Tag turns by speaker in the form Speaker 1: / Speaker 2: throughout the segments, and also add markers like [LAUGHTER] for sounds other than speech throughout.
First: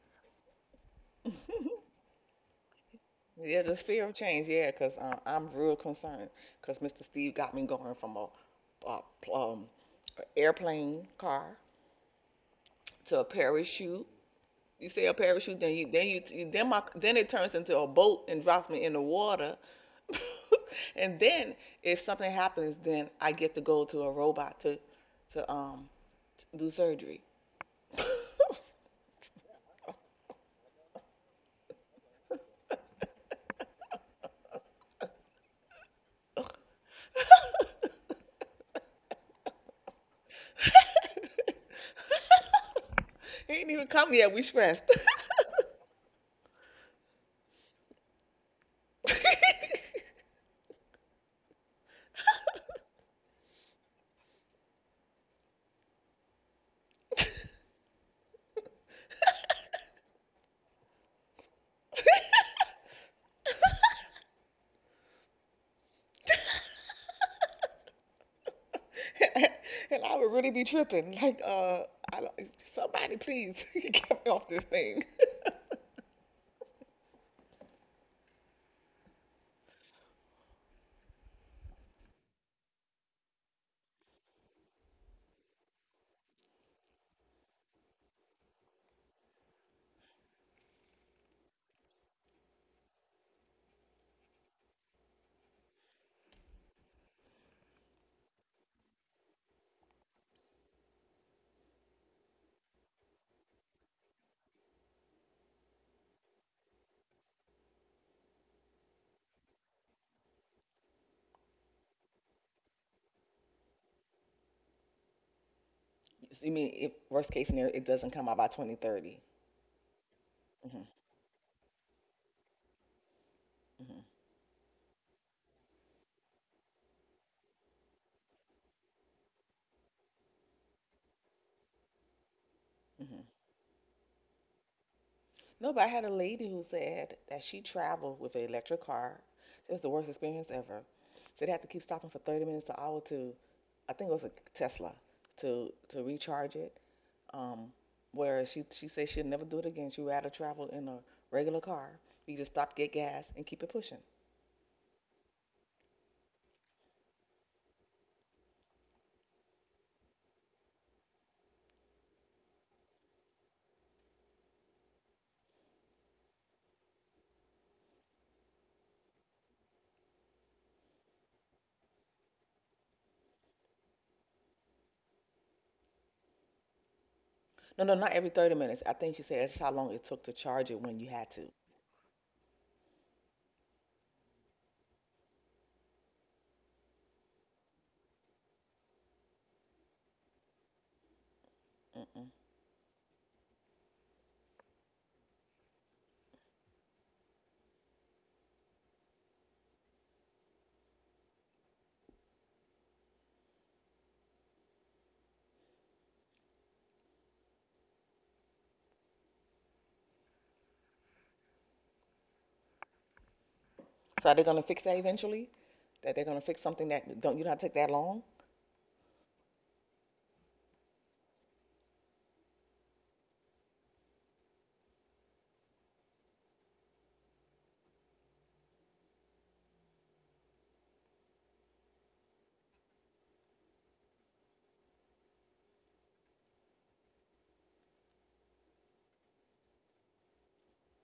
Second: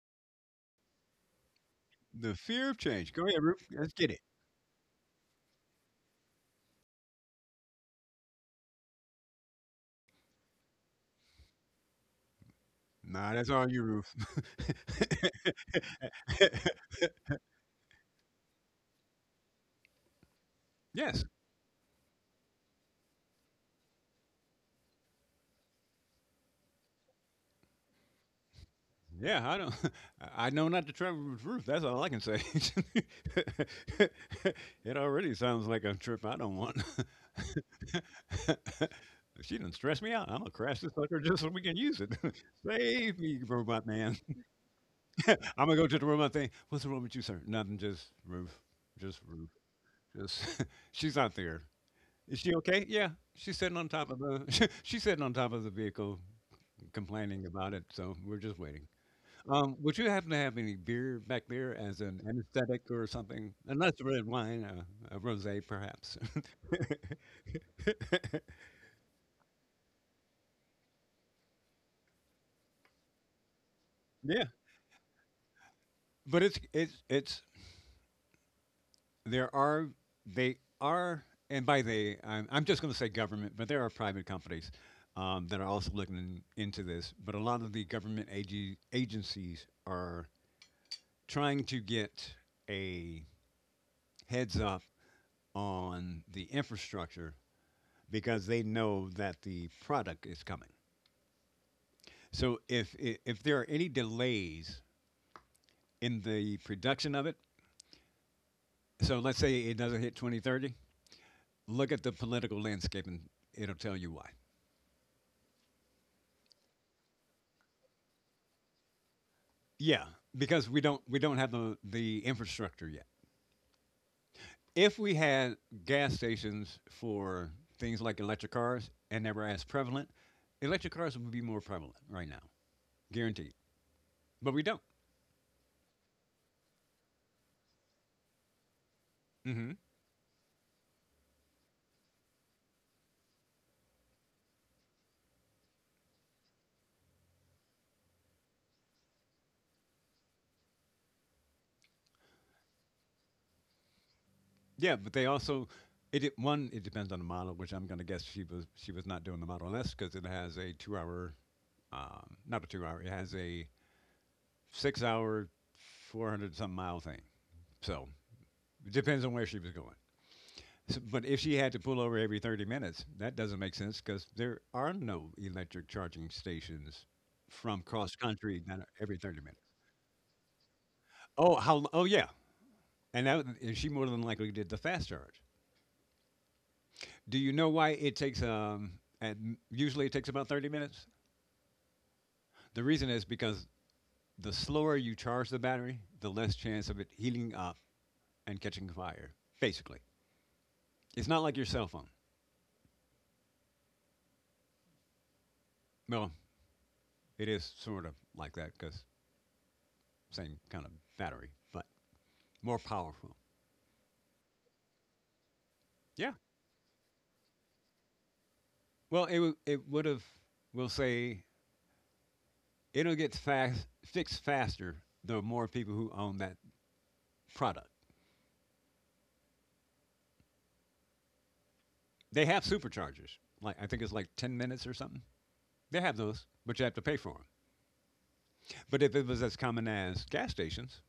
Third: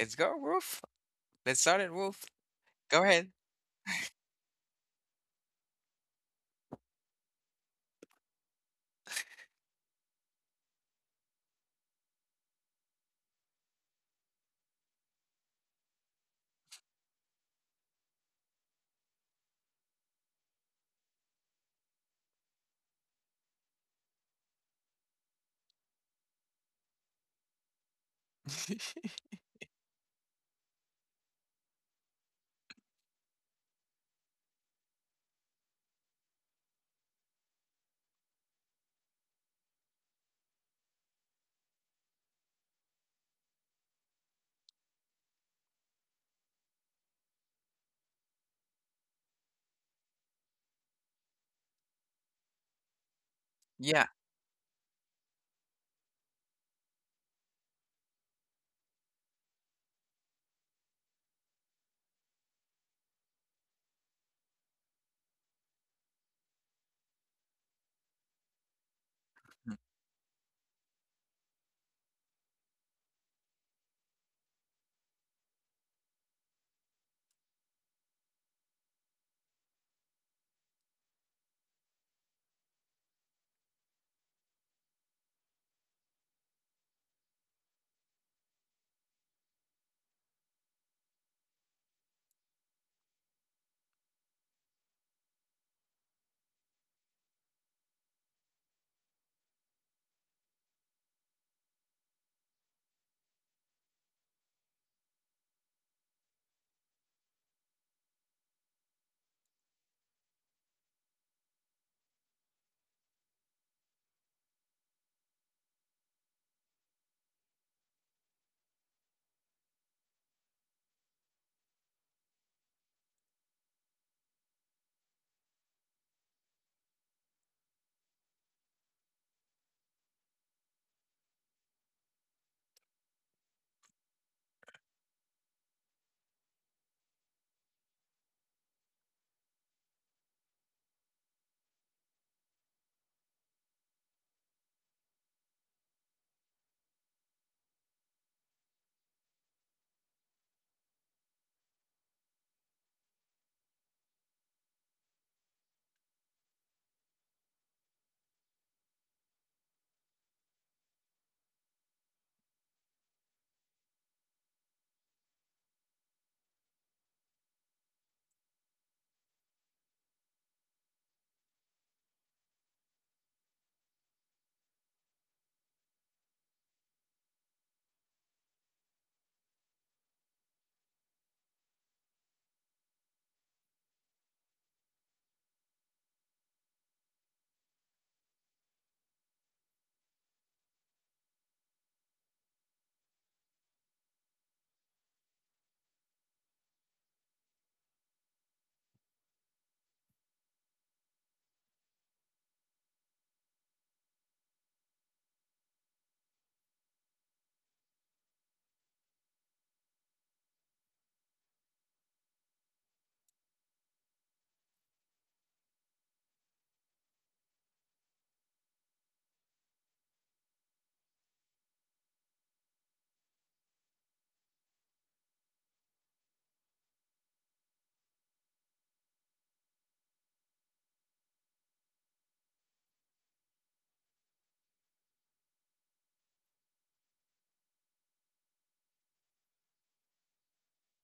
Speaker 1: let's go, Wolf. Let's start
Speaker 2: [LAUGHS]
Speaker 1: it, Wolf.
Speaker 3: The fear of
Speaker 1: Go
Speaker 3: change. Go
Speaker 1: ahead.
Speaker 3: ahead,
Speaker 2: Yeah,
Speaker 3: Roof.
Speaker 2: the
Speaker 3: Let's
Speaker 2: fear
Speaker 3: get
Speaker 2: of
Speaker 3: it.
Speaker 2: change. Yeah, cause I'm real concerned. Cause Mr. Steve got me going from a um a airplane car to a
Speaker 3: Nah, that's all you,
Speaker 2: parachute.
Speaker 3: Roof.
Speaker 2: You say a parachute, then you then my
Speaker 3: [LAUGHS]
Speaker 2: then it turns into a boat and drops me in the water. [LAUGHS] And
Speaker 3: yes.
Speaker 2: then if something happens, then I get to go to a robot to do surgery.
Speaker 1: [LAUGHS]
Speaker 3: Yeah, I don't. [LAUGHS] I know not to travel with Roof. That's all I can say. [LAUGHS] It already sounds like a trip I don't want. [LAUGHS] She done stress me out. I'm gonna crash this sucker just so we can use it. [LAUGHS] Save me,
Speaker 2: [LAUGHS] He ain't
Speaker 3: robot
Speaker 2: even come
Speaker 3: man.
Speaker 2: yet. We stressed.
Speaker 3: [LAUGHS] I'm gonna go to the robot thing. What's the wrong with you, sir? Nothing. Just Roof. Just Roof.
Speaker 2: [LAUGHS]
Speaker 3: Just. [LAUGHS] She's not there. Is she okay? Yeah, she's sitting on
Speaker 1: Yeah.
Speaker 3: top of the [LAUGHS] she's sitting on top of the vehicle
Speaker 2: And
Speaker 3: complaining about it, so we're just waiting. Would you happen to have any beer back there as an anesthetic or something? Unless red wine, a rosé perhaps. [LAUGHS]
Speaker 2: I would really be tripping. I don't, somebody please [LAUGHS] get me
Speaker 3: Yeah,
Speaker 2: off this thing.
Speaker 3: but it's there are they are, and by they I'm just going to say government, but there are private companies that are also looking into this. But a lot of the government agencies are trying to get a heads up on the infrastructure because they know that the product is coming. So if there are any delays in the production of it, so let's say it doesn't hit 2030, look at the political landscape and it'll tell you why.
Speaker 2: I mean, if worst case scenario, it doesn't come out by 2030.
Speaker 3: Yeah, because we don't
Speaker 2: hmm
Speaker 3: we don't have the infrastructure yet.
Speaker 2: hmm
Speaker 3: If we had gas stations for things like electric cars and they were as prevalent, electric cars would be more prevalent right now,
Speaker 2: hmm
Speaker 3: guaranteed. But we don't.
Speaker 2: No, but I had a lady who said that she traveled with an electric car.
Speaker 3: hmm
Speaker 2: It was the worst experience ever. So they had to keep stopping for 30 minutes to hour to, I think it was a Tesla, to recharge it. Um, whereas she says she'll never do it again. She'd rather travel in a regular car. You just stop, get gas, and keep it pushing.
Speaker 3: Yeah, but they also it one it depends on the model, which I'm going to guess she was not doing the Model S because it has a 2 hour, not a 2 hour, it has a 6 hour, 400 some mile thing. So it depends on where she was going. So, but if she had to pull over every 30 minutes, that doesn't make sense because there are no electric charging stations from
Speaker 2: No, no,
Speaker 3: cross
Speaker 2: not every 30
Speaker 3: country that are
Speaker 2: minutes. I
Speaker 3: every
Speaker 2: think she
Speaker 3: 30
Speaker 2: said
Speaker 3: minutes.
Speaker 2: that's how long it took to charge it when you had
Speaker 3: Oh,
Speaker 2: to.
Speaker 3: how? Oh, yeah. And that, and she more than likely did the fast charge. Do you know why it takes and usually it takes about 30 minutes?
Speaker 2: Mm-mm.
Speaker 3: The reason is because the slower you charge the battery, the less chance of it heating up and catching fire. Basically, it's not like your cell phone. Well, it is sort of like that because same kind of battery, but more powerful.
Speaker 2: So are they gonna fix that eventually? That they're
Speaker 3: Yeah.
Speaker 2: gonna fix something that don't have to take that long?
Speaker 3: Well, it it would have. We'll say it'll get fast fixed faster the more people who own that product. They have superchargers. Like I think it's like 10 minutes or something. They have those, but you have to pay for them. But if it was as common as gas stations,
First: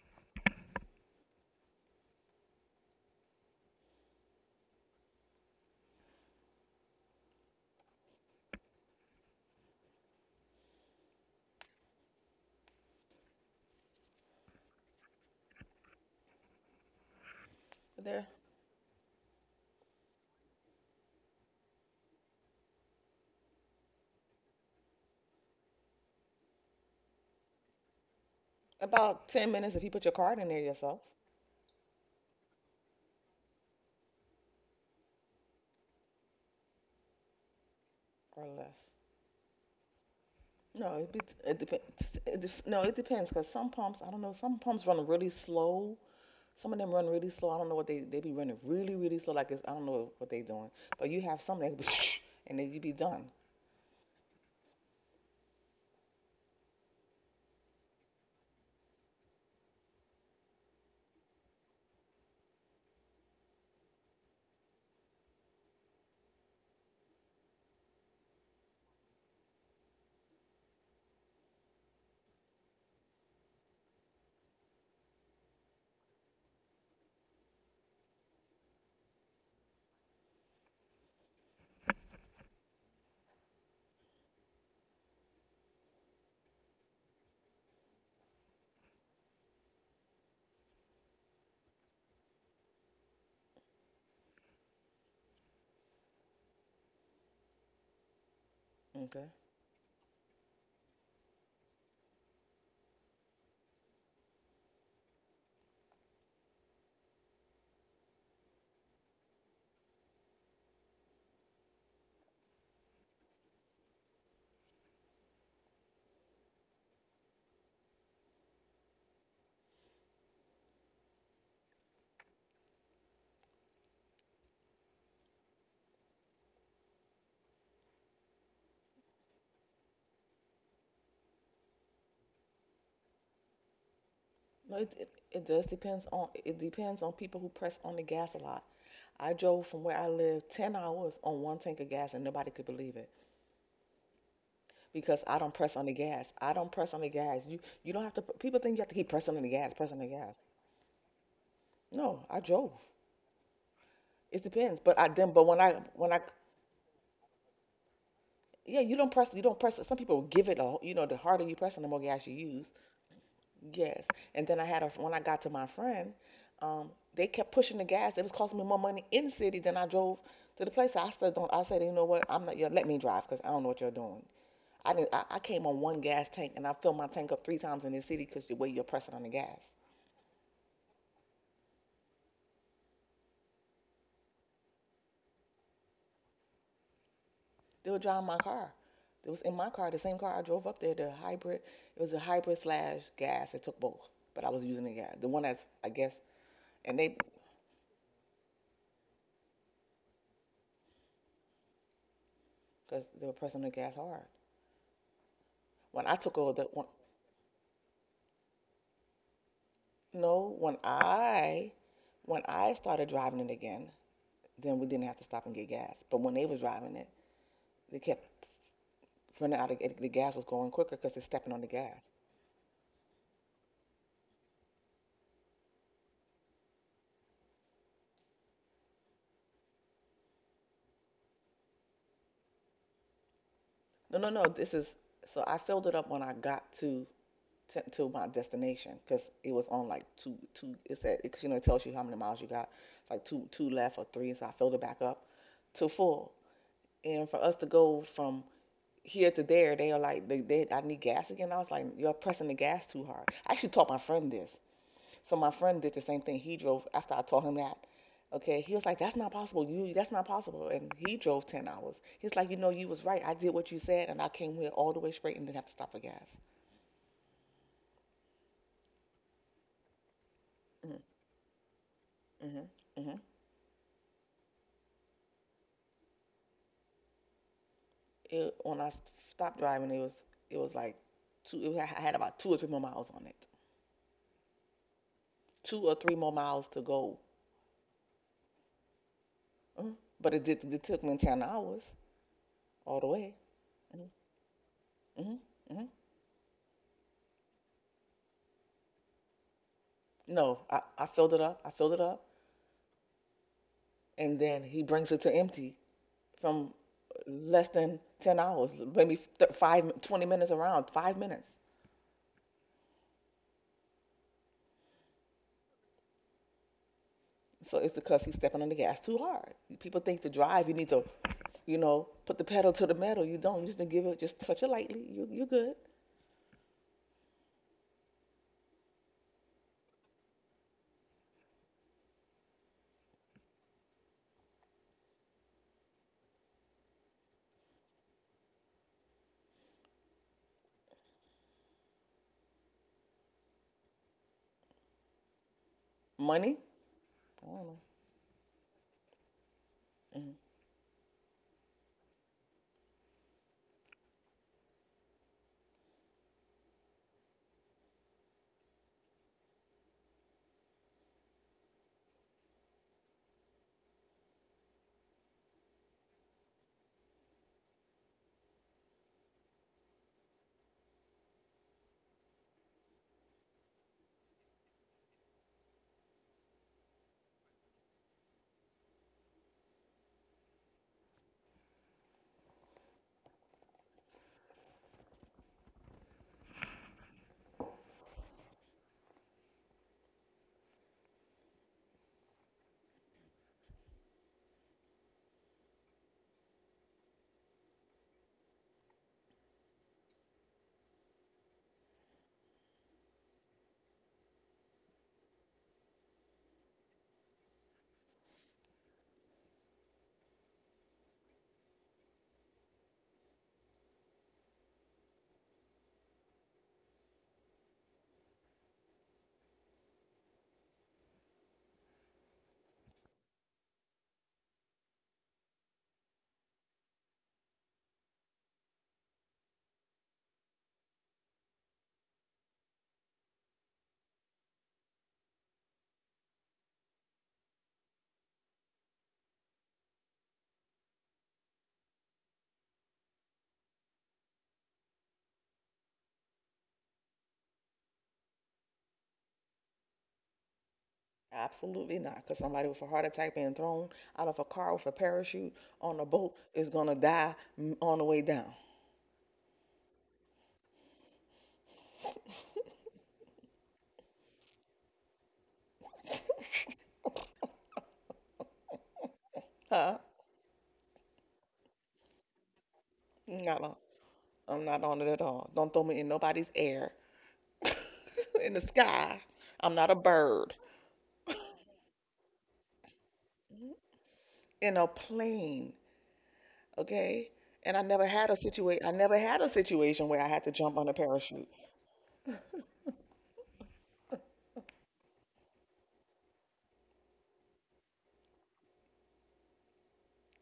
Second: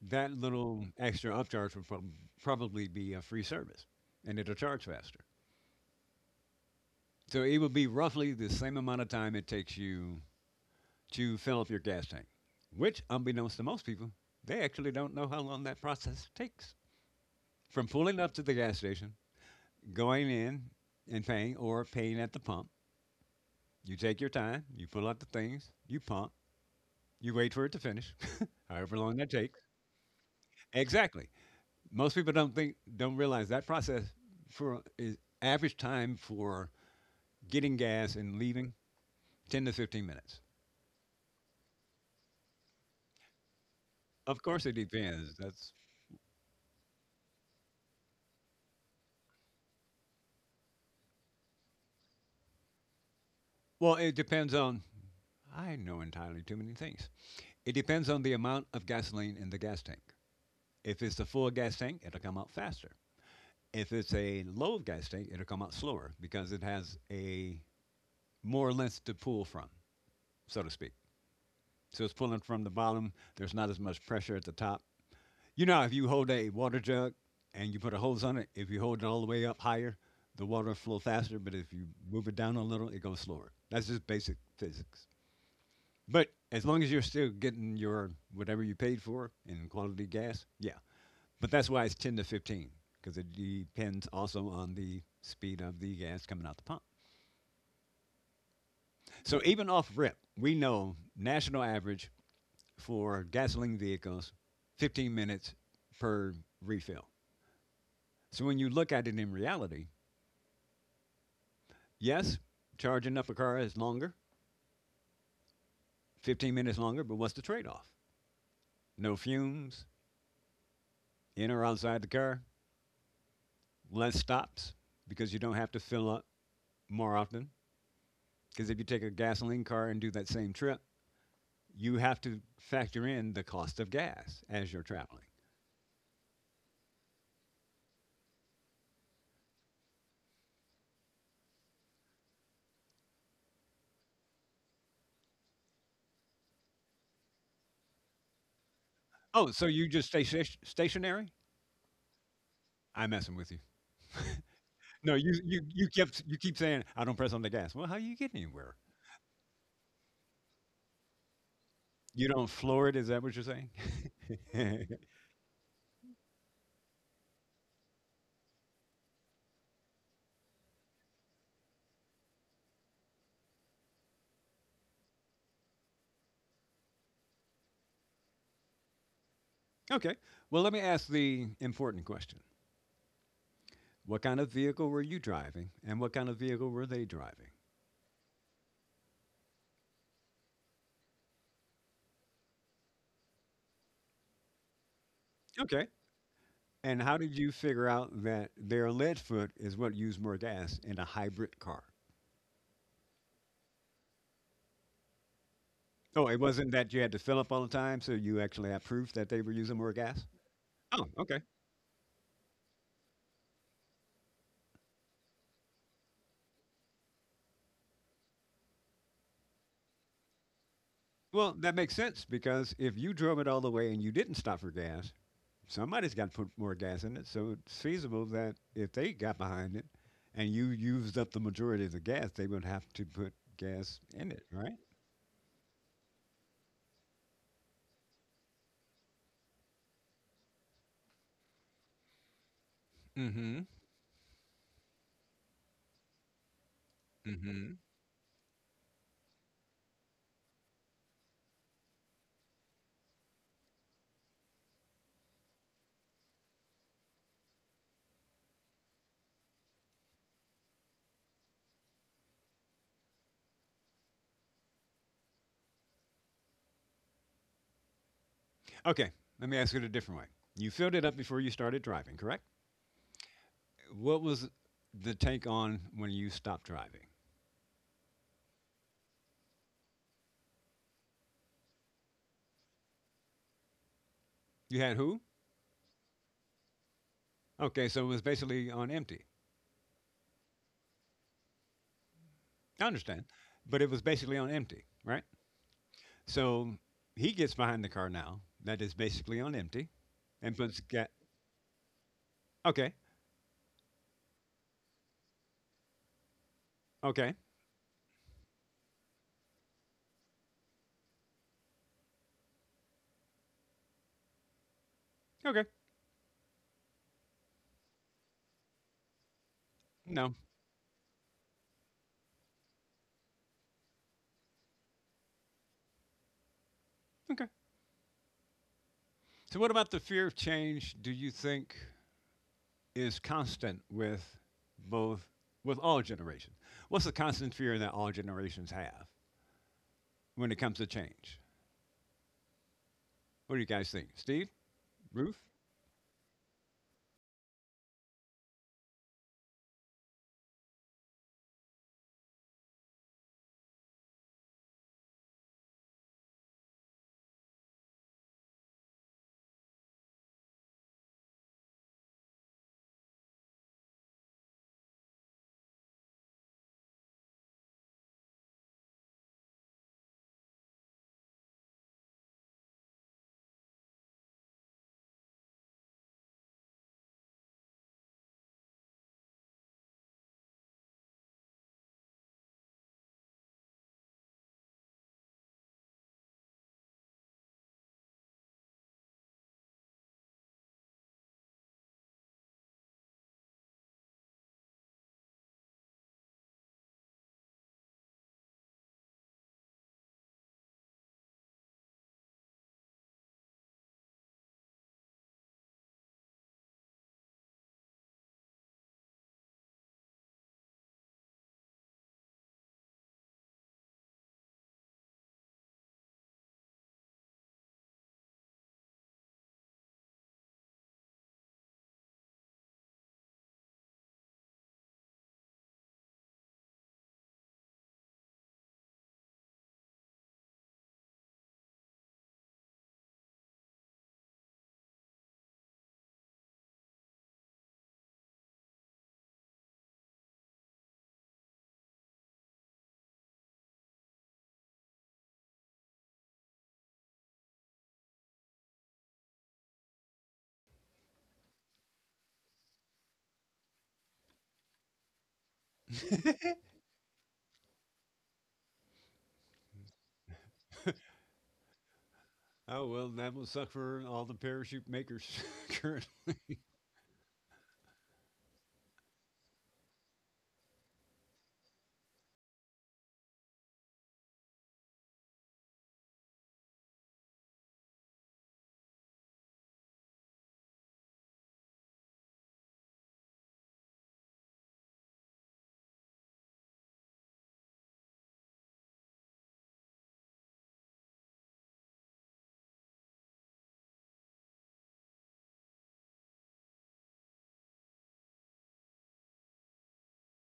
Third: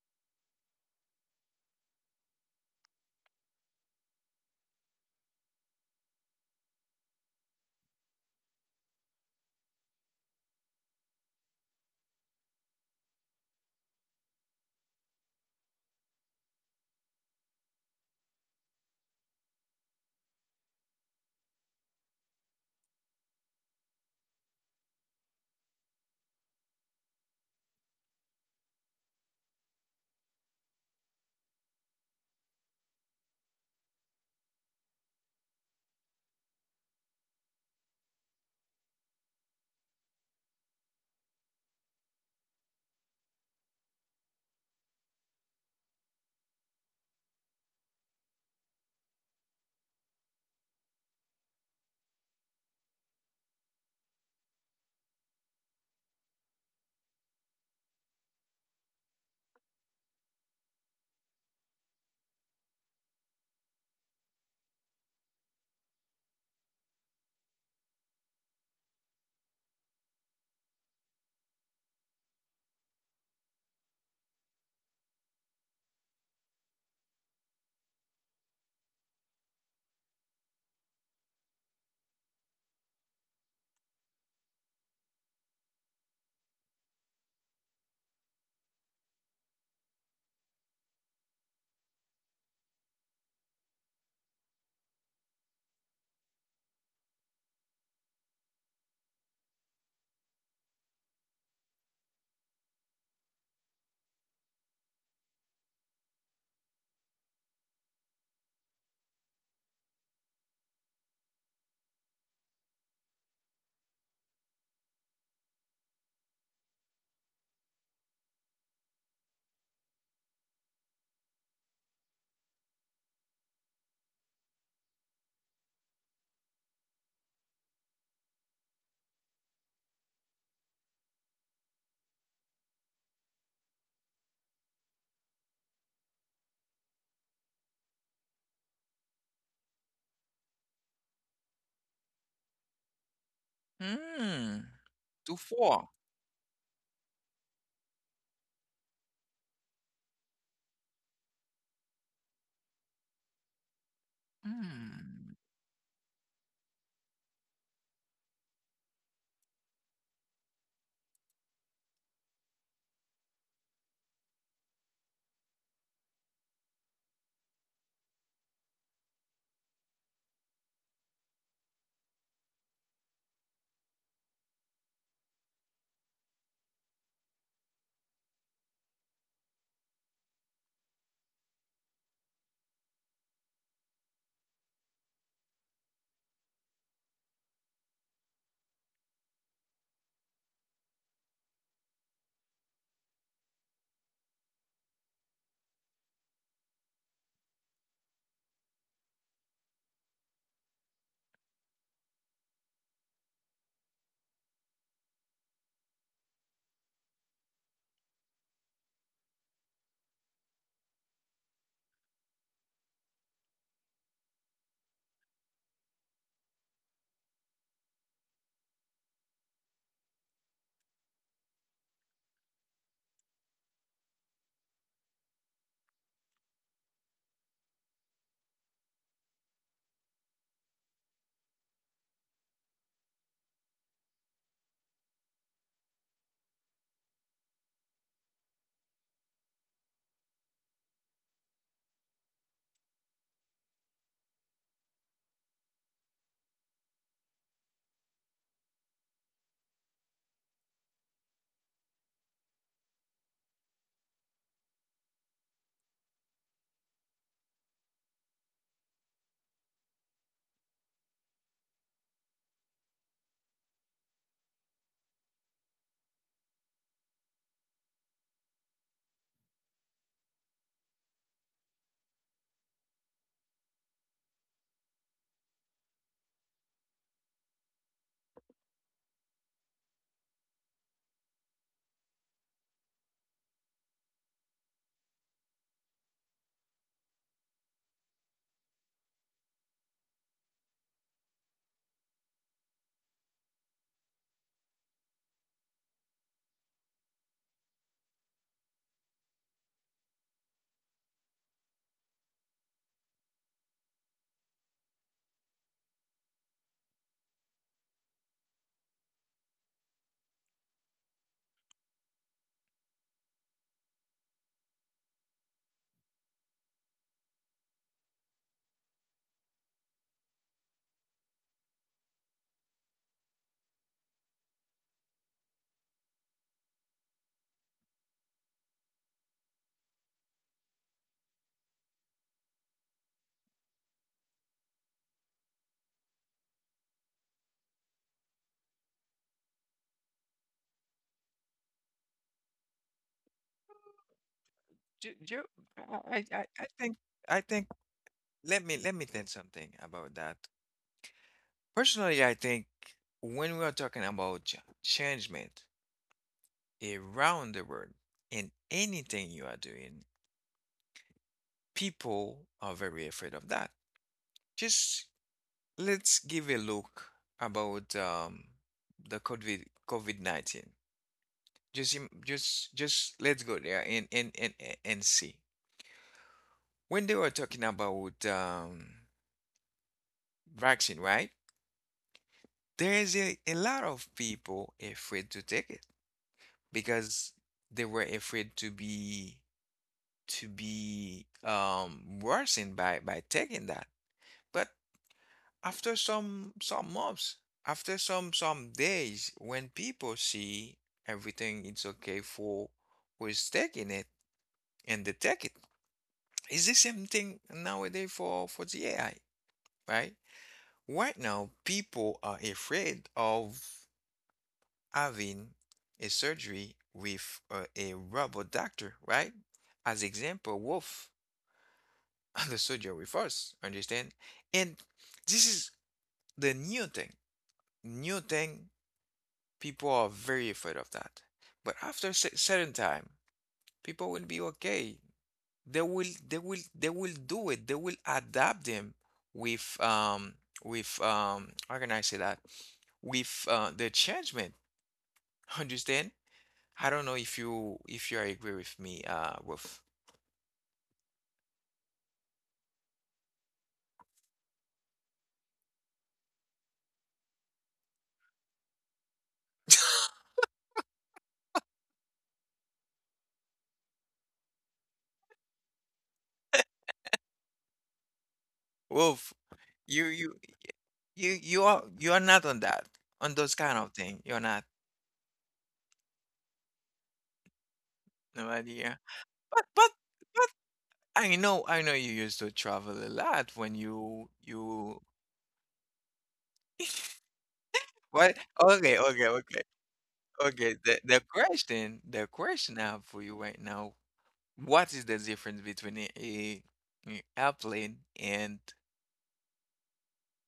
Speaker 3: that little extra upcharge would probably be a free service and it'll charge faster. So it would be roughly the same amount of time it takes you to fill up your gas tank, which, unbeknownst to most people, they actually don't know how long that process takes. From pulling
Speaker 2: They're
Speaker 3: up to the gas station, going in and paying or paying at the pump, you take your time, you pull out the things, you pump, you wait for it to finish, [LAUGHS] however long that
Speaker 2: about 10
Speaker 3: takes.
Speaker 2: minutes if you put your card in there yourself
Speaker 3: Exactly. Most people don't realize that process for is average time for getting gas and
Speaker 2: or
Speaker 3: leaving
Speaker 2: less.
Speaker 3: 10 to 15 minutes.
Speaker 2: No, it, be, it depends. It, no, it depends because some pumps, I don't know,
Speaker 3: Of
Speaker 2: some
Speaker 3: course it
Speaker 2: pumps run really
Speaker 3: depends. That's
Speaker 2: slow. Some of them run really slow. I don't know what they be running really really slow. Like it's, I don't know what they doing. But you have some that [LAUGHS] and then you be done.
Speaker 3: well, it depends on, I know entirely too many things. It depends on the amount of gasoline in the gas tank. If it's a full gas tank, it'll come out faster. If it's a low gas tank, it'll come out slower because it has a more length to pull from, so to speak. So it's pulling from the bottom. There's not as much pressure at the top. You know, if you hold a water jug and you put a hose on it, if you hold it all the way up higher, the water will flow faster, but if you move it down a little, it goes slower. That's just basic physics. But as long as you're still getting your whatever you paid for in quality gas, yeah. But that's why it's 10 to 15, because it depends also on the speed of the gas coming out the pump.
Speaker 2: Okay.
Speaker 3: So even off rip, we know national average for gasoline vehicles 15 minutes per refill. So when you look at it in reality, yes, charging up a car is longer, 15 minutes longer, but what's the trade off? No fumes, in or outside the car, less stops because you don't have to fill up more often. Because if you take a gasoline car and do that same trip, you have to factor in the cost of gas as
Speaker 2: No,
Speaker 3: you're
Speaker 2: it, it
Speaker 3: traveling.
Speaker 2: it does depends on people who press on the gas a lot. I drove from where I live 10 hours on one tank of gas and nobody could believe it
Speaker 1: Hmm.
Speaker 2: because
Speaker 1: To
Speaker 2: I don't press on
Speaker 1: four.
Speaker 2: the gas. I don't press on the gas. You don't have to. People think you have to keep pressing on the
Speaker 3: Oh, so
Speaker 2: gas,
Speaker 3: you
Speaker 2: pressing on the
Speaker 3: just stay
Speaker 2: gas.
Speaker 3: stationary?
Speaker 2: No, I drove.
Speaker 3: I'm messing with you. [LAUGHS]
Speaker 2: It depends. But I
Speaker 3: No,
Speaker 2: then
Speaker 1: Hmm.
Speaker 3: you
Speaker 2: but
Speaker 3: you you
Speaker 2: when I
Speaker 3: kept you keep saying I don't press on the gas. Well, how you get anywhere?
Speaker 2: yeah, you don't press. You don't press. Some people give it a. You know, the harder you press, on, the more gas
Speaker 3: You
Speaker 2: you
Speaker 3: don't
Speaker 2: use.
Speaker 3: floor it? Is that what you're saying?
Speaker 2: Yes. And then I had a
Speaker 3: [LAUGHS]
Speaker 2: when I got to my friend, they kept pushing the gas. It was costing me more money in the city than I drove to the place. I still don't. I said, you know what? I'm not. You let me drive because I don't know what you're doing. I didn't. I came on one gas tank and I filled my tank up three times in the city because the way you're pressing on the gas.
Speaker 3: Okay. Well, let me ask the important question. What kind of vehicle were you driving and what kind of vehicle were they driving?
Speaker 2: They were driving my car. It was in my car, the same car I drove up there. The hybrid. It was a hybrid slash gas. It took both, but I was using the gas, the one that's
Speaker 3: Okay.
Speaker 2: I guess. And
Speaker 3: And
Speaker 2: they
Speaker 3: how did you figure out that their lead foot is what used more gas in a hybrid car?
Speaker 2: because they were pressing the gas hard. When I
Speaker 3: Oh,
Speaker 2: took
Speaker 3: it
Speaker 2: over the
Speaker 3: wasn't
Speaker 2: one,
Speaker 3: that you had to fill up all the time, so you actually have proof that they were using more gas?
Speaker 2: No, when
Speaker 3: Oh, okay.
Speaker 2: I when I started driving it again, then we didn't have to stop and get gas. But when they was driving it, they kept running out of it. The gas was going quicker because they're stepping
Speaker 3: Well,
Speaker 2: on the
Speaker 3: that makes
Speaker 2: gas.
Speaker 3: sense because if you drove it all the way and you didn't stop for gas, somebody's got to put more gas in it. So it's feasible that if they got behind it and you used up the majority of the gas, they would have to put gas
Speaker 2: No, no,
Speaker 3: in
Speaker 2: no.
Speaker 3: it,
Speaker 2: This
Speaker 3: right?
Speaker 2: is so I filled it up when I got to my destination because it was on like two two. It said because you know it tells you how many miles you got. It's like two
Speaker 3: Mm-hmm.
Speaker 2: two left or three. So I filled it back up to full. And for us to
Speaker 3: Mm-hmm.
Speaker 2: go from here to there, they are like they I need gas again. I was like, you're pressing the gas too hard. I actually taught my friend this. So my friend did the same thing. He drove after I told him that. Okay, he was like, "That's not possible. You, that's not possible." And he drove 10 hours. He's like, "You know, you was right. I did what you said, and I came here all the way straight and didn't have to stop for gas."
Speaker 3: Okay, let me ask it a different way. You
Speaker 2: Mm-hmm.
Speaker 3: filled it up before you started driving, correct?
Speaker 2: Mm-hmm.
Speaker 3: What was the tank on when you stopped driving?
Speaker 2: When I stopped driving, it was like two. It, I had about two or three more miles on it.
Speaker 3: You had who?
Speaker 2: Two or three more miles to go.
Speaker 3: Okay, so it was basically on empty.
Speaker 2: hmm But it did. It took me 10 hours
Speaker 3: I
Speaker 2: all the
Speaker 3: understand,
Speaker 2: way.
Speaker 3: but it was
Speaker 2: Mm-hmm.
Speaker 3: basically on empty, right?
Speaker 2: Mm-hmm.
Speaker 3: So he gets behind the car now that is basically on empty and
Speaker 2: No, I,
Speaker 3: puts
Speaker 2: I
Speaker 3: gas.
Speaker 2: filled it up. I filled it up,
Speaker 3: Okay,
Speaker 2: and then he brings it to empty. From
Speaker 3: okay.
Speaker 2: less than 10 hours, maybe five, 20 minutes around, 5 minutes.
Speaker 3: Okay.
Speaker 2: So it's because he's stepping on the gas too hard. People think to
Speaker 3: No.
Speaker 2: drive, you need to, you know, put the pedal to the metal. You don't. You just need to give it, just touch it lightly. You're good.
Speaker 3: Okay. So, what about the fear of change? Do you think is constant with both with all generations? What's the constant fear that all generations have when it comes to change? What do you guys think, Steve?
Speaker 1: Do,
Speaker 3: Ruth?
Speaker 1: do, I, I,
Speaker 2: Money?
Speaker 1: I think, I
Speaker 2: I
Speaker 1: think.
Speaker 2: don't know.
Speaker 1: Let me think something about
Speaker 2: Mm.
Speaker 1: that. Personally, I think when we are talking about changement around the world in anything you are doing, people are very afraid of that. Just let's give a look about the COVID-19. Just im- just let's go there and see. When they were talking about vaccine, right? There is a lot of people afraid to take it because they were afraid to be worsened by taking that. But after some months, after some days, when people see everything it's okay for who is taking it and detect it, it's the same thing nowadays for the AI, right? Right now, people are afraid of having a surgery with a robot doctor, right? As example, Wolf, [LAUGHS] the surgery with us, understand? And this is the new thing, new thing. People are very afraid of that. But after a certain time, people will be okay. They will they will do it. They will adapt them with um with how can I say that? With the changement. [LAUGHS] Understand? I don't know if you agree with me, Wolf.
Speaker 2: Absolutely not. Because somebody with a heart attack being thrown out of a car with a parachute on a boat is going to die, on the way down.
Speaker 3: Oh well, that will suck for all the parachute makers. [LAUGHS] current-
Speaker 2: [LAUGHS]
Speaker 1: Wolf,
Speaker 2: Huh?
Speaker 1: you you you are not on that on those
Speaker 2: Not on.
Speaker 1: kind of thing. You're
Speaker 2: I'm
Speaker 1: not
Speaker 2: not on it at all. Don't throw me in nobody's air [LAUGHS] in the
Speaker 1: nobody, yeah.
Speaker 2: sky.
Speaker 1: But
Speaker 2: I'm not
Speaker 1: but
Speaker 2: a bird. [LAUGHS]
Speaker 1: I know you used to travel a lot when
Speaker 2: In a
Speaker 1: you
Speaker 2: plane, okay? And I never had a
Speaker 1: what?
Speaker 2: situation. I
Speaker 1: Okay,
Speaker 2: never
Speaker 1: okay,
Speaker 2: had a
Speaker 1: okay,
Speaker 2: situation where I had to jump
Speaker 1: okay.
Speaker 2: on a
Speaker 1: The the
Speaker 2: parachute.
Speaker 1: question, the question I have for you right now, what is the difference between a airplane and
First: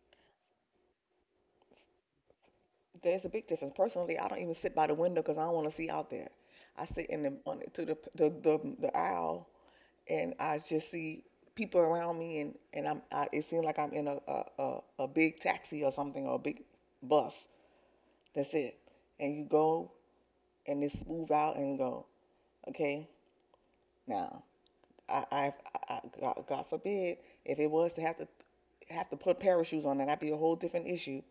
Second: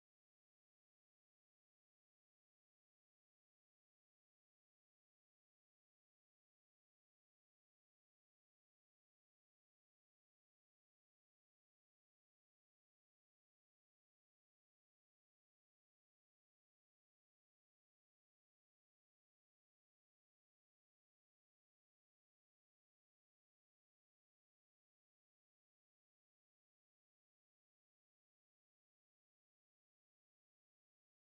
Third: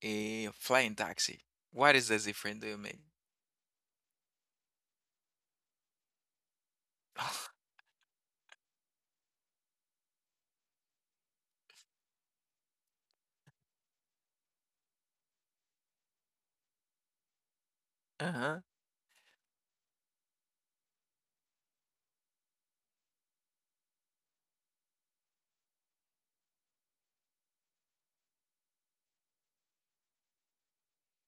Speaker 1: a flying taxi? What is the difference do you make?
Speaker 2: There's a big difference. Personally, I don't even sit by the window because I don't want to see out there. I sit in the
Speaker 1: [LAUGHS]
Speaker 2: on the, to the the aisle and I just see people around me and it seems like I'm in a big taxi or something or a big bus. That's
Speaker 1: Uh-huh.
Speaker 2: it. And you go and it's move out and go. Okay, now I, I, I, God, God forbid, if it was to have to have to put parachutes on, that'd be a whole different issue.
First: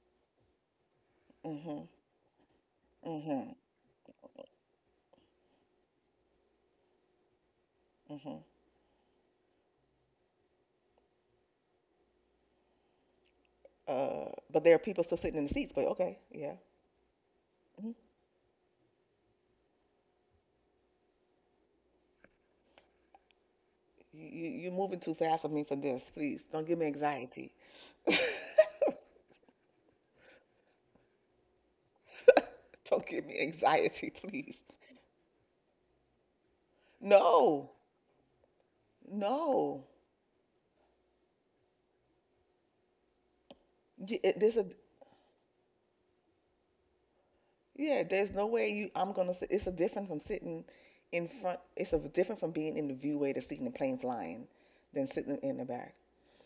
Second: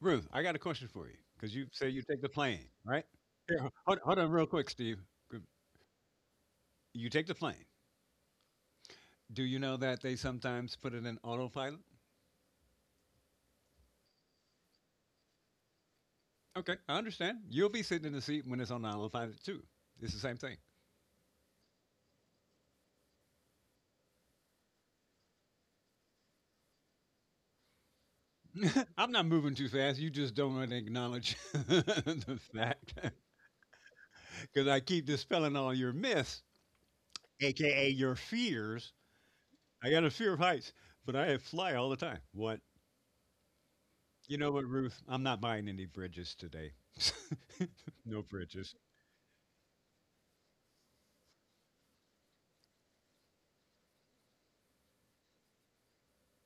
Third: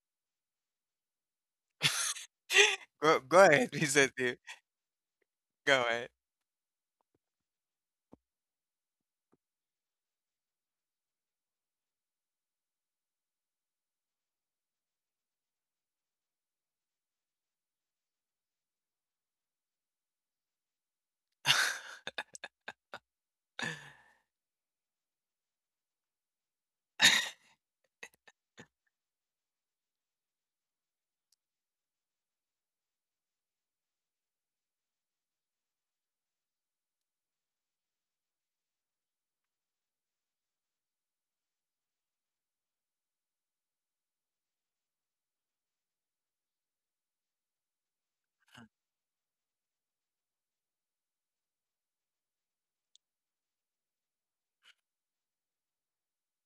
Speaker 3: Ruth, I got a question for you because you
Speaker 2: hmm
Speaker 3: say you take the plane,
Speaker 1: [LAUGHS]
Speaker 3: right?
Speaker 1: Go
Speaker 2: hmm
Speaker 3: Here,
Speaker 1: ahead, [LAUGHS]
Speaker 3: hold,
Speaker 1: Mr.
Speaker 3: hold on,
Speaker 1: Steve.
Speaker 3: real quick, Steve.
Speaker 1: Go ahead.
Speaker 3: You take the plane.
Speaker 2: hmm
Speaker 3: Do you know that they sometimes put it in autopilot?
Speaker 2: Uh, but there are people still sitting in the seats. But okay, yeah.
Speaker 3: Okay, I understand. You'll be sitting
Speaker 2: hmm
Speaker 3: in the seat when it's on Isle of too. It's the same thing.
Speaker 2: you're moving too fast for me for this. Please don't give me anxiety.
Speaker 3: [LAUGHS] I'm not moving too fast. You just don't want to acknowledge [LAUGHS] the
Speaker 2: [LAUGHS]
Speaker 3: fact
Speaker 2: Don't
Speaker 3: [LAUGHS]
Speaker 2: give me anxiety, please.
Speaker 3: because I keep dispelling all your myths,
Speaker 2: No,
Speaker 3: aka your fears.
Speaker 2: no.
Speaker 3: I got a fear of heights, but I fly all the time. What? You know
Speaker 2: There's
Speaker 3: what,
Speaker 2: a
Speaker 3: Ruth? I'm not buying any bridges today. [LAUGHS]
Speaker 2: yeah,
Speaker 3: No
Speaker 2: there's no way
Speaker 3: bridges.
Speaker 2: you. I'm gonna. It's a different from sitting in front. It's a different from being in the viewway to seeing the plane flying, than sitting in the back.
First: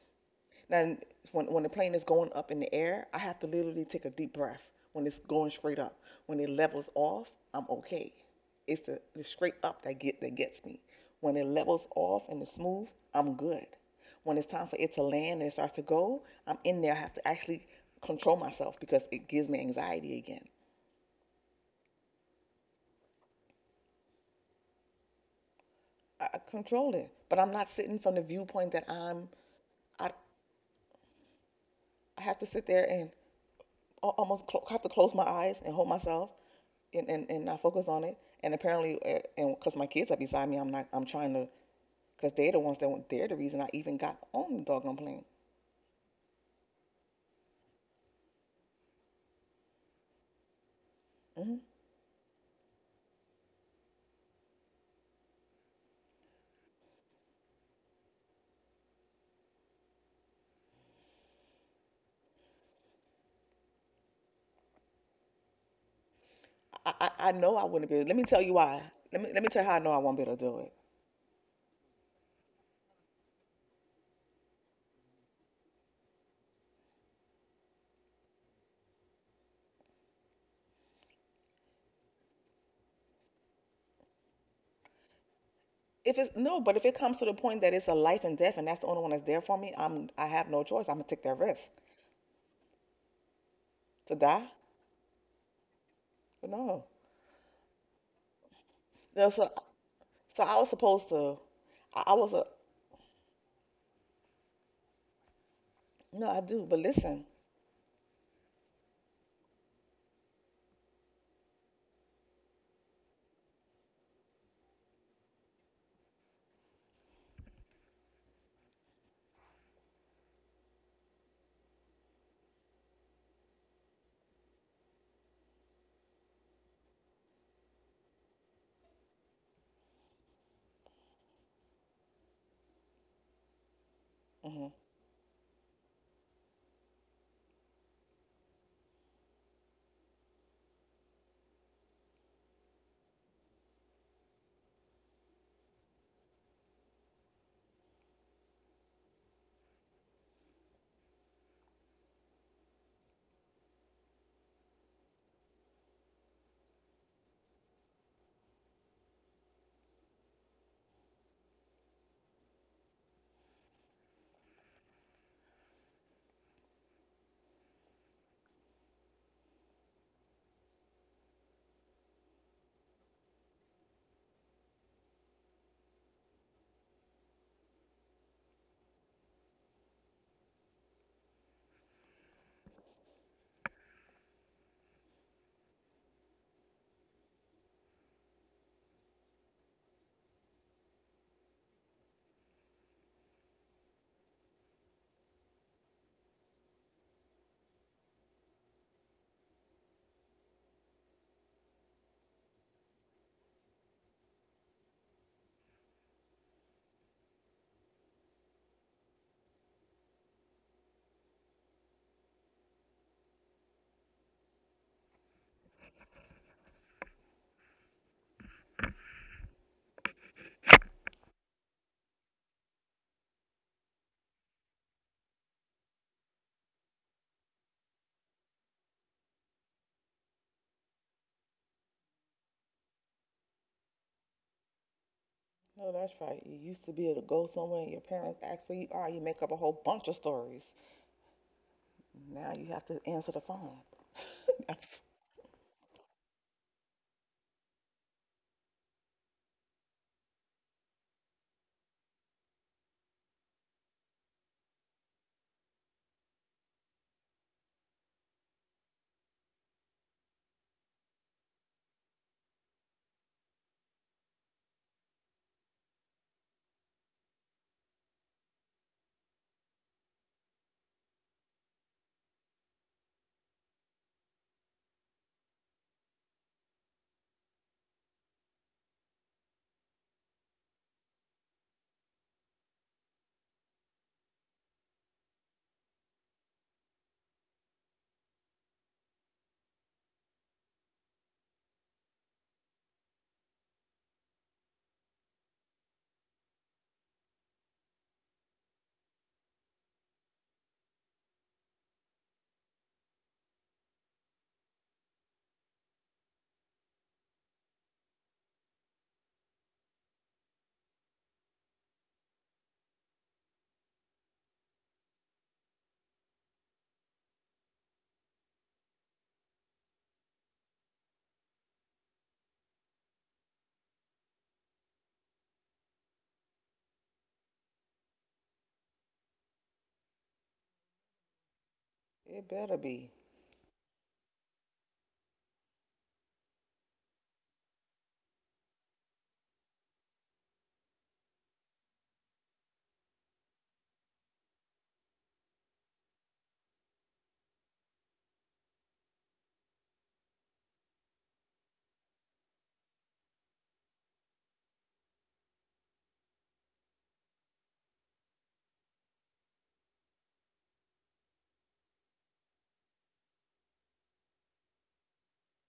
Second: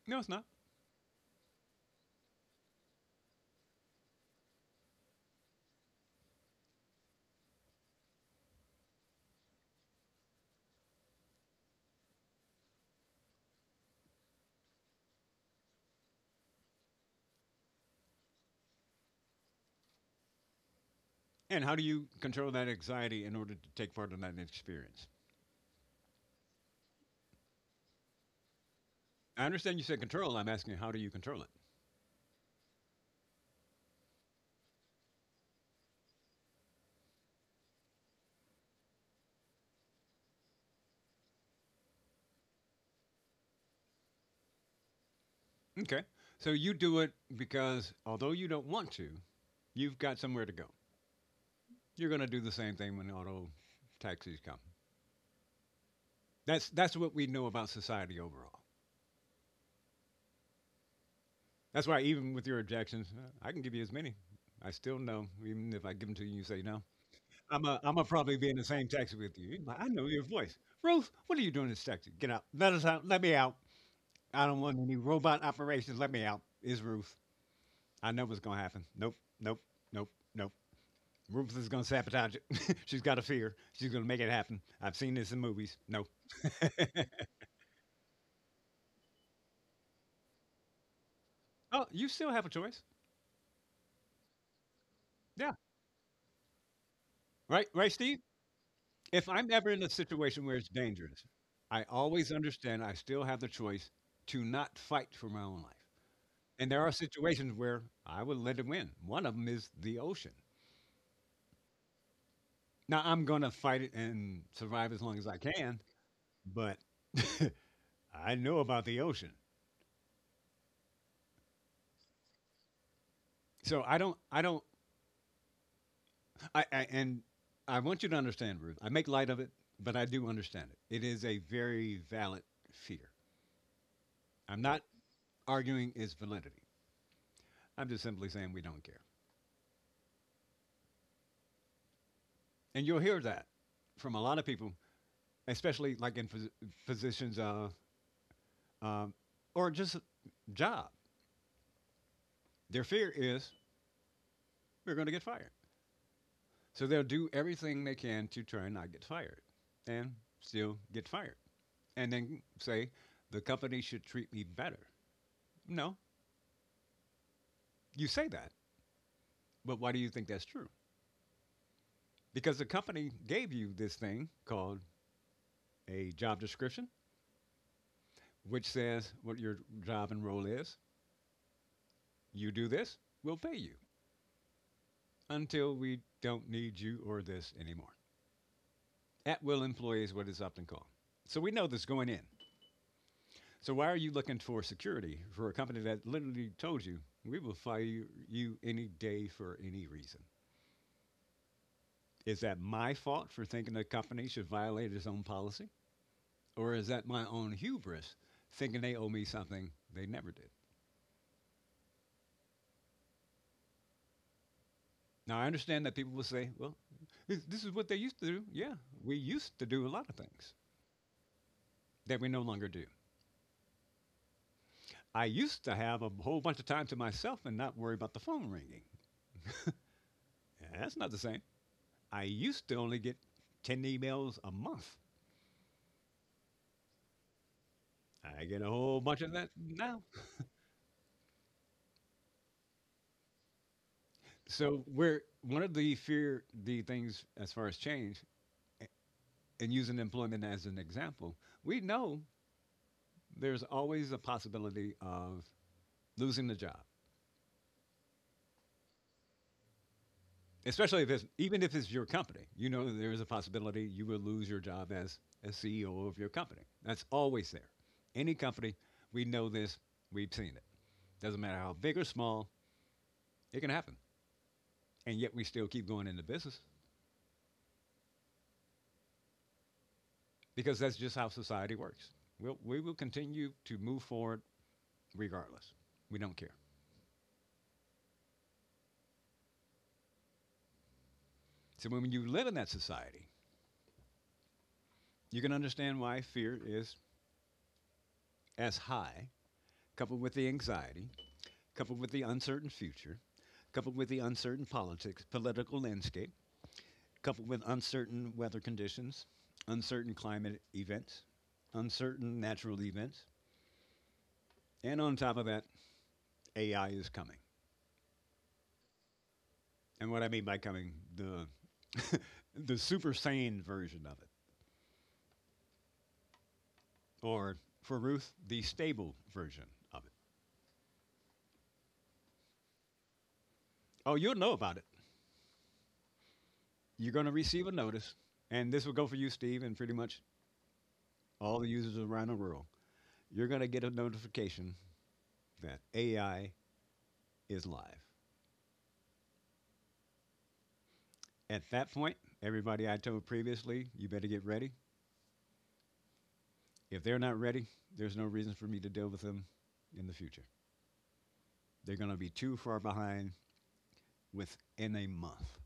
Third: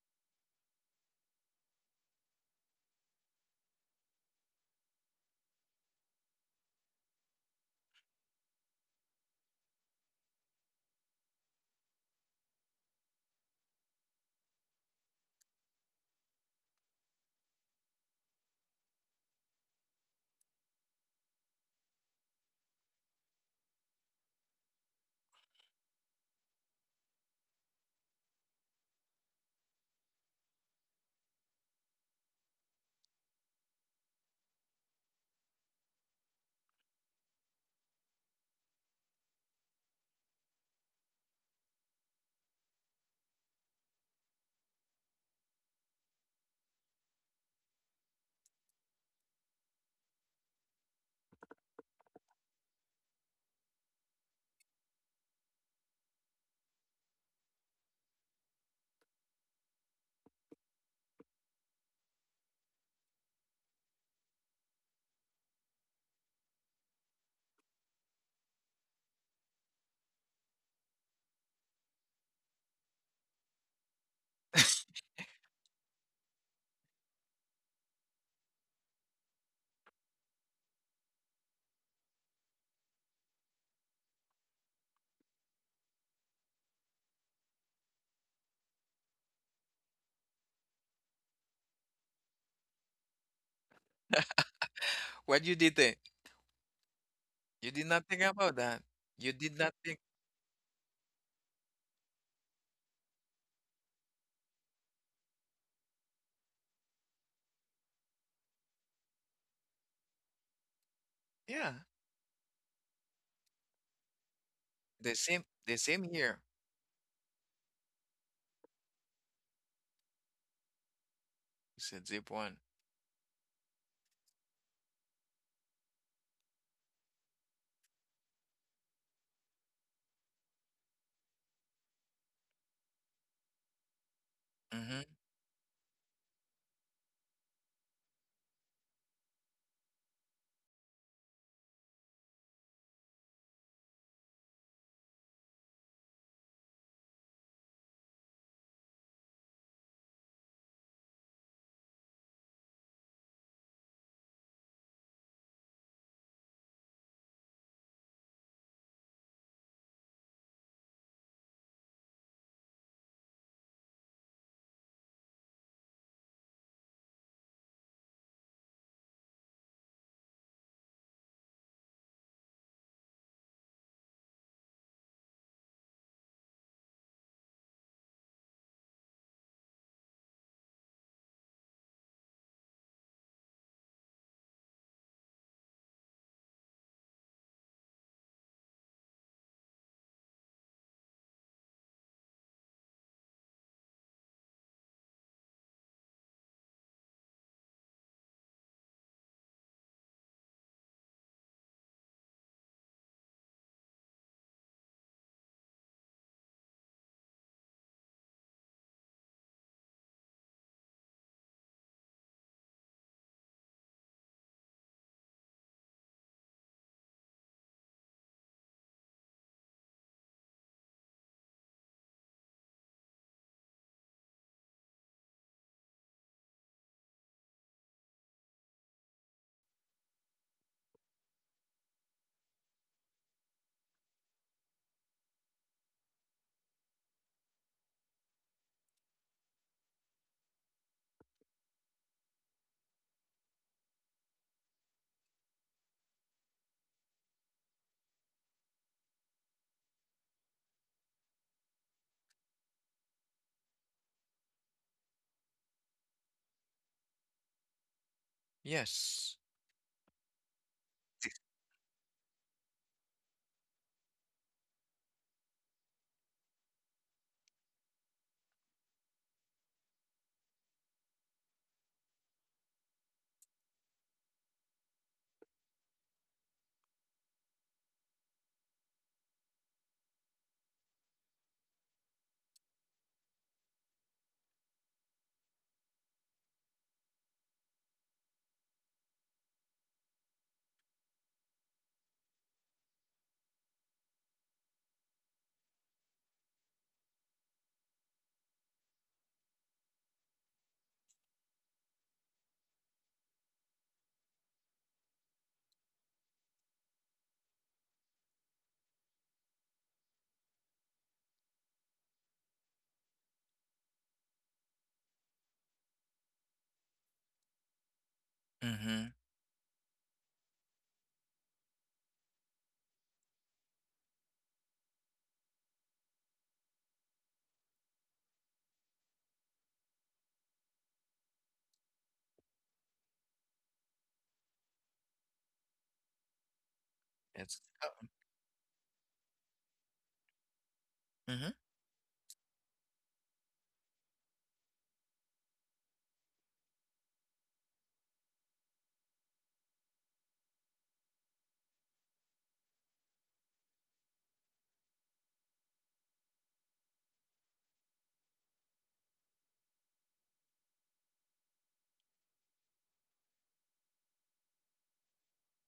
Speaker 3: No, it's not.
Speaker 2: Now, when the plane is going up in the air, I have to literally take a deep breath. When it's going straight up, when it levels off, I'm okay. It's the straight up that gets me. When it levels off and it's smooth, I'm good. When it's time for it to land and it starts to go, I'm in there. I have to actually control myself because it gives me anxiety again.
Speaker 3: And how do you control that anxiety in order to take part in that experience?
Speaker 2: I control it, but I'm not sitting from the viewpoint that I'm.
Speaker 3: I understand you said
Speaker 2: I
Speaker 3: control. I'm asking how do you control.
Speaker 2: I have to sit there and almost have to close my eyes and hold myself and not focus on it. And apparently, and because my kids are beside me, I'm not. I'm trying to because they're the ones that they're the reason I even got on the doggone plane.
Speaker 3: Okay. So you do it because although you don't want to, you've got somewhere to go.
Speaker 2: hmm
Speaker 3: You're going to do the same thing when auto taxis come. That's what we know about society overall. That's why even with your objections, I can give you as many. I still know, even if I give them to you, you say no.
Speaker 2: I I know I wouldn't be.
Speaker 3: I'm gonna
Speaker 2: Let me
Speaker 3: probably
Speaker 2: tell
Speaker 3: be
Speaker 2: you
Speaker 3: in the
Speaker 2: why.
Speaker 3: same taxi
Speaker 2: Let me
Speaker 3: with
Speaker 2: let me
Speaker 3: you. You're
Speaker 2: tell you how I
Speaker 3: like, I
Speaker 2: know I
Speaker 3: know
Speaker 2: won't be
Speaker 3: your
Speaker 2: able to do
Speaker 3: voice,
Speaker 2: it.
Speaker 3: Ruth. What are you doing in this taxi? Get out. Let us out. Let me out. I don't want any robot operations. Let me out. Is Ruth? I know what's gonna happen. Nope. Nope. Nope. Nope. Rufus is going to sabotage it. [LAUGHS] She's got a fear. She's going to make it happen. I've seen this in movies. No.
Speaker 2: If it's
Speaker 3: [LAUGHS]
Speaker 2: no, but if it comes to the point that it's a life and death, and that's the only one that's there for me, I have no choice. I'm gonna take that risk
Speaker 3: Oh, you still have a choice.
Speaker 2: to die.
Speaker 1: What
Speaker 3: Yeah.
Speaker 1: you did think?
Speaker 2: But no.
Speaker 3: Right,
Speaker 1: You did
Speaker 3: right,
Speaker 1: not think
Speaker 3: Steve?
Speaker 1: about that.
Speaker 3: If
Speaker 2: No,
Speaker 1: You
Speaker 2: so
Speaker 3: I'm
Speaker 1: did
Speaker 3: ever
Speaker 1: not
Speaker 3: in a
Speaker 1: think.
Speaker 2: So
Speaker 3: situation
Speaker 2: I
Speaker 3: where
Speaker 2: was
Speaker 3: it's
Speaker 2: supposed
Speaker 3: dangerous,
Speaker 2: to.
Speaker 3: I
Speaker 2: I
Speaker 3: always
Speaker 2: was a
Speaker 3: understand I still have the choice to not fight for my own life.
Speaker 2: no, I do.
Speaker 3: And
Speaker 2: But
Speaker 3: there are
Speaker 2: listen,
Speaker 3: situations where I would let it win. One of them is the ocean.
Speaker 1: Yeah,
Speaker 3: Now, I'm going to fight it and survive as long as I
Speaker 1: the
Speaker 3: can,
Speaker 1: same here.
Speaker 3: but [LAUGHS] I know about the ocean.
Speaker 1: It's a deep one.
Speaker 3: So I don't I and I want you to understand, Ruth. I make light of it, but I do understand it. It is a very valid fear. I'm
Speaker 2: hmm
Speaker 3: not
Speaker 1: Mm-hmm.
Speaker 3: arguing its validity. I'm just simply saying we don't care. And you'll hear that from a lot of people, especially like in positions um, or just job. Their fear is we're going to get fired. So they'll do everything they can to try and not get fired and still get fired. And then say, the company should treat me better. No, you say that. But why do you think that's true? Because the company gave you this thing called a job description, which says what your job and role is. You do this, we'll pay you until we don't need you or this anymore. At will employee is what it's often called. So we know this going in. So why are you looking for security for a company that literally told you we will fire you any day for any reason? Is that my fault for thinking a company should violate its own policy? Or is that my own hubris thinking they owe me something they never did? Now, I understand that people will say, well, this is what they used to do. Yeah, we used to do a lot of things that we no longer do. I used to have a whole bunch of time to myself and not worry about the phone ringing. Yeah, that's not the same. I used to only get 10 emails a month.
Speaker 2: no, that's right. You used to be able to go somewhere, and your parents
Speaker 3: I
Speaker 2: ask
Speaker 3: get a
Speaker 2: where you
Speaker 3: whole
Speaker 2: are. You
Speaker 3: bunch of
Speaker 2: make up
Speaker 3: that
Speaker 2: a whole
Speaker 3: now.
Speaker 2: bunch of stories. Now you have to answer the phone.
Speaker 3: So,
Speaker 2: [LAUGHS]
Speaker 3: we're one of the fear, the things as far as change, a- and using employment as an example, we know there's always a possibility of losing the job,
Speaker 1: Yes.
Speaker 3: especially if it's even if it's your company. You know, there is a possibility you will lose your job as a CEO of your company. That's always there. Any company, we know this, we've seen it. Doesn't matter how big or small, it can happen. And yet we still keep going into business because that's just how society works. We will continue to move forward regardless. We don't care. So when you live in that society, you can understand why fear is as high, coupled with the anxiety, coupled with the uncertain future, coupled with the uncertain politics, political landscape, coupled with uncertain weather conditions, uncertain climate events, uncertain natural events, and on top of that, AI is coming.
Speaker 1: Mm-hmm.
Speaker 3: And what I mean by coming, the [LAUGHS] the super sane version of it, or for Ruth, the stable version of it.
Speaker 2: It better be.
Speaker 3: Oh, you'll know about it. You're going to
Speaker 1: It's
Speaker 3: receive a notice, and this will go for you, Steve, and pretty much
Speaker 1: mm-hmm,
Speaker 3: all the users around the world. You're going to get a notification that AI is live. At that point, everybody I told previously, you better get ready. If they're not ready, there's no reason for me to deal with them in the future. They're going to be too far behind within a month.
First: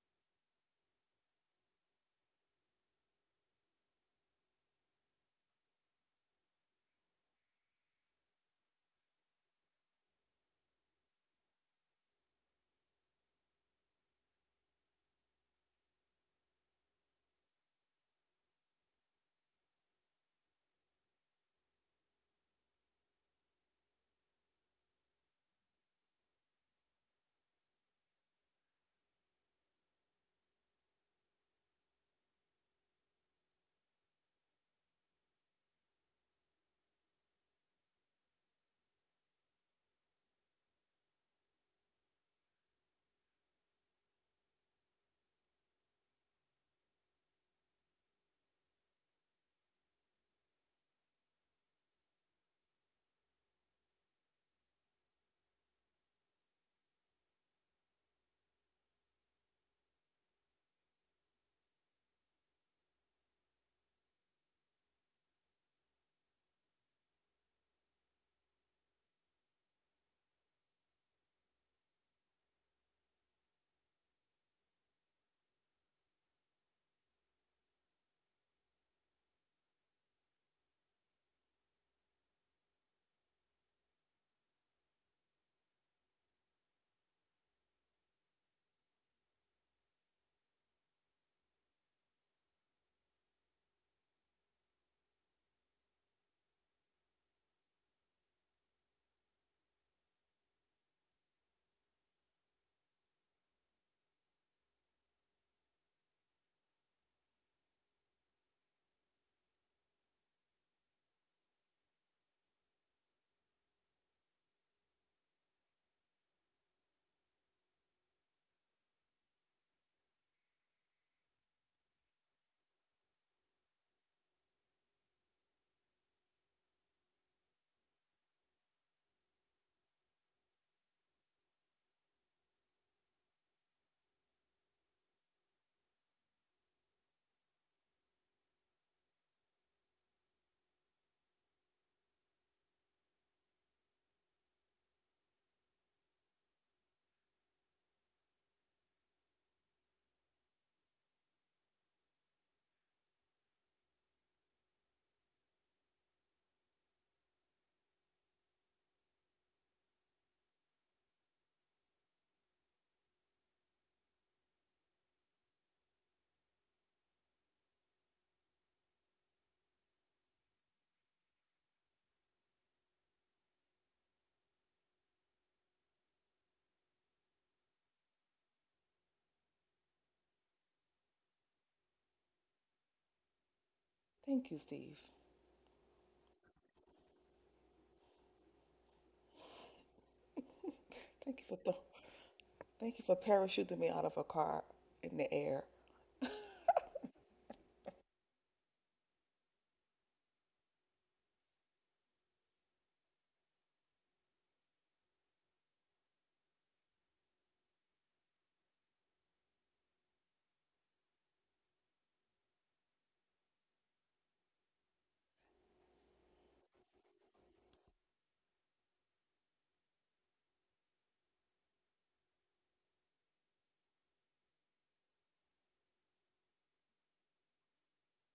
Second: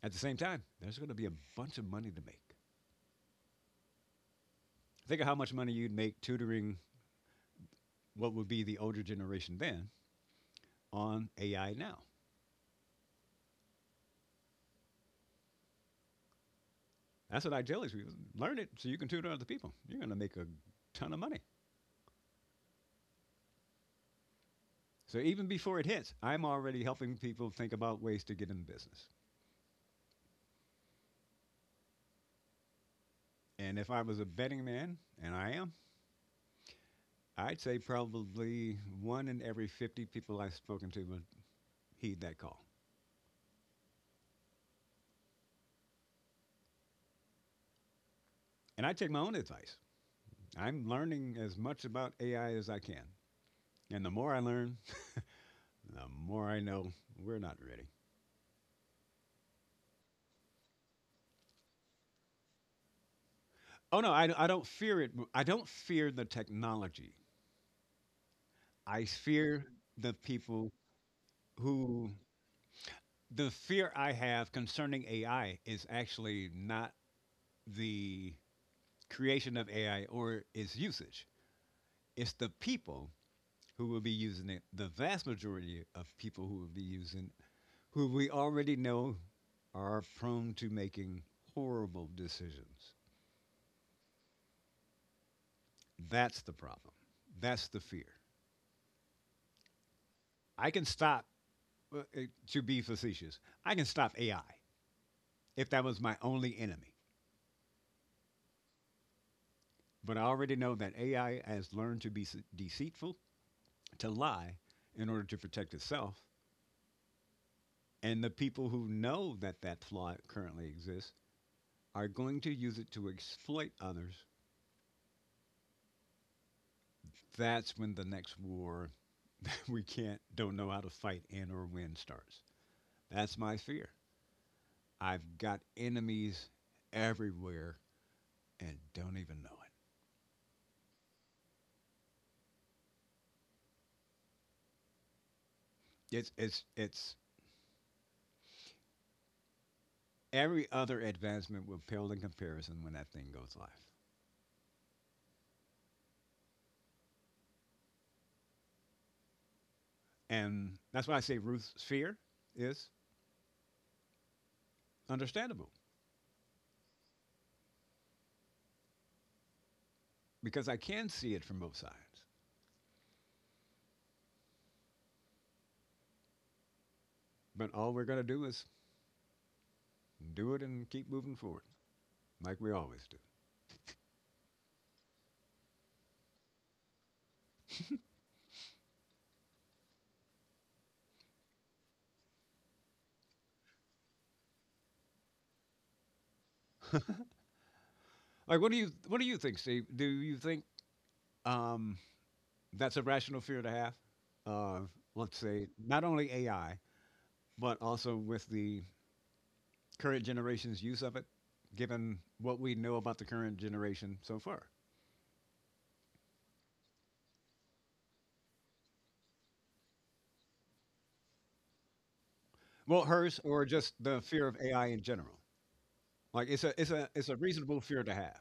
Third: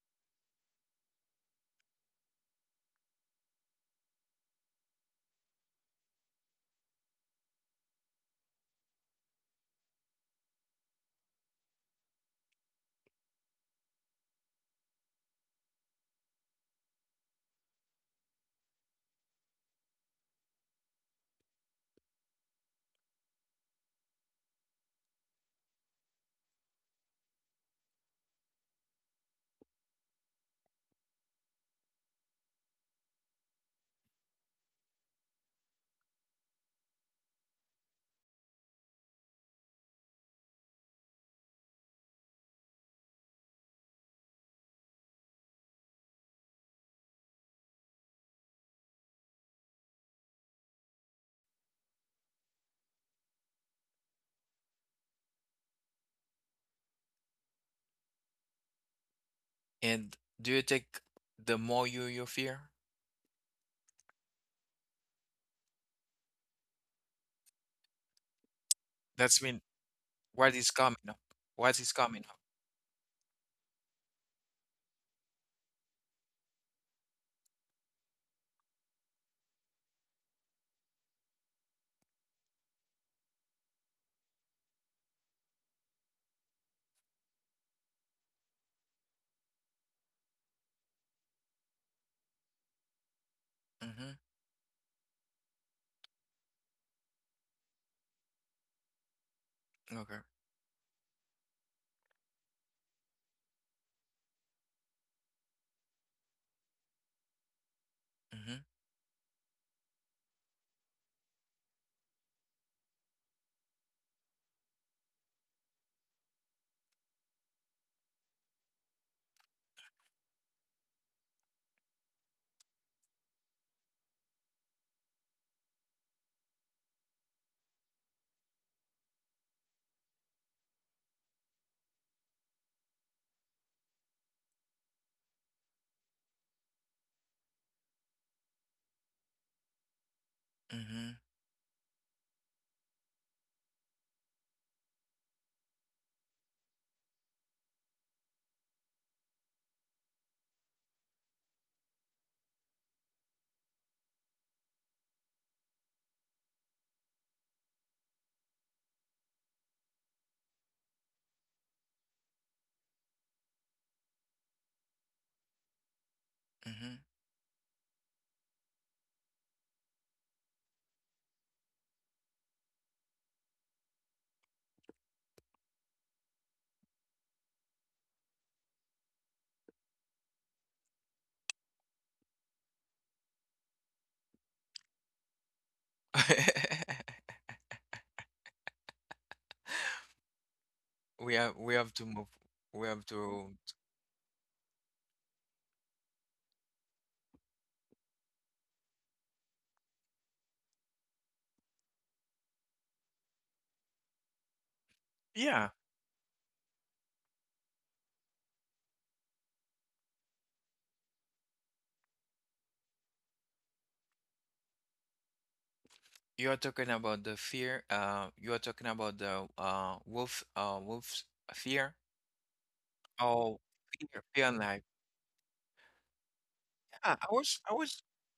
Speaker 3: At the same time, there's going to be a bunch of money to make. Think of how much money you'd make tutoring what would be the older generation then on AI now. That's what I tell these people. Learn it so you can tutor other people. You're going to make a ton of money. So even before it hits, I'm already helping people think about ways to get in business. And if I was a betting man, and I am, I'd say probably one in every 50 people I've spoken to would heed that call. And I take my own advice. I'm learning as much about AI as I can. And the more I learn, the more I know we're not ready.
Speaker 1: and do you think the more you you fear?
Speaker 3: Oh, no, I don't fear it. I don't fear the technology. I
Speaker 1: That's mean
Speaker 3: fear the
Speaker 1: what
Speaker 3: people
Speaker 1: is coming up? What is
Speaker 3: who,
Speaker 1: coming up?
Speaker 3: the fear I have concerning AI is actually not the creation of AI or its usage. It's the people who will be using it, the vast majority of people who will be using who we already know are prone to making horrible decisions.
Speaker 1: Mm-hmm.
Speaker 3: That's the problem. That's the fear.
Speaker 1: Okay.
Speaker 3: I can stop, uh, uh, to be facetious, I can stop AI if that was my only enemy.
Speaker 1: Mm-hmm.
Speaker 3: But I already know that AI has learned to be deceitful, to lie, in order to protect itself. And the people who know that that flaw currently exists are going to use it to exploit others, that's when the next war [LAUGHS] we can't don't know how to fight in or win starts. That's my fear. I've got enemies everywhere and don't even know it.
Speaker 1: Mm-hmm.
Speaker 3: It's every other advancement will pale in comparison when that thing goes live. And that's why I say Ruth's fear is understandable
Speaker 1: Mm-hmm.
Speaker 3: because I can see it from both sides. But all we're going to do is do it and keep moving forward like we always do.
Speaker 2: Thank you, Steve.
Speaker 1: [LAUGHS] We
Speaker 2: Thank you
Speaker 1: have
Speaker 2: for
Speaker 1: we
Speaker 2: th-
Speaker 1: have to move. We
Speaker 2: thank
Speaker 1: have
Speaker 2: you for
Speaker 1: to.
Speaker 2: parachuting me out of a car in the air.
Speaker 3: Like, what do you think, Steve? Do you think um, that's a rational fear to have? Uh, let's say
Speaker 1: Yeah,
Speaker 3: not only AI, but also with the current generation's use of it, given what we know about the current generation so far.
Speaker 1: you are talking about the fear. You are talking about the wolf. Wolf's fear.
Speaker 3: Well, hers
Speaker 1: Oh,
Speaker 3: or just the
Speaker 1: fear,
Speaker 3: fear
Speaker 1: fear
Speaker 3: of
Speaker 1: and life.
Speaker 3: AI in general. Like, it's a it's a
Speaker 1: Yeah,
Speaker 3: it's
Speaker 1: I
Speaker 3: a
Speaker 1: was. I
Speaker 3: reasonable fear
Speaker 1: was.
Speaker 3: to have.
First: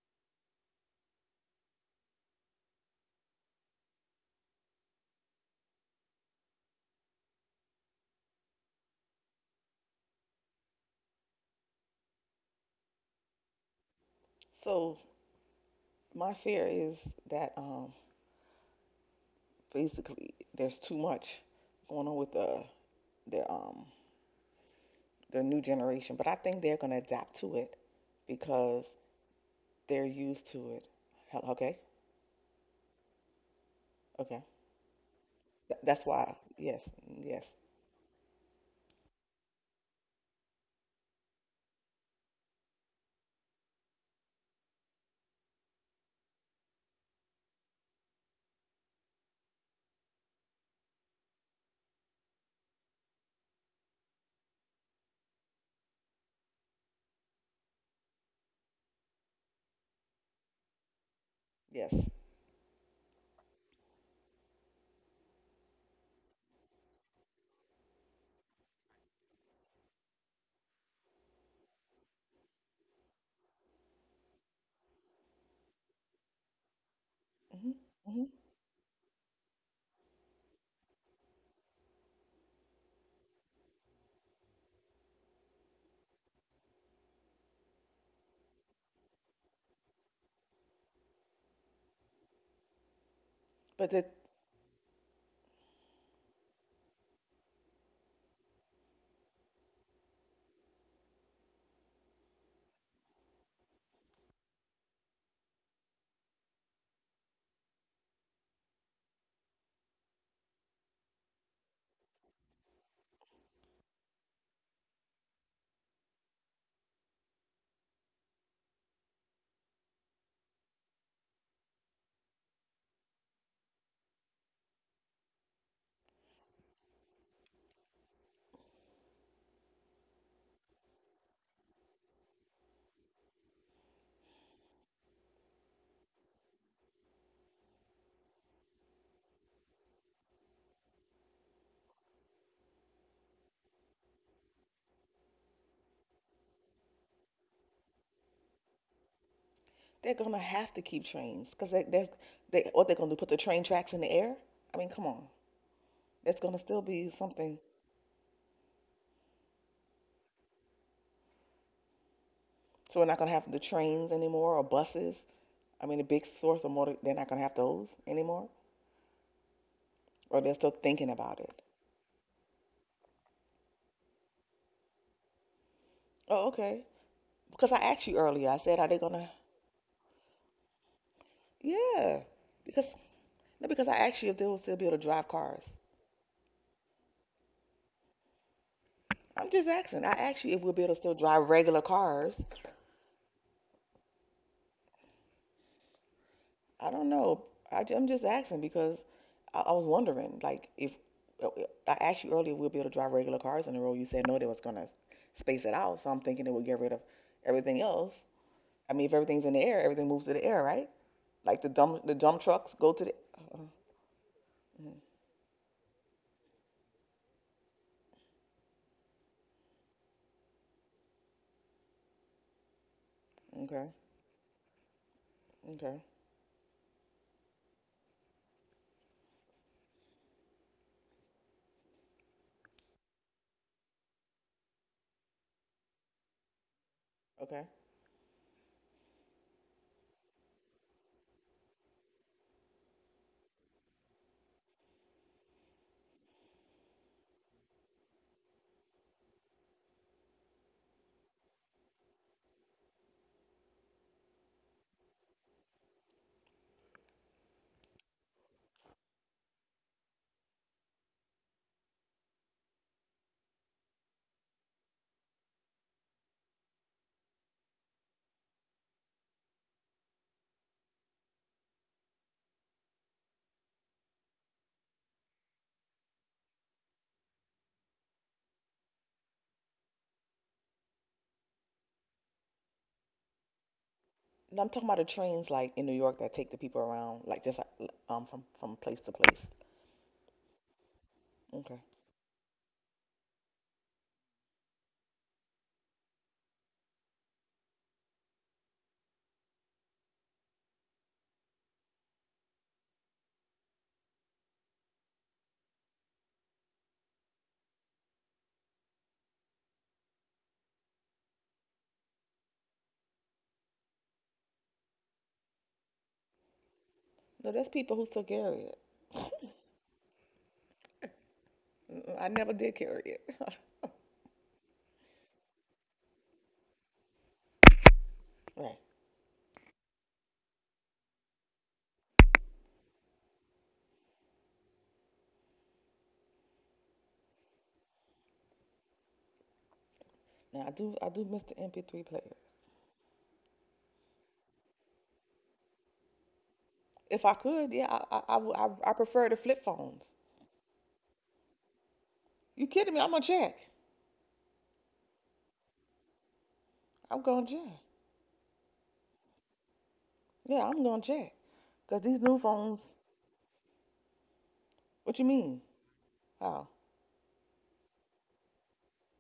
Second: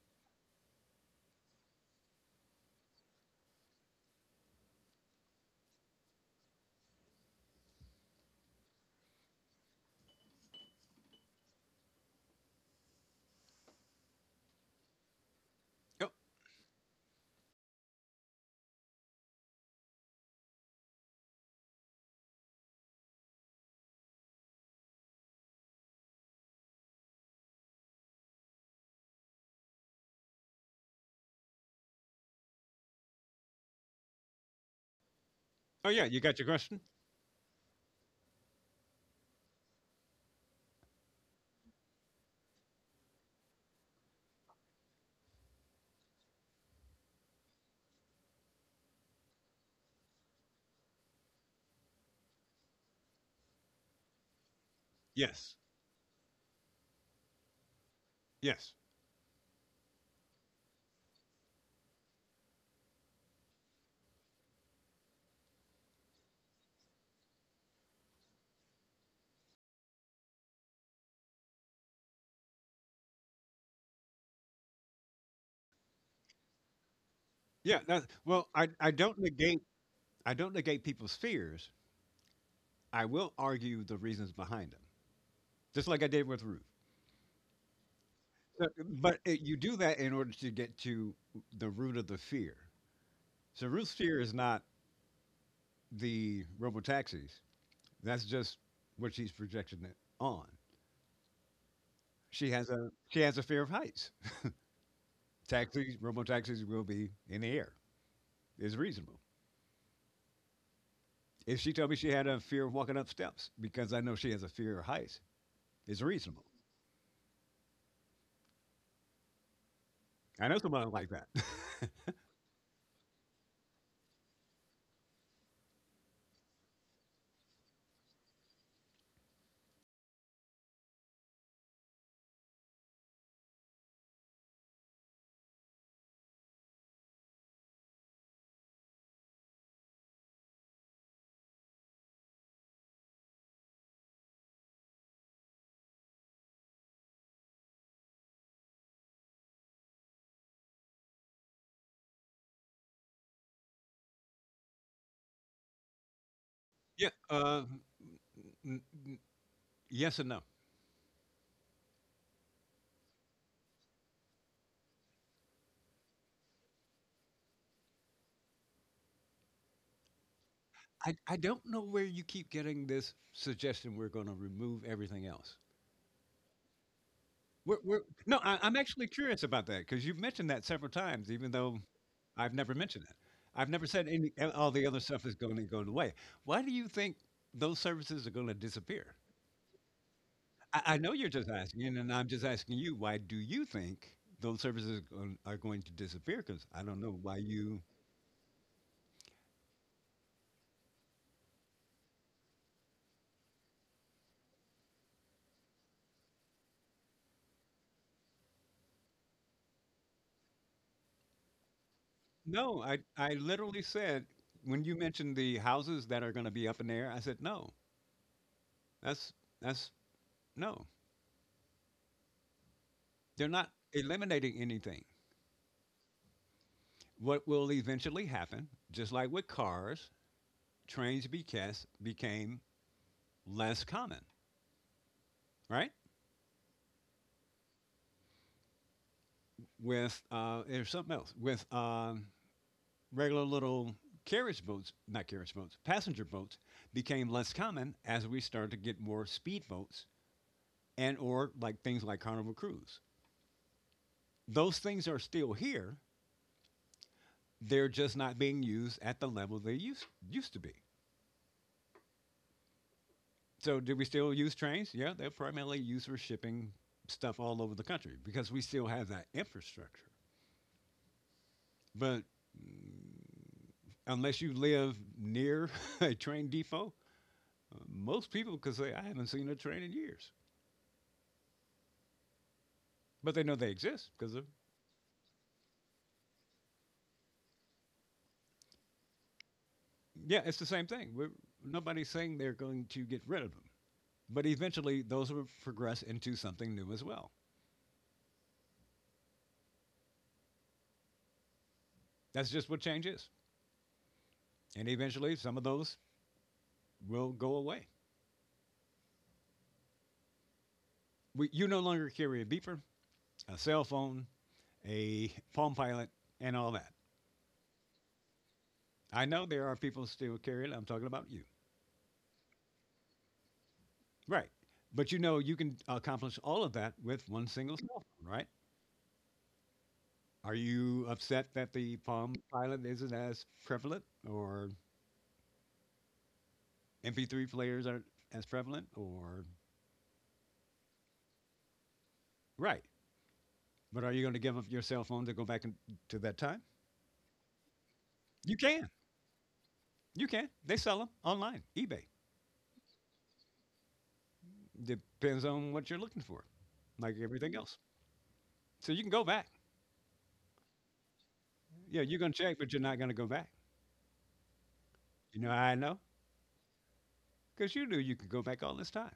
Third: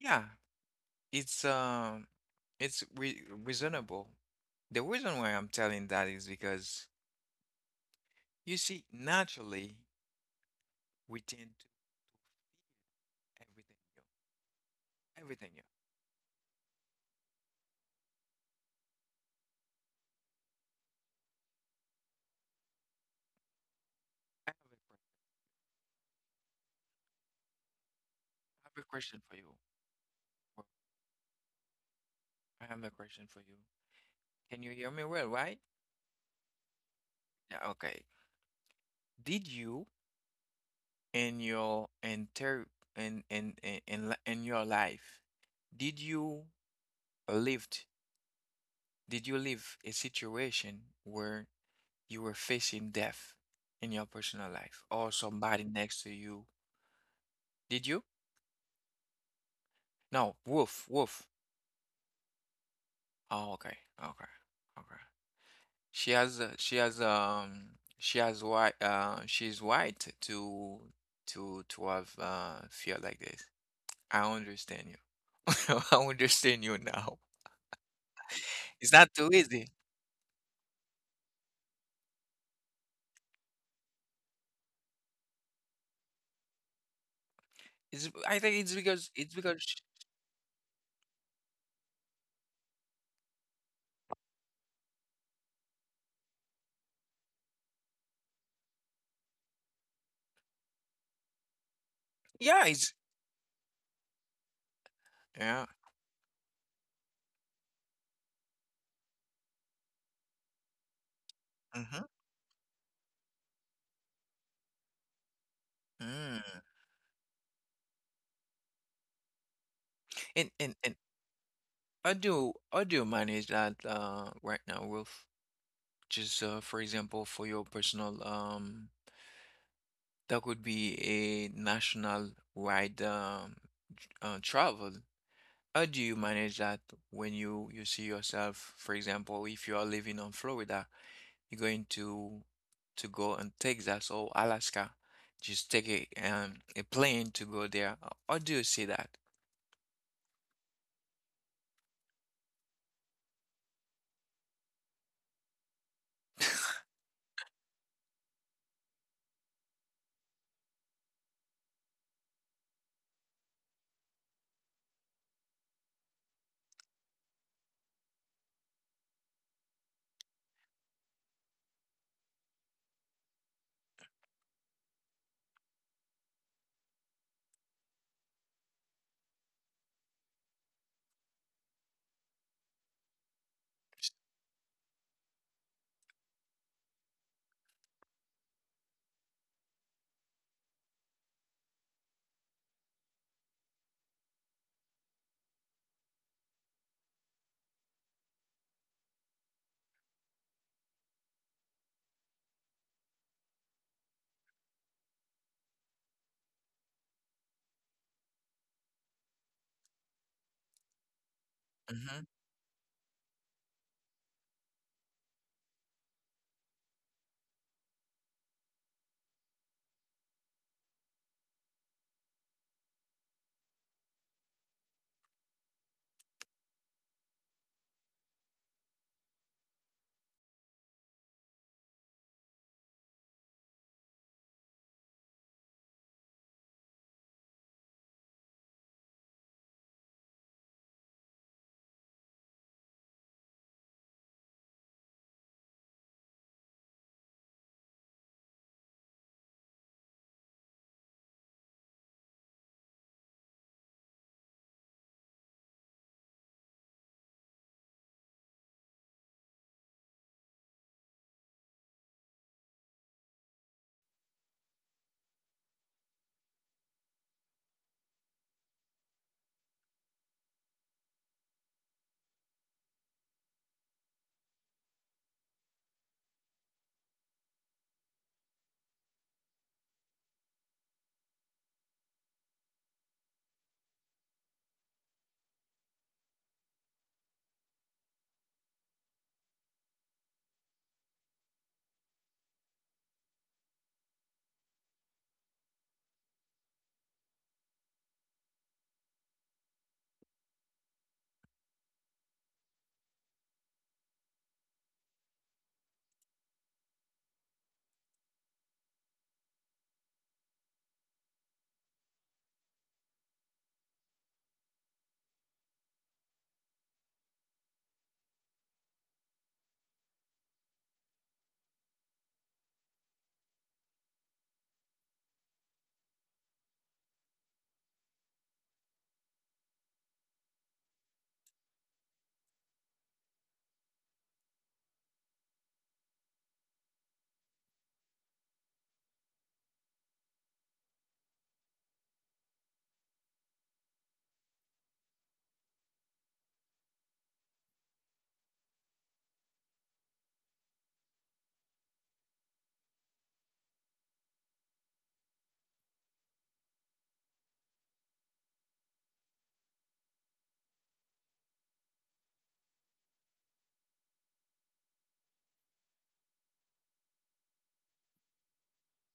Speaker 1: Yeah, it's um, it's re reasonable. The reason why I'm telling that is because you see, naturally, we tend to everything new,
Speaker 2: So
Speaker 1: everything new.
Speaker 3: Oh,
Speaker 2: my fear is that basically there's too much going on with the the um
Speaker 1: I have a, que-
Speaker 2: the new generation, but I think they're gonna adapt to it
Speaker 1: I have
Speaker 2: because
Speaker 1: a question for you.
Speaker 2: they're used
Speaker 1: Well,
Speaker 2: to it. Okay,
Speaker 1: I have a question for you.
Speaker 2: okay.
Speaker 1: Can you hear me well, right?
Speaker 3: oh
Speaker 2: That's
Speaker 3: yeah, you
Speaker 2: why.
Speaker 3: got your question.
Speaker 2: Yes, yes,
Speaker 1: Yeah, okay. Did you in your inter in your life, did you lived, did you live a situation where you were facing death in your personal life or
Speaker 3: Yes,
Speaker 1: somebody next to you? Did you?
Speaker 3: yes,
Speaker 1: No, Wolf. Wolf.
Speaker 2: yes.
Speaker 1: Oh, okay. Okay. Okay. She has she has she has white she's white to to have feel like this. I understand you. [LAUGHS] I understand you now.
Speaker 2: hmm
Speaker 3: yeah. That,
Speaker 2: hmm
Speaker 3: well, I
Speaker 1: It's not
Speaker 3: don't
Speaker 1: too
Speaker 3: negate
Speaker 1: easy.
Speaker 3: I don't negate people's fears. I will argue the reasons behind them, just like I did with Ruth.
Speaker 1: It's I think
Speaker 3: So, but
Speaker 1: it's
Speaker 3: it, you
Speaker 1: because
Speaker 3: do
Speaker 1: sh
Speaker 3: that in order to get to the root of the fear. So
Speaker 2: But
Speaker 3: Ruth's
Speaker 2: they
Speaker 3: fear is not the robotaxis. That's just what she's projecting it on. She has
Speaker 1: yeah,
Speaker 3: a
Speaker 1: it's
Speaker 3: she has a fear of heights.
Speaker 1: yeah.
Speaker 3: Taxis, robotaxis will be in the air. Is reasonable. If she told me
Speaker 1: Mm-hmm.
Speaker 3: she had a fear of walking up steps because I know she has a fear of heights, it's reasonable.
Speaker 1: Mm.
Speaker 3: I
Speaker 1: And
Speaker 3: know someone like that. [LAUGHS]
Speaker 1: how do you manage that right now Wolf. Just for example for your personal that could be a national-wide travel. How do you manage that when you see yourself, for example, if you are living on Florida, you're going to go in Texas or Alaska, just take a plane to go there. How do you see that?
Speaker 2: they're gonna have to keep trains because they there's they what they're gonna do? Put the train tracks in the air? I mean, come on. That's gonna still be
Speaker 3: Yeah.
Speaker 2: something.
Speaker 3: N- yes and no.
Speaker 2: So we're not gonna have the trains anymore or buses. I mean, a big source of motor. They're not gonna have those anymore, or they're still thinking
Speaker 3: I
Speaker 2: about it.
Speaker 3: don't know where you keep getting this suggestion we're going to remove everything else.
Speaker 2: Oh, okay. Because I
Speaker 3: We're, we're,
Speaker 2: asked you
Speaker 3: no,
Speaker 2: earlier. I
Speaker 3: I,
Speaker 2: said,
Speaker 3: I'm
Speaker 2: are they
Speaker 3: actually
Speaker 2: gonna?
Speaker 3: curious about that because you've mentioned that several times, even though
Speaker 2: Yeah.
Speaker 3: I've never
Speaker 2: Because
Speaker 3: mentioned it.
Speaker 2: No,
Speaker 3: I've
Speaker 2: because
Speaker 3: never
Speaker 2: I
Speaker 3: said
Speaker 2: asked you
Speaker 3: any,
Speaker 2: if they will
Speaker 3: all
Speaker 2: still be
Speaker 3: the
Speaker 2: able to
Speaker 3: other
Speaker 2: drive
Speaker 3: stuff is going
Speaker 2: cars.
Speaker 3: to go away. Why do you think those services are going to disappear?
Speaker 2: I'm just asking. I asked you if we'll be
Speaker 3: I,
Speaker 2: able to
Speaker 3: I
Speaker 2: still
Speaker 3: know you're
Speaker 2: drive
Speaker 3: just
Speaker 2: regular
Speaker 3: asking, and I'm
Speaker 2: cars.
Speaker 3: just asking you, why do you think those are going to disappear? Because I
Speaker 2: I
Speaker 3: don't
Speaker 2: don't
Speaker 3: know why
Speaker 2: know.
Speaker 3: you.
Speaker 2: I, am just asking because I was wondering, like, if uh, uh, I asked you earlier, if we'll be able to drive regular cars on the road. You said no, they was gonna space it out. So I'm thinking it would get rid of everything else. I mean, if everything's in the air, everything moves to the air, right? Like the dump, the
Speaker 1: Mm-hmm.
Speaker 2: dump trucks
Speaker 3: No,
Speaker 2: go
Speaker 3: I,
Speaker 2: to the.
Speaker 3: I
Speaker 2: Uh,
Speaker 3: literally said when you
Speaker 2: mm,
Speaker 3: mentioned the houses that are going to be up in the air, I said, no, that's, that's, no, they're not
Speaker 2: okay,
Speaker 3: eliminating anything.
Speaker 2: okay,
Speaker 3: What will eventually happen, just like with cars, trains became less common, right?
Speaker 2: okay.
Speaker 3: With, there's something else, with regular little carriage boats, not carriage boats, passenger boats became less common as we started to get more speedboats and or like things like Carnival Cruise. Those things are still here. They're just not being used at the level they used to be. So do we still use trains? Yeah, they're primarily used for shipping stuff all over the country because we still have that infrastructure. But mm, unless you live near [LAUGHS] a train depot, most people could say, I haven't seen a train in years. But they know they exist because of,
Speaker 2: No, I'm talking about the trains, like in New York, that take the people around, like just like, from place to place.
Speaker 3: yeah, it's the same thing.
Speaker 2: Okay.
Speaker 3: Nobody's saying they're going to get rid of them. But eventually, those will progress into something new as well. That's just what change is. And eventually, some of those will go away. We, you no longer carry a beeper, a cell phone, a palm pilot, and all that.
Speaker 2: No, there's people who's still carry it.
Speaker 3: I know there are people still carrying it. I'm talking about you.
Speaker 2: Mm-mm, I never did carry it.
Speaker 3: Right. But you know, you can accomplish all of that with one single cell phone, right?
Speaker 2: Right.
Speaker 3: Are you upset that the Palm Pilot isn't as prevalent or MP3 players aren't as prevalent or
Speaker 2: Now I do miss the MP3 player.
Speaker 3: right? But are you going to give up your cell phone to go back in, to that time?
Speaker 2: If I could, yeah, I, would-
Speaker 3: You
Speaker 2: I
Speaker 3: can.
Speaker 2: prefer the flip phones.
Speaker 3: You can. They sell them online, eBay.
Speaker 2: You kidding me? I'm gonna check.
Speaker 3: Depends on what you're looking for, like
Speaker 2: I'm gonna
Speaker 3: everything
Speaker 2: check.
Speaker 3: else. So you can go back.
Speaker 2: Yeah, I'm gonna check. Cause
Speaker 3: Yeah,
Speaker 2: these
Speaker 3: you're going
Speaker 2: new
Speaker 3: to check, but
Speaker 2: phones.
Speaker 3: you're not going to go back.
Speaker 2: What you
Speaker 3: You know how
Speaker 2: mean?
Speaker 3: I know?
Speaker 2: How?
Speaker 3: Because you knew you could go back all this time,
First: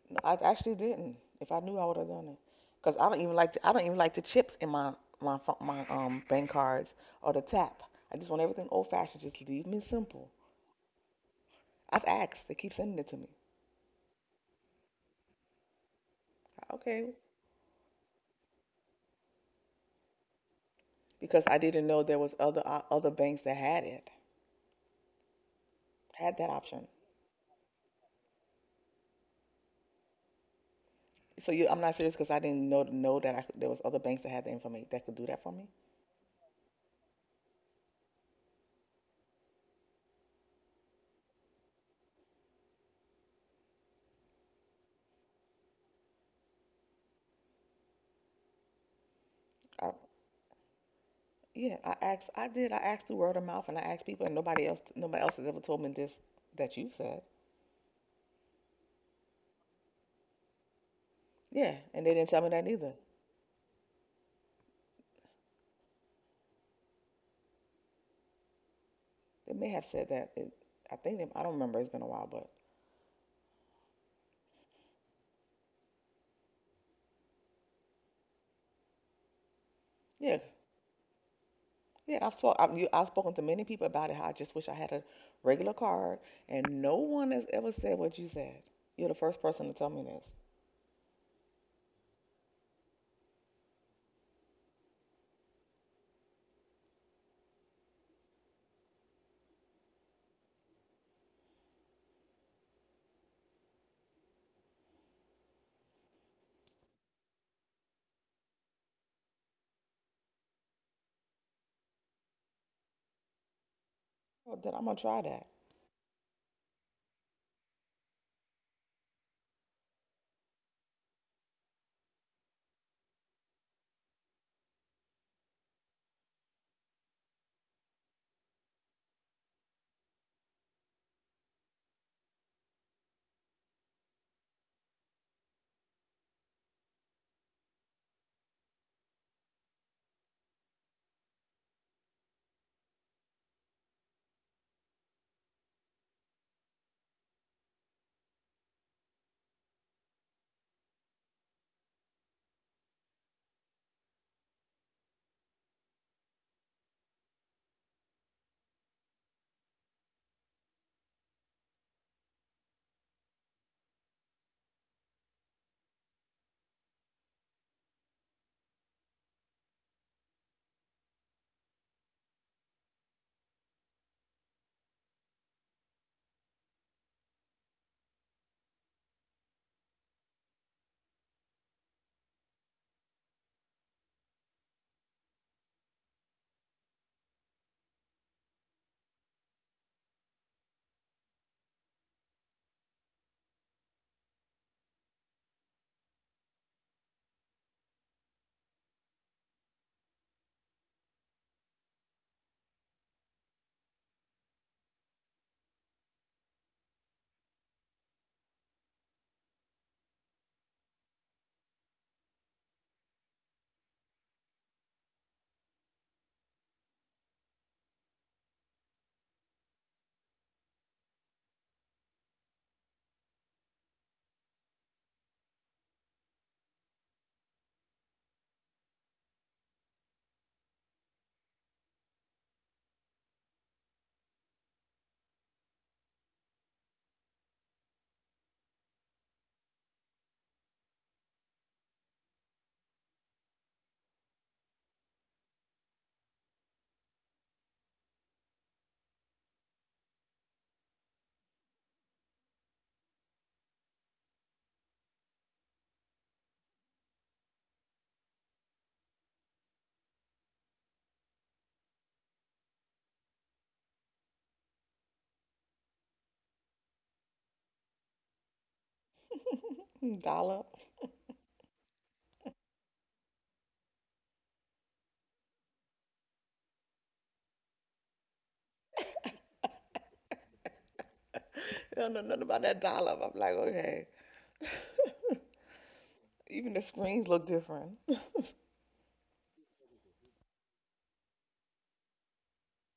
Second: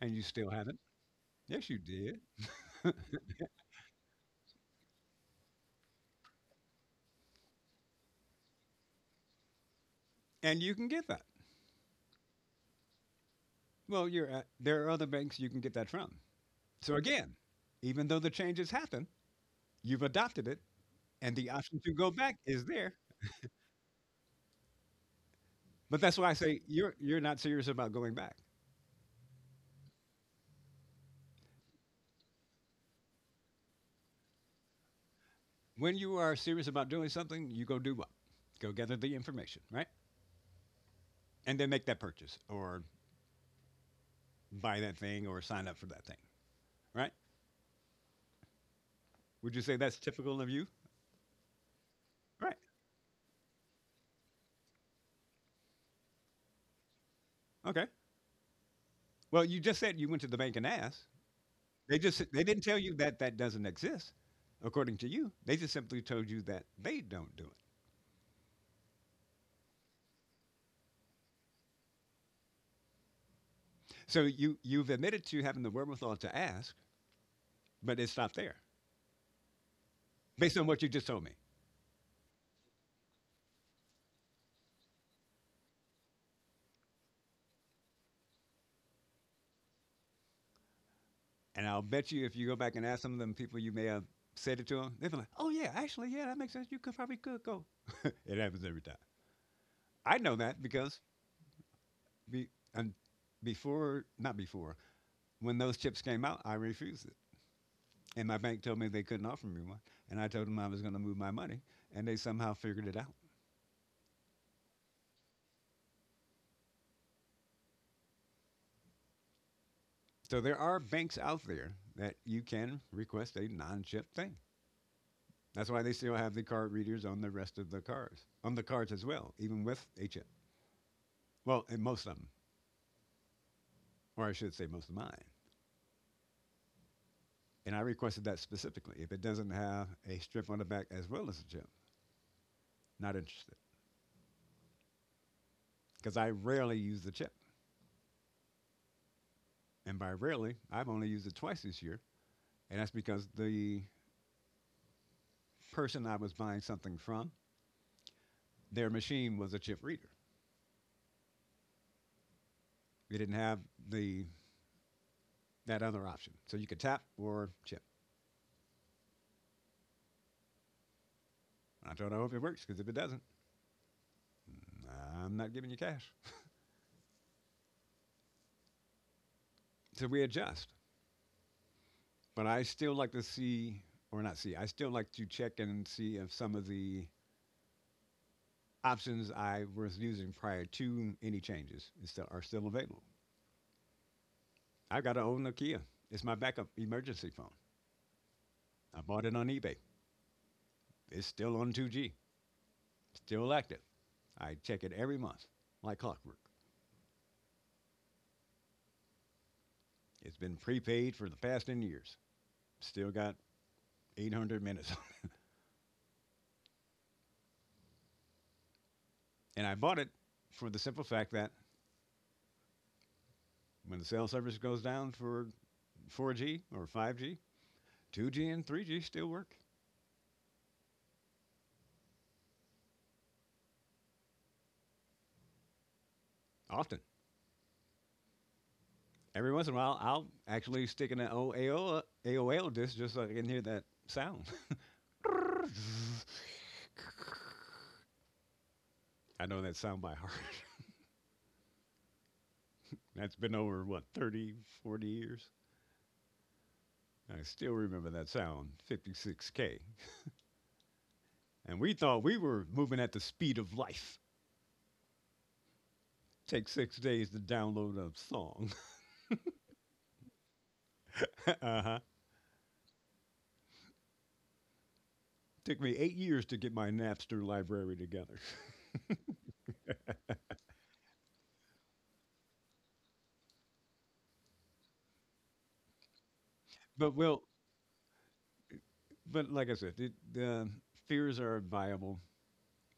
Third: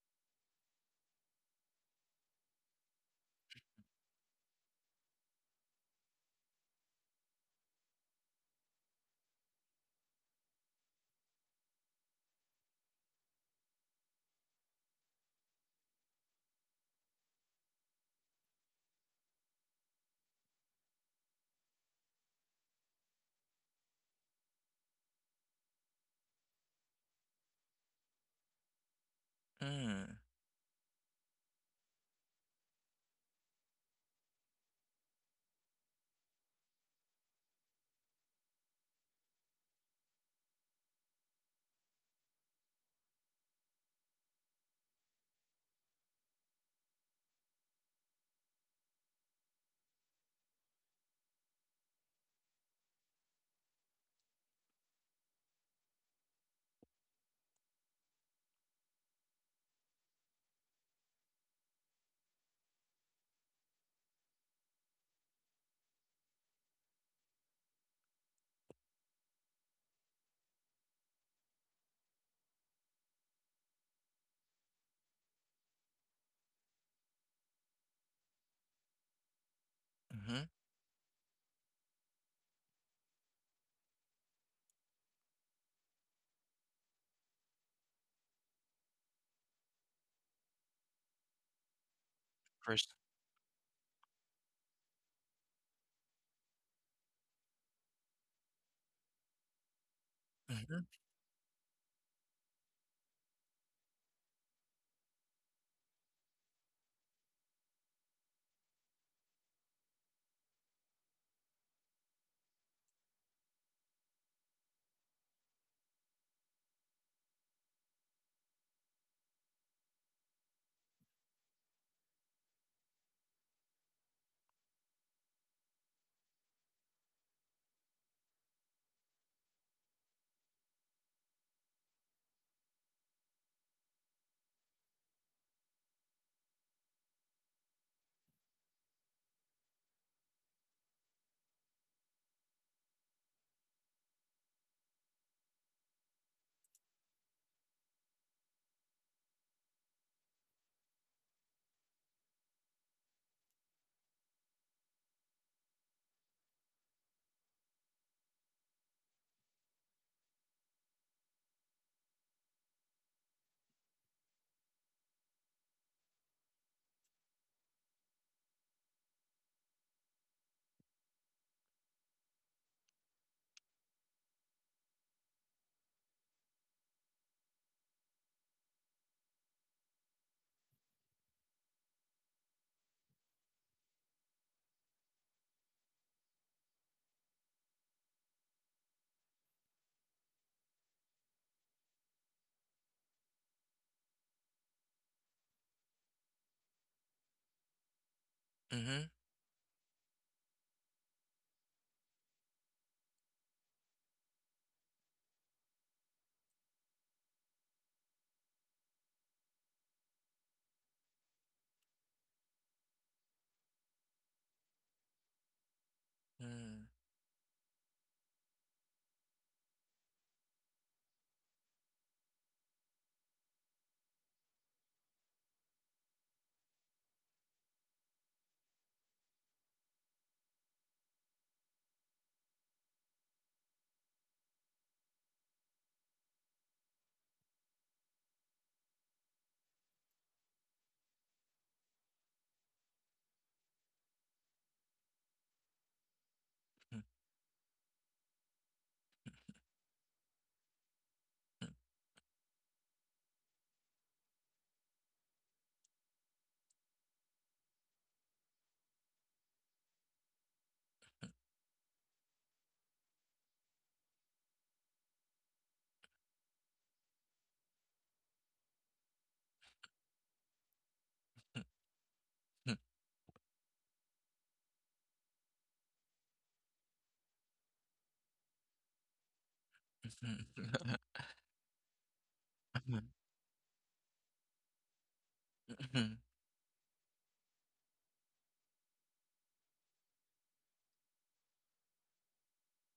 Speaker 3: and
Speaker 2: No,
Speaker 3: you
Speaker 2: I
Speaker 3: still
Speaker 2: actually
Speaker 3: haven't.
Speaker 2: didn't. If I
Speaker 3: Yes, you
Speaker 2: knew, I would have
Speaker 3: did.
Speaker 2: done it.
Speaker 3: [LAUGHS]
Speaker 2: Cause I don't even like the chips in my bank cards or the tap. I just want everything old fashioned. Just leave me simple.
Speaker 3: And you can get that.
Speaker 2: I've asked. They keep sending it to me.
Speaker 3: Well, you're at, there are other banks you can get that from. So
Speaker 2: Okay.
Speaker 3: again, even though the changes happen, you've adopted it, and
Speaker 2: Because
Speaker 3: the
Speaker 2: I
Speaker 3: option
Speaker 2: didn't
Speaker 3: to
Speaker 2: know
Speaker 3: go
Speaker 2: there was
Speaker 3: back
Speaker 2: other
Speaker 3: is
Speaker 2: uh,
Speaker 3: there.
Speaker 2: other banks that had it.
Speaker 3: But that's why I
Speaker 2: Had that
Speaker 3: say
Speaker 2: option.
Speaker 3: you're not serious about going back.
Speaker 1: Mm.
Speaker 2: So I'm not serious because I didn't know that there was other banks that had the information that could do that for me.
Speaker 3: When you are serious about doing something, you go do what? Go gather the information, right? And then make that purchase or buy that thing or sign up for that thing, right? Would you say
Speaker 2: I,
Speaker 3: that's typical of you?
Speaker 2: yeah, I asked, I
Speaker 3: Right.
Speaker 2: did, I asked through word of mouth, and I asked people, and nobody else has ever told me this that you said.
Speaker 3: Okay. Well, you just said you went to the bank and asked.
Speaker 2: Yeah,
Speaker 3: They
Speaker 2: and they
Speaker 3: just
Speaker 2: didn't tell
Speaker 3: they
Speaker 2: me
Speaker 3: didn't
Speaker 2: that
Speaker 3: tell
Speaker 2: either.
Speaker 3: you that that doesn't exist, according to you. They just simply told you that they don't do it.
Speaker 2: They may have said that. I think, I don't remember. It's been a while, but
Speaker 3: So you've admitted to having the wherewithal to ask, but it stopped there,
Speaker 2: yeah,
Speaker 1: Mm-hmm.
Speaker 3: based on what you just told me.
Speaker 2: yeah. I've spoken to many people about it. How I just wish I had a regular card, and no one has ever said what you said. You're the first person to tell me this.
Speaker 3: And I'll bet you, if you go back and
Speaker 1: First.
Speaker 3: ask some of them people, you may have said it to them. They'd be like, "Oh yeah, actually, yeah, that makes sense. You could probably could go." It happens every time. I know that
Speaker 1: Mm-hmm.
Speaker 3: because be, um, before, not before, when those chips came out, I refused it. And my bank told me they couldn't offer me one. And I told them I was going to move my money. And they somehow figured it out.
Speaker 2: Well, then I'm gonna try that.
Speaker 3: So there are banks out there that you can request a non chip thing. That's why they still have the card readers on the rest of the cards, on the cards as well, even with a chip. Well, in most of them, or I should say most of mine. And I requested that specifically. If it doesn't have a strip on the back as well as a chip, not interested. Because I rarely use the chip. And by rarely, I've only used it twice this year. And that's because the person I was buying something from their machine was a chip reader. They didn't have the that other option. So you could tap or chip. I don't know if it works because if it doesn't, I'm not giving you cash. So we adjust. But I still like to see, or not see, I still like to check and see if some of the options I was using prior to any changes is still, are still available. I've got to own Nokia. It's my backup emergency phone. I
Speaker 1: Mm-hmm.
Speaker 3: bought it on eBay. It's still on 2G, still active. I check it every month, like clockwork. It's been prepaid for the past 10 years. Still got 800 minutes.
Speaker 1: Mm. [LAUGHS]
Speaker 3: [LAUGHS] And I bought it for the simple fact that when the cell service goes down for 4G or 5G, 2G and 3G still work often. Every once in a while, I'll actually stick in an AOL disc just so I can hear that sound. [LAUGHS] I know that sound by heart. [LAUGHS] That's been over, what, 30, 40 years? I still remember that sound, 56K. And we thought we were moving at the speed of life. Takes 6 days to download a song.
Speaker 2: [LAUGHS] Dollar.
Speaker 3: [LAUGHS] uh huh. Took me 8 years to get my Napster library together.
Speaker 1: Mm-hmm.
Speaker 2: I don't know nothing about that
Speaker 1: Hmm.
Speaker 2: dollar. I'm like, okay.
Speaker 1: Mm.
Speaker 2: Even the
Speaker 3: [LAUGHS] but
Speaker 2: screens
Speaker 3: well,
Speaker 2: look different.
Speaker 3: but like I said, the fears are viable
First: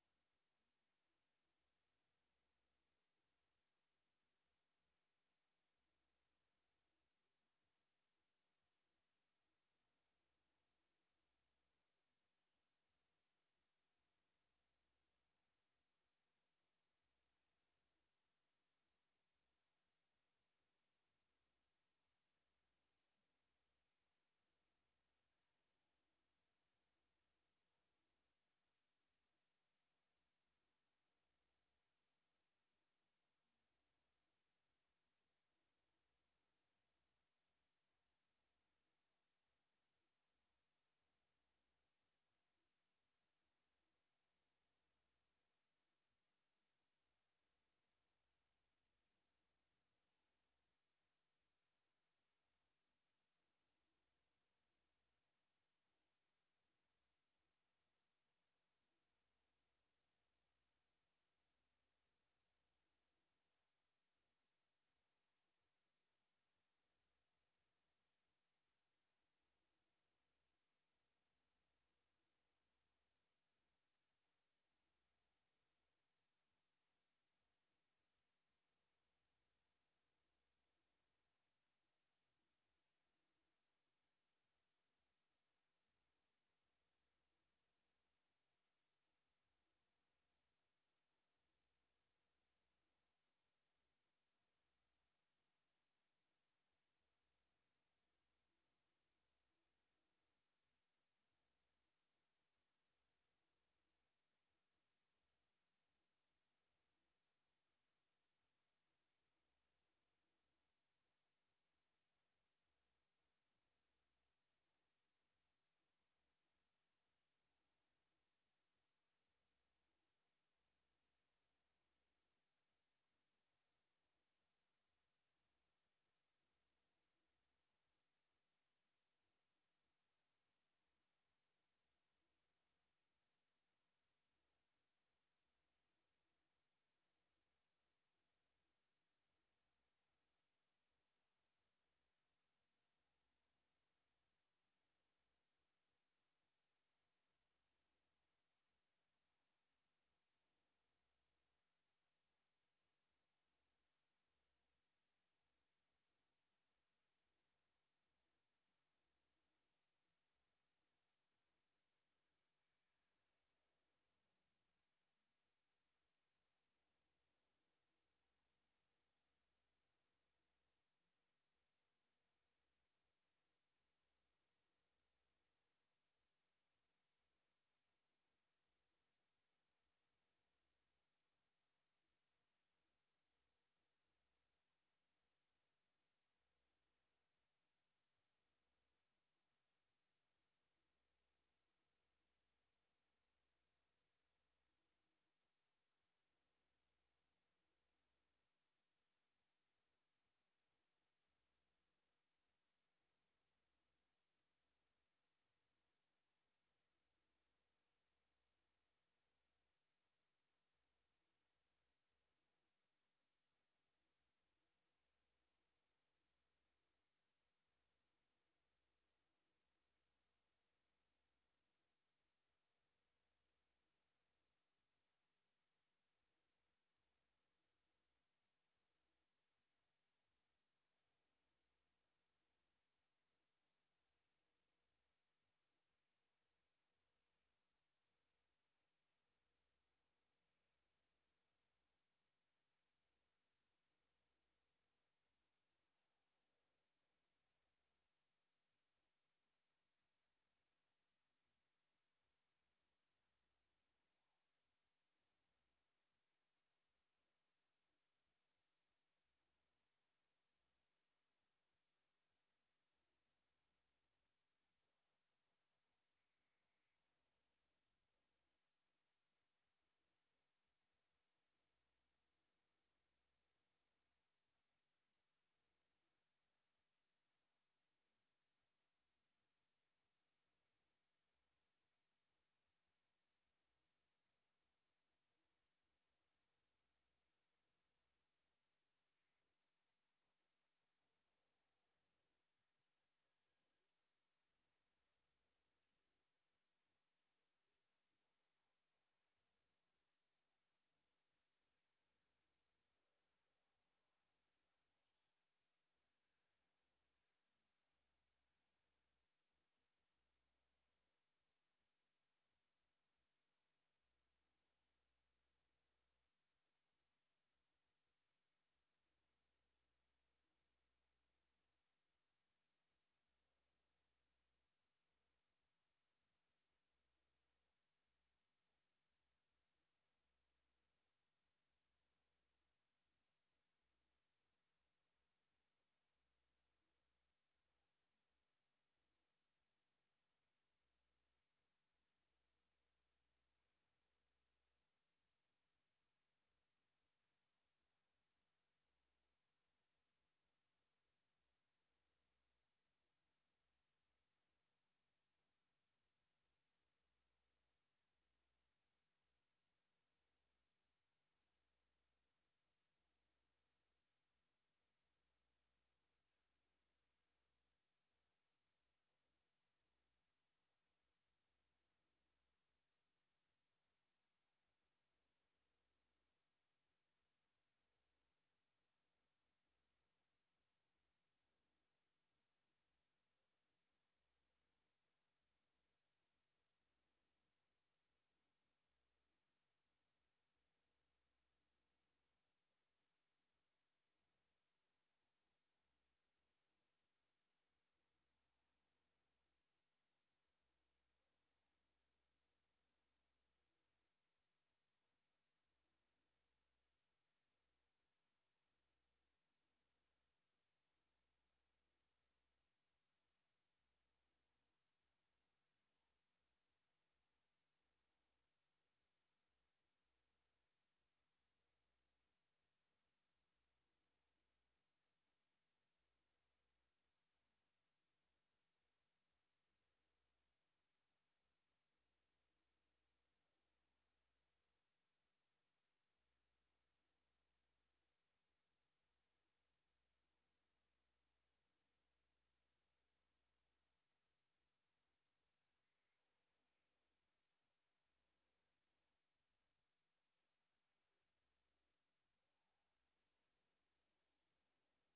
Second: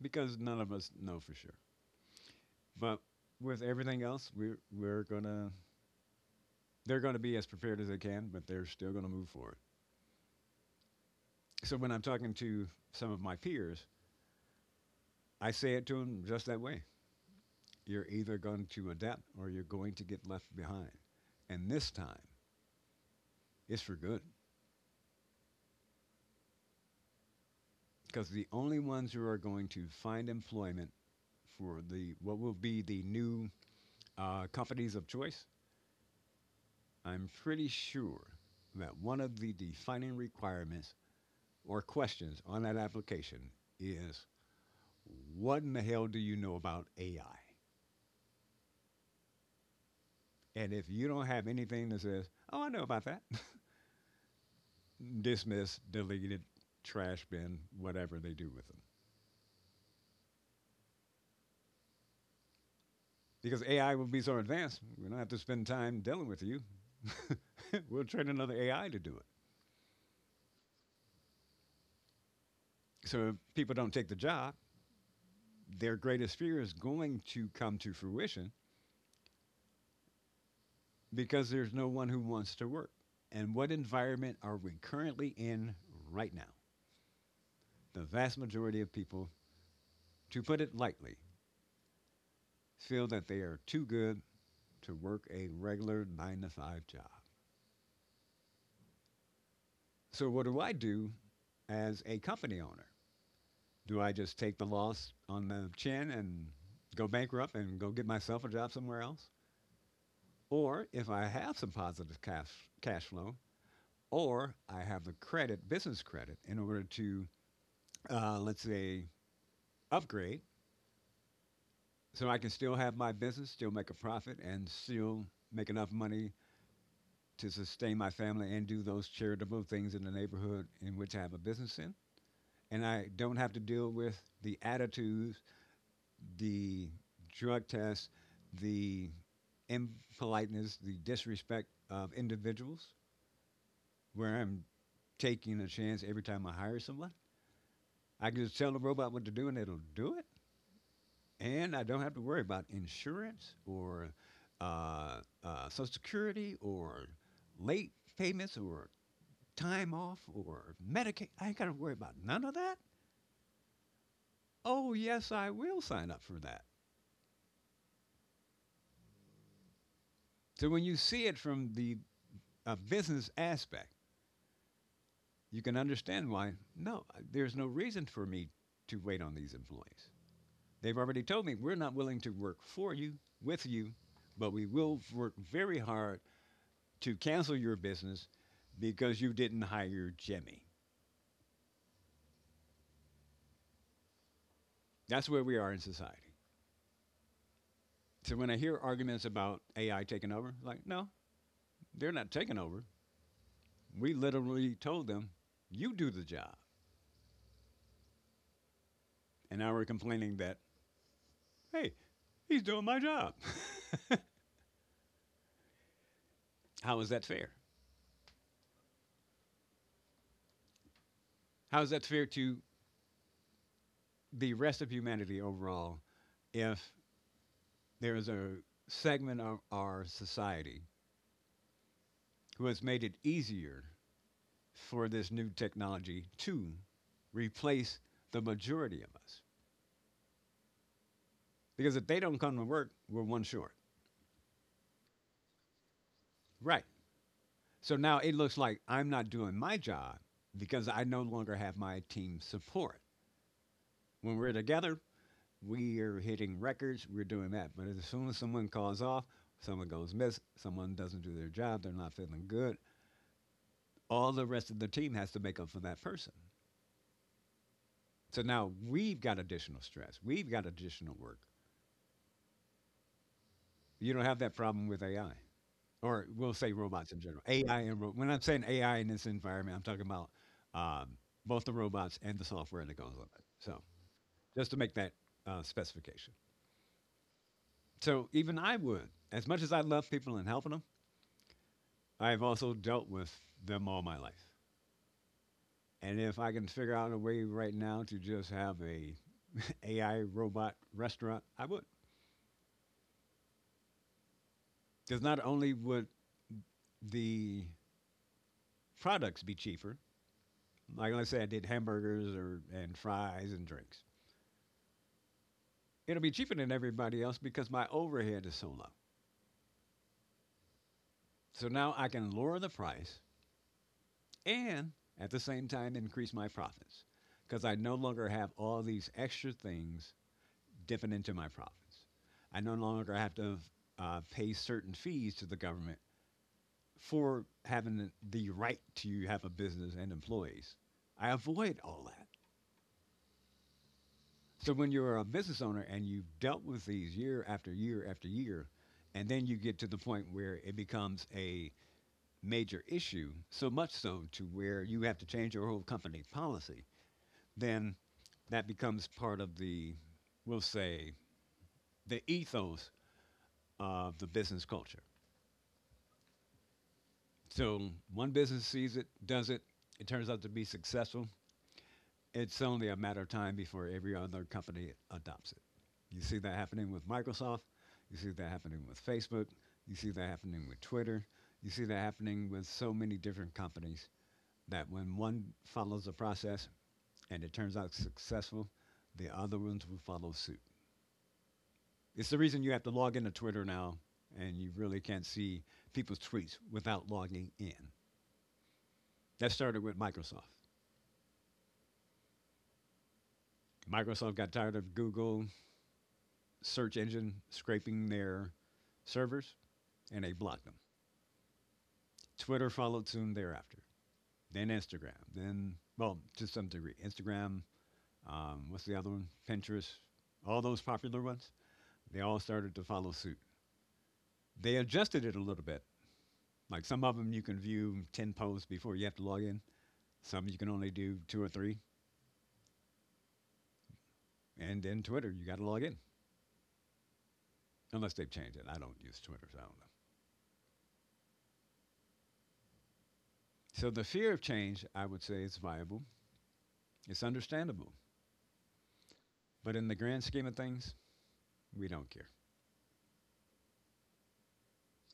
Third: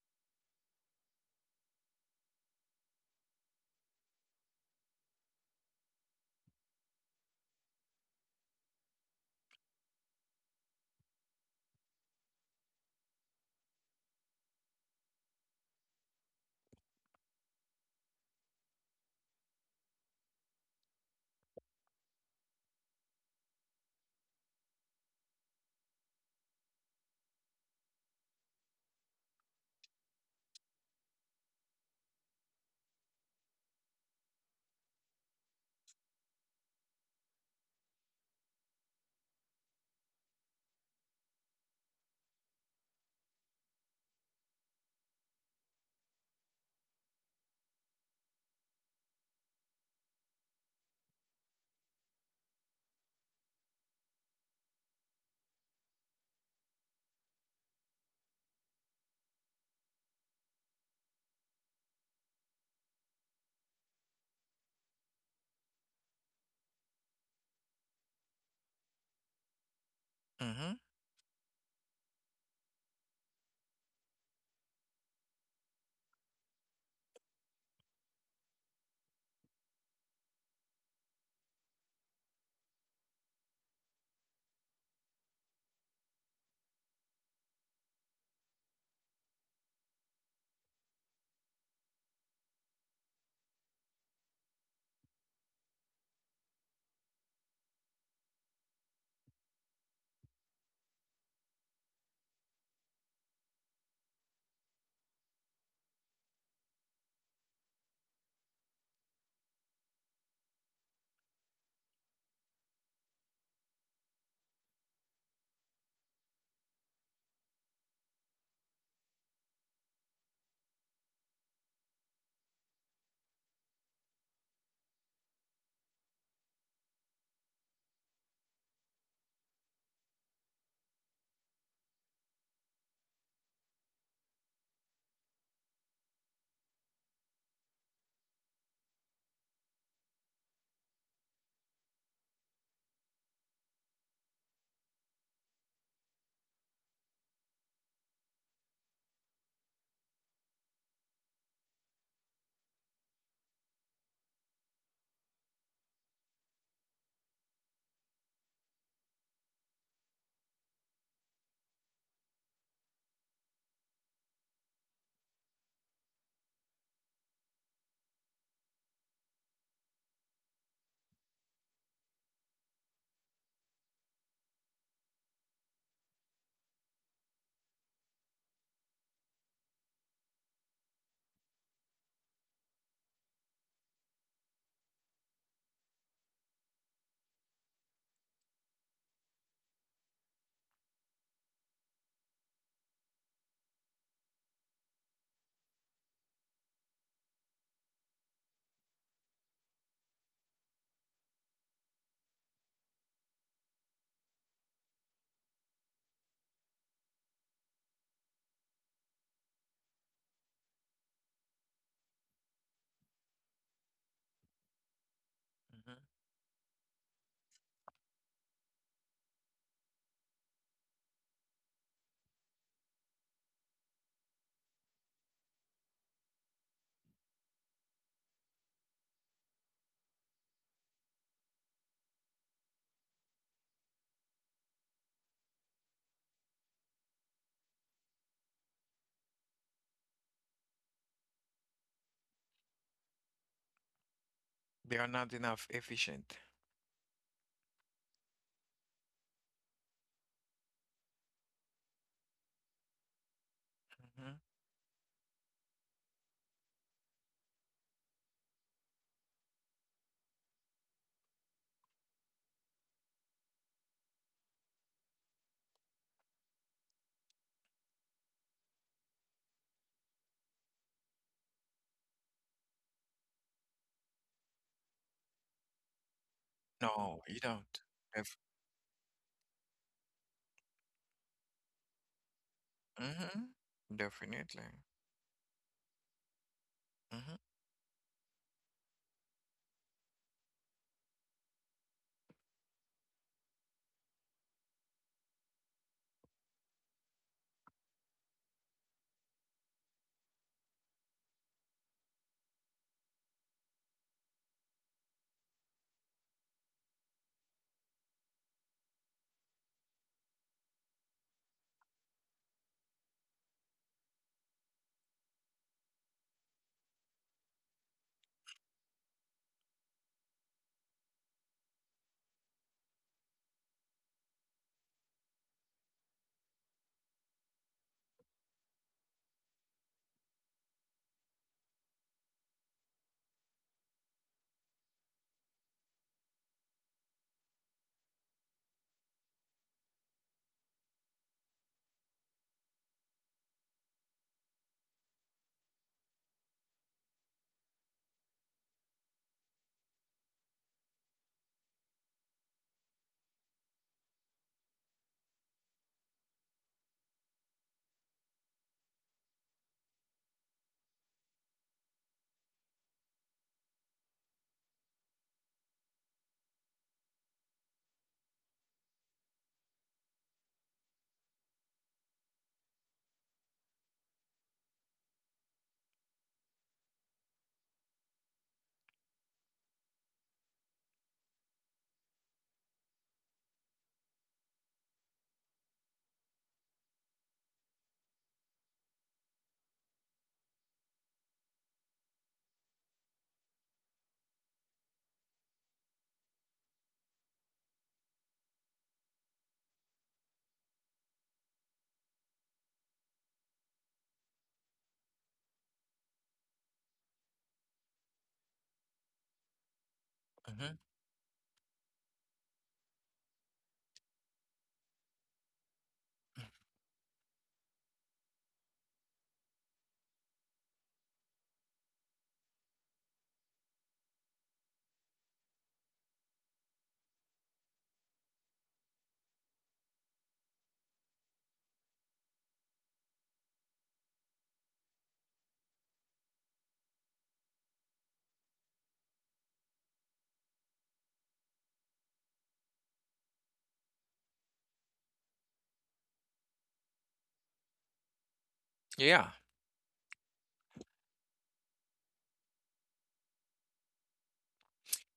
Speaker 3: because none of us know for sure. But with everything else, we're gonna they're gonna be as prepared as they can, but they're still gonna move forward. So when I'm talking to some of my peers, I say it to them just that way. You're either going to adapt or you're going to get left behind. And this time, it's for good because the only ones who are going to find employment for the what will be the new companies of choice, I'm pretty sure that one of the defining requirements or questions on that application is what in the hell do you know about AI? And if you don't have anything that says, oh, I know about that, [LAUGHS] dismiss, deleted, trash bin, whatever they do with them. Because AI will be so advanced, we don't have to spend time dealing with you. [LAUGHS] We'll train another AI to do it.
Speaker 1: Mm. Hmm.
Speaker 3: So if people don't take the job, their greatest fear is going to come to fruition because there's no one who wants to work. And what environment are we currently in right now? The vast majority of people, to put it lightly, feel that they are too good to work a regular nine to five job. So, what do I do as a company owner? Do I just take the loss on the chin and go bankrupt and go get myself a job somewhere else? Or if I have some positive cash flow, or I have the credit, business credit, in order to, let's say, upgrade so I can still have my business, still make a profit, and still make enough money to sustain my family and do those charitable things in the neighborhood in which I have a business in. And I don't have to deal with the attitudes, the drug tests, the impoliteness, the disrespect of individuals, where I'm taking a chance every time I hire someone. I can just tell the robot what to do and it'll do it. And I don't have to worry about insurance or uh, Social Security or late payments or time off or Medicaid. I ain't got to worry about none of that. Oh, yes, I will sign up for that. So when you see it from the business aspect, you can understand why. No, there's no reason for me to wait on these employees. They've already told me we're not willing to work for you, with you, but we will work very hard to cancel your business because you didn't hire Jimmy. That's where we are in society. So when I hear arguments about AI taking over, like, no, they're not taking over. We literally told them, you do the job. And now we're complaining that, hey, he's doing my job.
Speaker 1: Hmm.
Speaker 3: [LAUGHS] How is that fair? How is that fair to the rest of humanity overall if there is a segment of our society who has made it easier for this new technology to replace the majority of us. Because if they don't come to work, we're one short.
Speaker 1: They are not enough efficient.
Speaker 3: Right. So now it looks like I'm not doing my job because I no longer have my team support.
Speaker 1: Mm-hmm.
Speaker 3: When we're together, we are hitting records, we're doing that. But as soon as someone calls off, someone goes miss, someone doesn't do their job, they're not feeling good, all the rest of the team has to make up for that person. So now we've got additional stress. We've got additional work. You don't have that problem with AI, or we'll say robots
Speaker 1: No,
Speaker 3: in
Speaker 1: you
Speaker 3: general.
Speaker 1: don't.
Speaker 3: When
Speaker 1: Def
Speaker 3: I'm saying AI in this environment, I'm talking about um, both the robots and the software that goes with it.
Speaker 1: mhm.
Speaker 3: So
Speaker 1: Definitely.
Speaker 3: just to make that specification.
Speaker 1: Mhm,
Speaker 3: So even I would, as much as I love people and helping them, I've also dealt with them all my life. And if I can figure out a way right now to just have a [LAUGHS] AI robot restaurant, I would. Because not only would the products be cheaper, like let's say I did hamburgers or and fries and drinks, it'll be cheaper than everybody else because my overhead is so low. So now I can lower the price and at the same time increase my profits because I no longer have all these extra things dipping into my profits. I no longer have to pay certain fees to the government for having the right to have a business and employees. I avoid all that. So when you're a business owner and you've dealt with these year after year after year, and then you get to the point where it becomes a major issue, so much so to where you have to change your whole company policy, then that becomes part of the, we'll say, the ethos of the business culture. So one business sees it, does it, it turns out to be successful, it's only a matter of time before every other company adopts it. You see that happening with Microsoft. You see that happening with Facebook. You see that happening with Twitter. You see that happening with so many different companies that when one follows a process and it turns out successful, the other ones will follow suit. It's the reason you have to log into Twitter now and you really can't see people's tweets without logging in. That started with Microsoft. Microsoft got tired of Google search engine scraping their servers, and they blocked them.
Speaker 1: mhm.
Speaker 3: Twitter followed soon thereafter. Then Instagram. Then, well, to some degree, Instagram. What's the other one? Pinterest. All those popular ones. They all started to follow suit. They adjusted it a little bit. Like some of them, you can view 10 posts before you have to log in. Some you can only do two or three. And then Twitter, you got to log in unless they've changed it. I don't use Twitter, so I don't know. So the fear of change, I would say, is viable. It's understandable.
Speaker 1: Yeah.
Speaker 3: But in the grand scheme of things, we don't care.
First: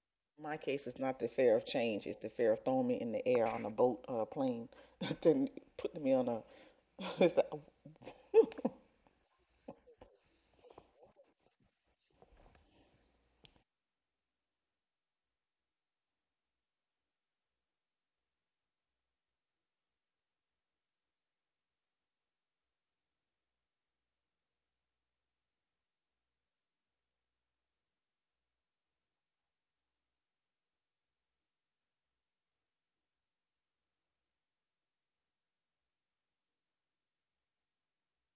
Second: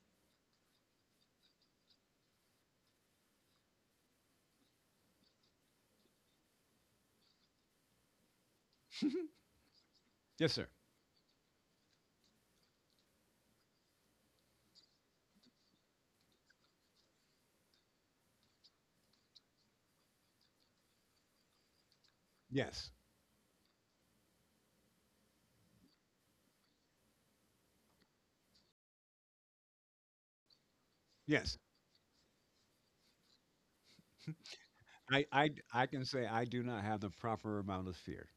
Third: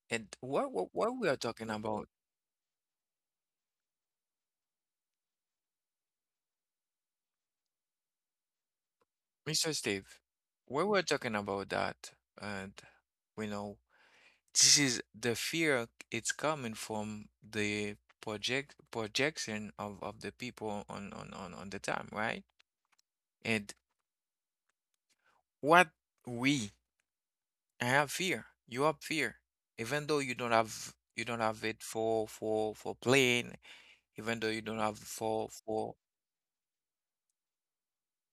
Speaker 1: And
Speaker 2: In my case is
Speaker 1: what
Speaker 2: not
Speaker 1: we
Speaker 2: the
Speaker 1: are
Speaker 2: fear of
Speaker 1: talking about,
Speaker 2: change. It's the fear of throwing me in the air on a boat or a plane. [LAUGHS] Then putting me on a, [LAUGHS] it's like,
Speaker 3: [LAUGHS]
Speaker 1: Mr. Steve,
Speaker 3: Yes, sir.
Speaker 1: what we're talking about that, and we know this is the fear, it's coming from the projection of the people on the time, right?
Speaker 3: Yes.
Speaker 1: And what we I have fear, you have fear, even though you don't
Speaker 3: Yes.
Speaker 1: have it for playing even though you don't have
Speaker 3: I, I,
Speaker 1: four
Speaker 3: I
Speaker 1: four
Speaker 3: can say I do not have the proper amount of fear.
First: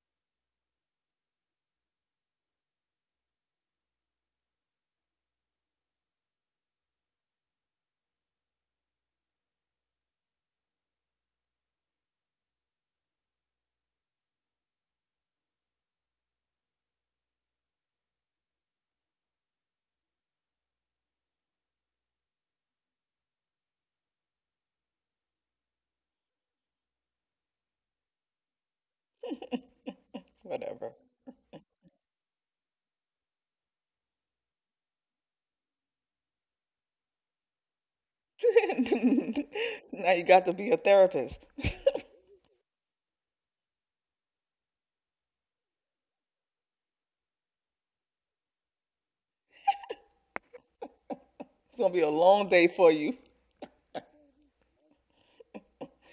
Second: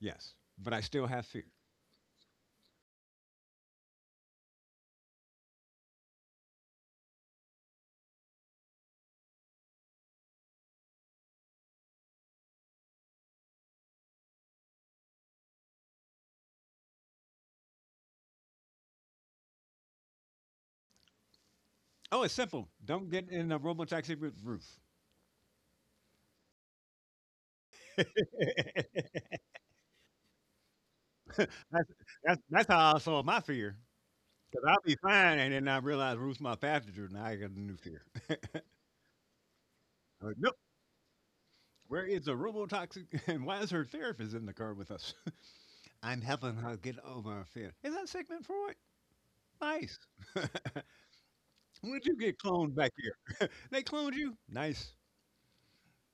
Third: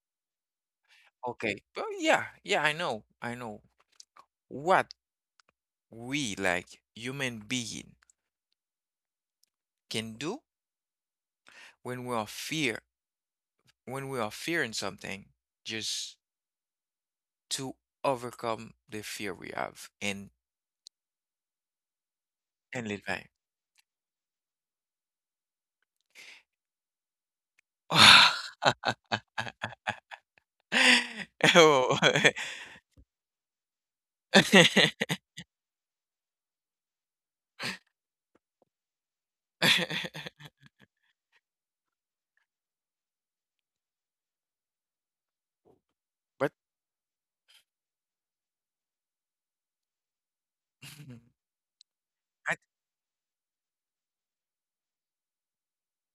Speaker 3: Yes. But I still have fear.
Speaker 1: okay, but yeah, yeah, I know, I know what we like human being can do when we are fear, when we are fearing something, just to overcome the fear we have
Speaker 3: Oh, it's simple.
Speaker 1: and live
Speaker 3: Don't
Speaker 1: by
Speaker 3: get in a robotaxi with roof.
Speaker 1: [LAUGHS]
Speaker 3: [LAUGHS]
Speaker 2: whatever.
Speaker 3: that's,
Speaker 1: oh.
Speaker 3: that's
Speaker 1: [LAUGHS]
Speaker 3: how I solve my fear. Because I'll be fine and then I realize Ruth's my passenger and I got a new fear. [LAUGHS]
Speaker 2: [LAUGHS] Now you
Speaker 3: I'm like,
Speaker 2: got to
Speaker 3: nope.
Speaker 2: be a therapist.
Speaker 3: Where is the robotoxic [LAUGHS] and why is her therapist in the car with us? [LAUGHS] I'm
Speaker 1: But
Speaker 3: helping her get over her fear. Is that Sigmund Freud? Nice.
Speaker 1: [LAUGHS]
Speaker 2: It's
Speaker 3: When
Speaker 2: going to be
Speaker 3: did
Speaker 2: a
Speaker 3: you get
Speaker 2: long
Speaker 1: I
Speaker 2: day
Speaker 3: cloned back
Speaker 2: for
Speaker 3: here?
Speaker 2: you.
Speaker 3: They cloned you? Nice.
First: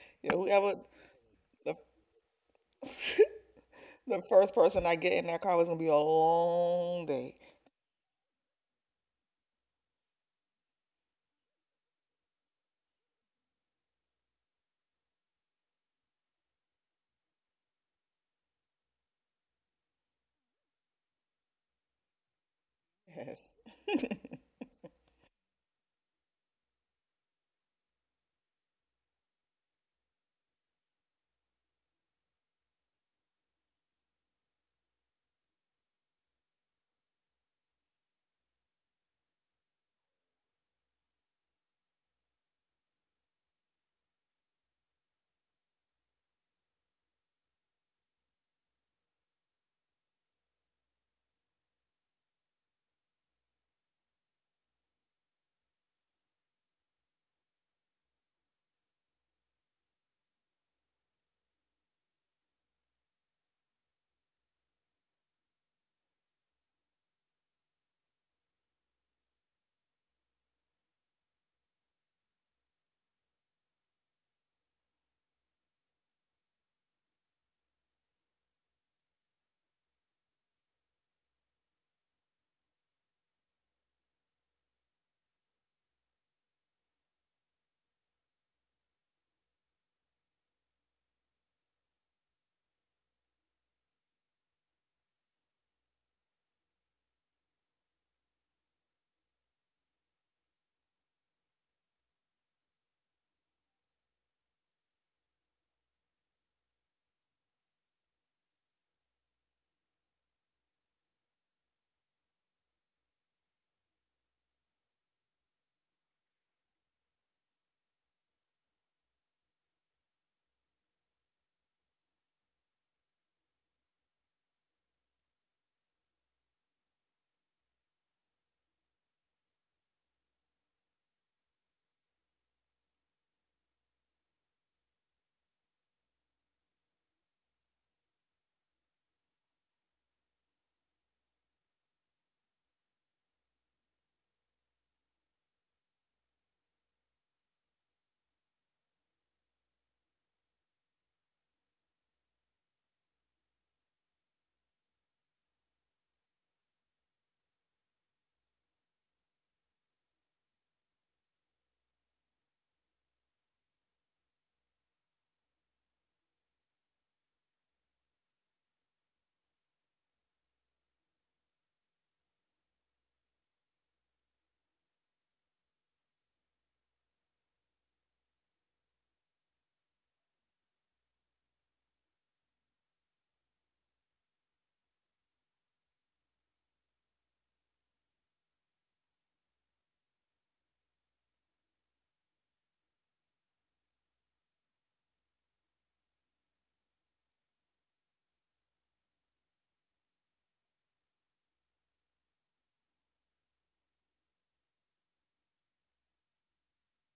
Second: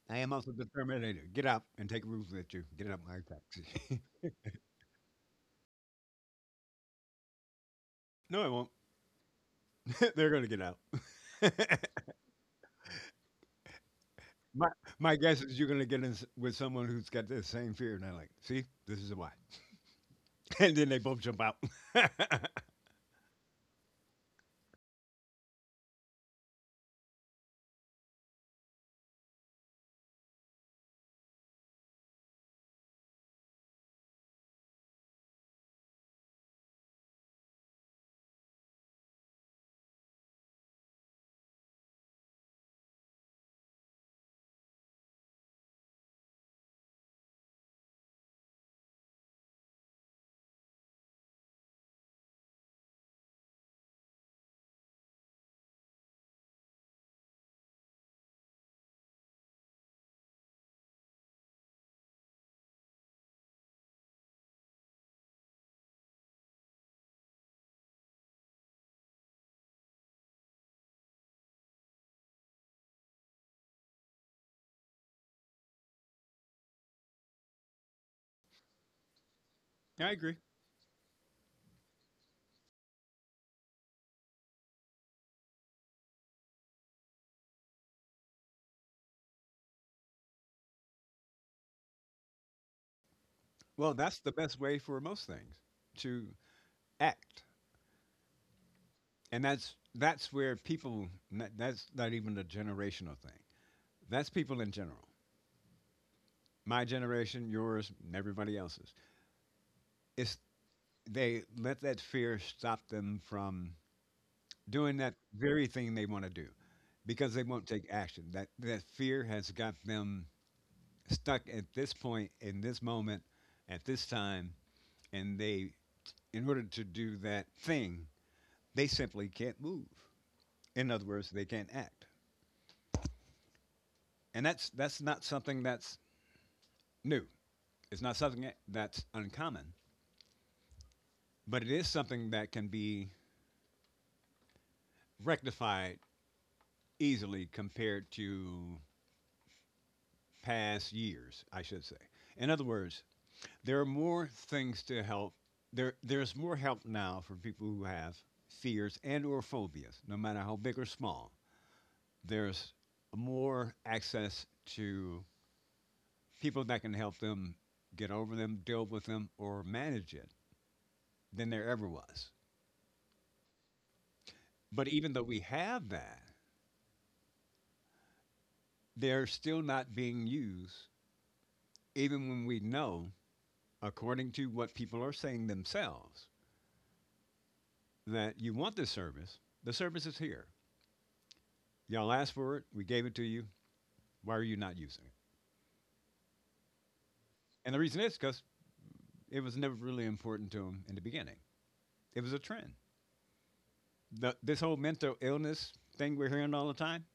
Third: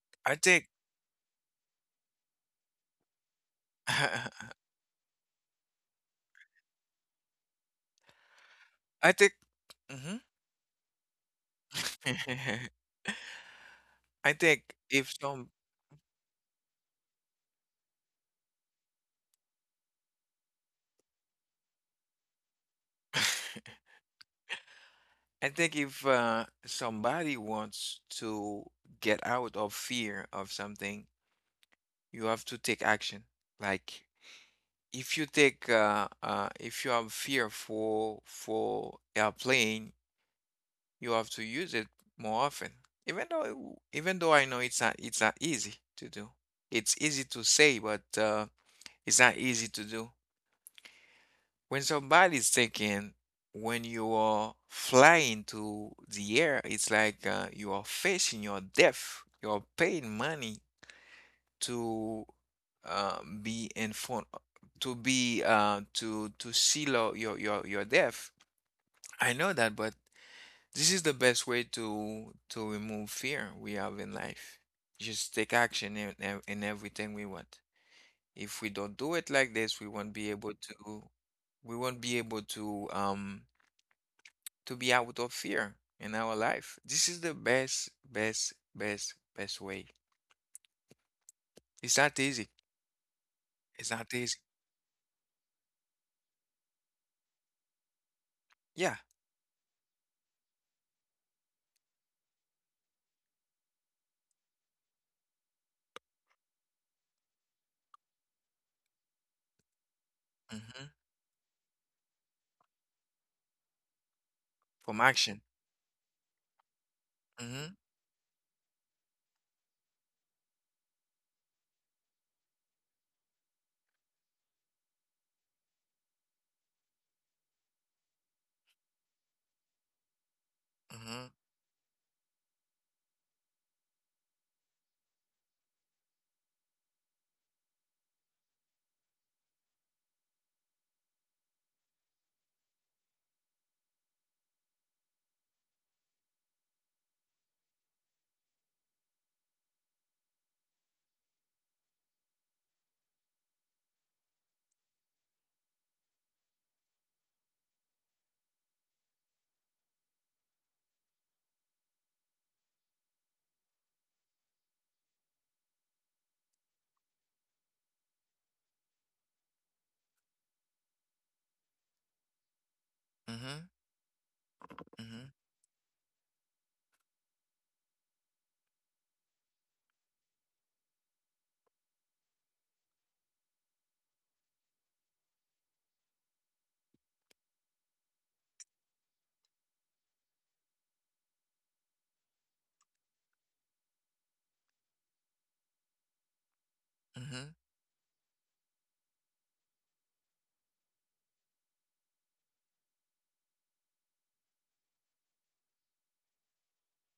Speaker 3: I
Speaker 2: You
Speaker 3: am
Speaker 1: I
Speaker 2: know,
Speaker 3: also the
Speaker 1: think
Speaker 2: whoever,
Speaker 3: Terminator. Get out
Speaker 2: the,
Speaker 3: and take roofs with you. Get out my taxi.
Speaker 2: [LAUGHS] the
Speaker 1: [LAUGHS]
Speaker 2: first person I get in that car was going to be a long day.
Speaker 3: [LAUGHS] No, I won't.
Speaker 1: I think
Speaker 3: [LAUGHS]
Speaker 1: mhm.
Speaker 3: They're going to get out.
Speaker 1: [LAUGHS] I think
Speaker 3: My,
Speaker 1: if
Speaker 3: my guess
Speaker 1: some
Speaker 3: is you're going to get in with someone who's got the same fear. And they're like, see, this is why. [LAUGHS] And then they both jump out.
Speaker 2: Yes.
Speaker 1: [LAUGHS]
Speaker 2: [LAUGHS]
Speaker 1: I think if somebody wants to get out of fear of something, you have to take action. Like if you take if you have fear for airplane, you have to use it more often. Even though even though I know it's not easy to do. It's easy to say, but it's not easy to do. When somebody's thinking, when you are flying to the air, it's like you are facing your death. You're paying money to be in front, to seal out your death. I know that, but this is the best way to remove fear we have in life. Just take action in, in everything we want. If we don't do it like this,
Speaker 3: [LAUGHS] I agree.
Speaker 1: to we won't be able to be out of fear in our life. This is the best, best, best, best way. It's not easy. It's
Speaker 3: Well,
Speaker 1: not
Speaker 3: that's the
Speaker 1: easy.
Speaker 3: best way for most things to act.
Speaker 1: Yeah.
Speaker 3: And that's where that's not even a generational thing. That's people in general. My generation, yours, and everybody else's. It's
Speaker 1: Mm-hmm.
Speaker 3: they let that fear stop them from doing
Speaker 1: From
Speaker 3: that
Speaker 1: action.
Speaker 3: very thing they want to do because they won't
Speaker 1: Mm-hmm.
Speaker 3: take action. That fear has got them stuck at this point in this moment at this time and they in order to do that thing, they simply can't move. In other
Speaker 1: Mm-hmm.
Speaker 3: words, they can't act. And that's not something that's new. It's not something that's uncommon, but it is something that can be rectified easily compared to past years, I should say. In other words, there are more things to help. There's more help now for people who have fears and or phobias, no matter how big or small. There's more access to people that can help them get over them, deal with them, or manage it than there ever was.
Speaker 1: Mm-hmm.
Speaker 3: But even
Speaker 1: Mm-hmm.
Speaker 3: though we have that, they're still not being used, even when we know, according to what people are saying themselves, that you want this service. The service is here. Y'all asked for it. We gave it to you. Why are you not using it?
Speaker 1: Mm-hmm.
Speaker 3: And the reason is because it was never really important to them in the beginning. It was a trend. This whole mental illness thing we're hearing all the time,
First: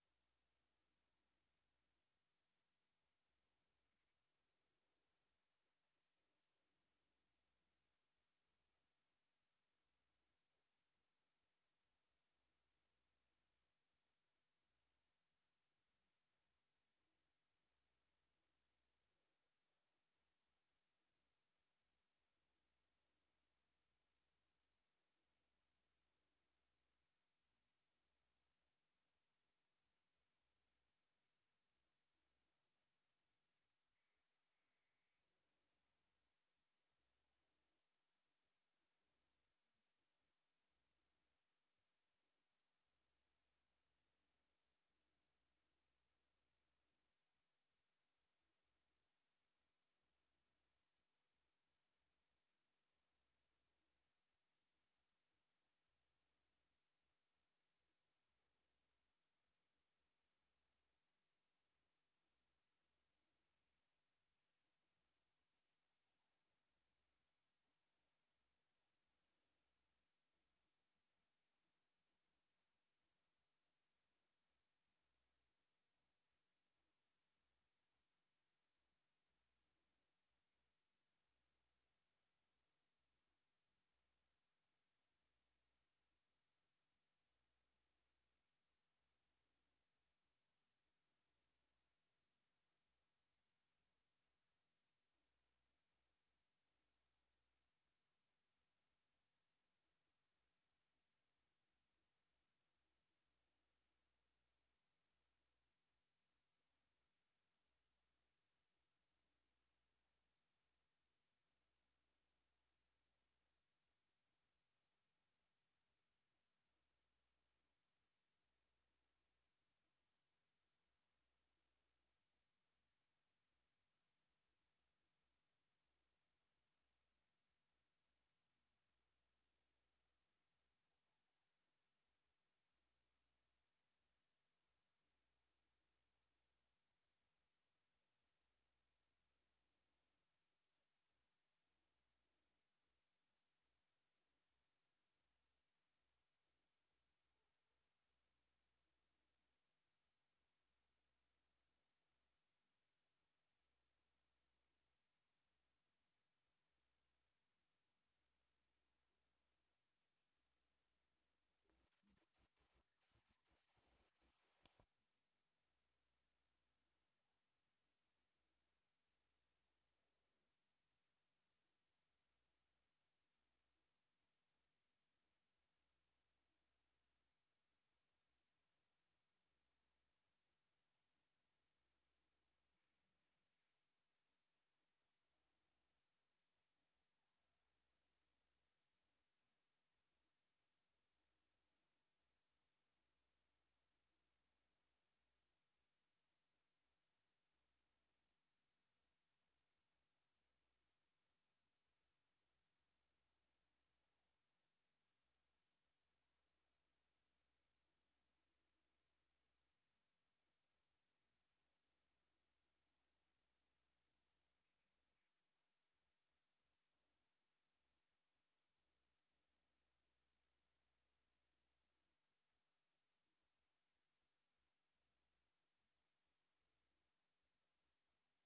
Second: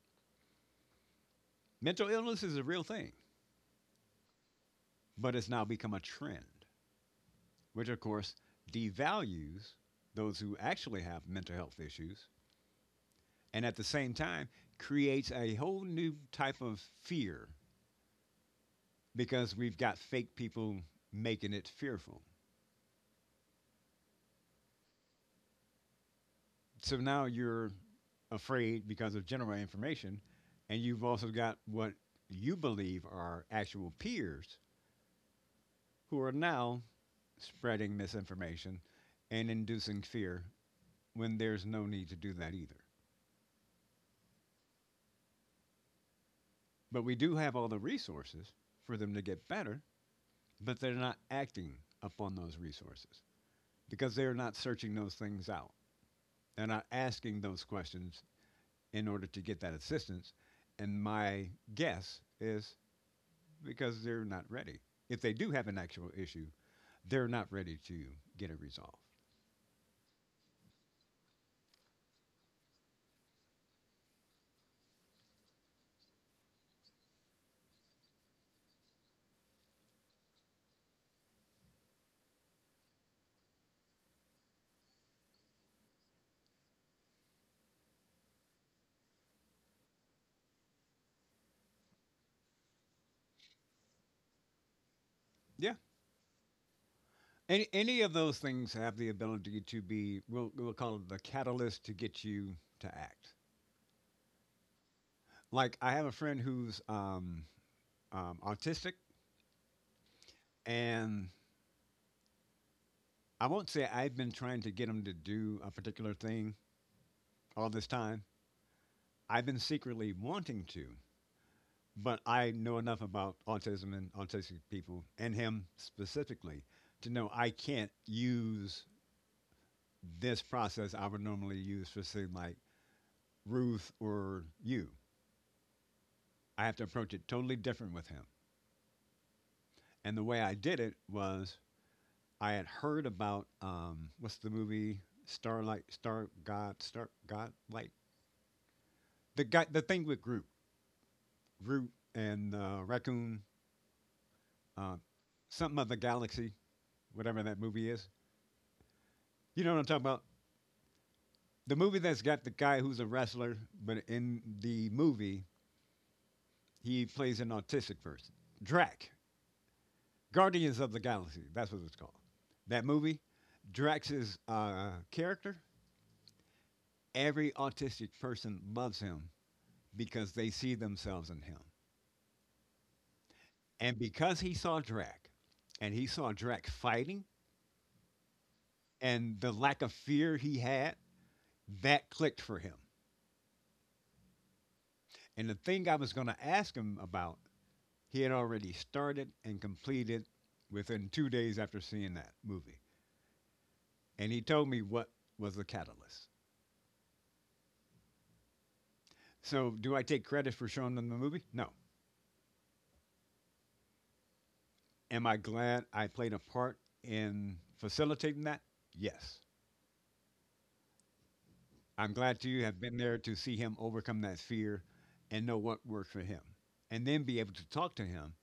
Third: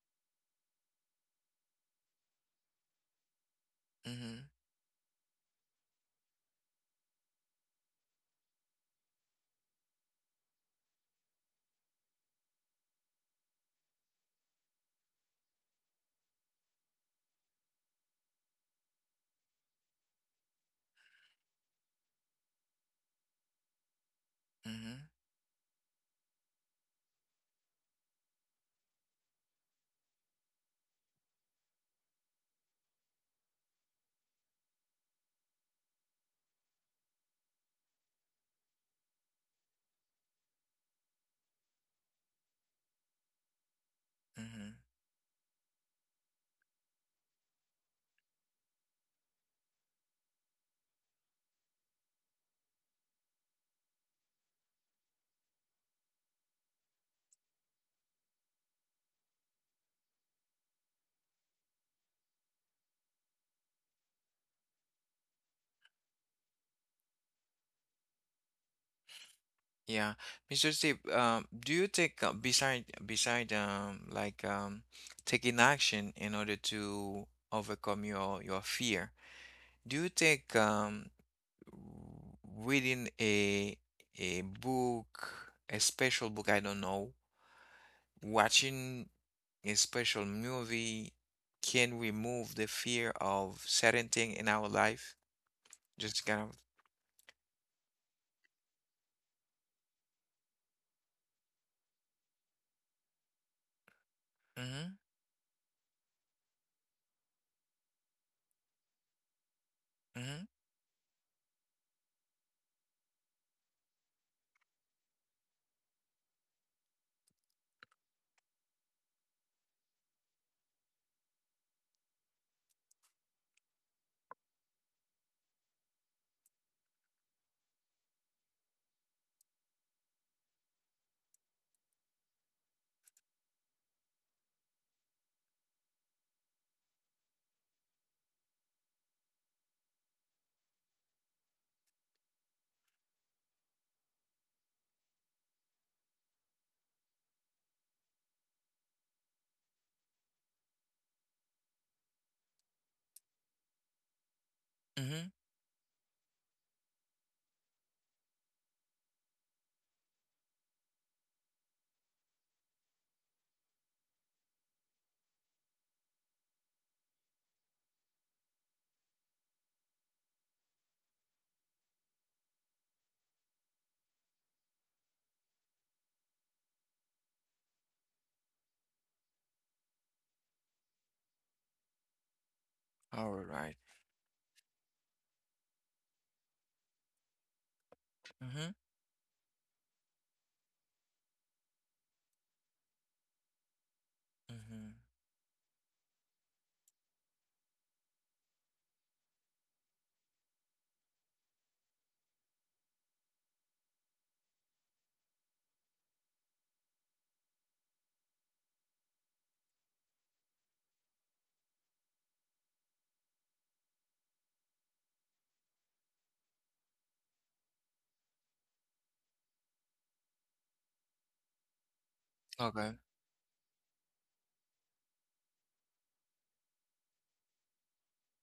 Speaker 3: mental illness is a real thing,
Speaker 1: Mm-hmm.
Speaker 3: but it's now become a trend, which of course devalues those who actually have mental health issues and at the same time creates a whole new type of fear because we've got fake people making it fearful.
Speaker 1: Mm-hmm.
Speaker 3: So now you're afraid because of general information, and you've also got what you believe are actual peers who are now spreading misinformation and inducing fear when there's no need to do that either.
Speaker 1: Mm-hmm.
Speaker 3: But we do have all the resources for them to get better, but they're not acting upon those resources because they're not searching those things out. They're not asking those questions in order to get that assistance. And my guess is because they're not ready. If they do have an actual issue, they're not ready to get it resolved.
Speaker 1: Yeah. Mr. Steve, do you take beside like taking action in order to overcome your fear? Do you take reading a book, a special book, I don't know, watching a special movie can remove the fear of certain thing in our life.
Speaker 3: Yeah.
Speaker 1: Just kind of,
Speaker 3: Any of those things have the ability to we'll call it the catalyst to get you to act.
Speaker 1: mm-hmm,
Speaker 3: Like, I have a friend who's autistic,
Speaker 1: mm-hmm,
Speaker 3: and I won't say I've been trying to get him to do a particular thing all this time. I've been secretly wanting to, but I know enough about autism and autistic people and him specifically to know I can't use this process I would normally use for something like Ruth or you. I have to approach it totally different with him. And the way I did it was I had heard about what's the movie Starlight, Star God, Star God Light, the guy, the thing with Groot, Groot and Raccoon, uh,
Speaker 1: mm-hmm.
Speaker 3: something of the galaxy, whatever that movie is. You know what I'm talking about? The movie that's got the guy who's a wrestler, but in the movie he plays an autistic person. Drac. Guardians of the Galaxy. That's what it's called. That movie, Drax's character, every autistic person loves him because they see themselves in him.
Speaker 1: All right.
Speaker 3: And because he saw Drax and he saw Drax fighting
Speaker 1: Mm-hmm,
Speaker 3: and the lack of fear he had, that clicked for him.
Speaker 1: mm-hmm.
Speaker 3: And the thing I was going to ask him about, he had already started and completed within 2 days after seeing that movie. And he told me what was the catalyst. So, do I take credit for showing them the movie? No. Am I glad I played a part in facilitating that? Yes. I'm glad to have
Speaker 1: Okay.
Speaker 3: been there to see him overcome that fear and know what worked for him. And then be able to talk to him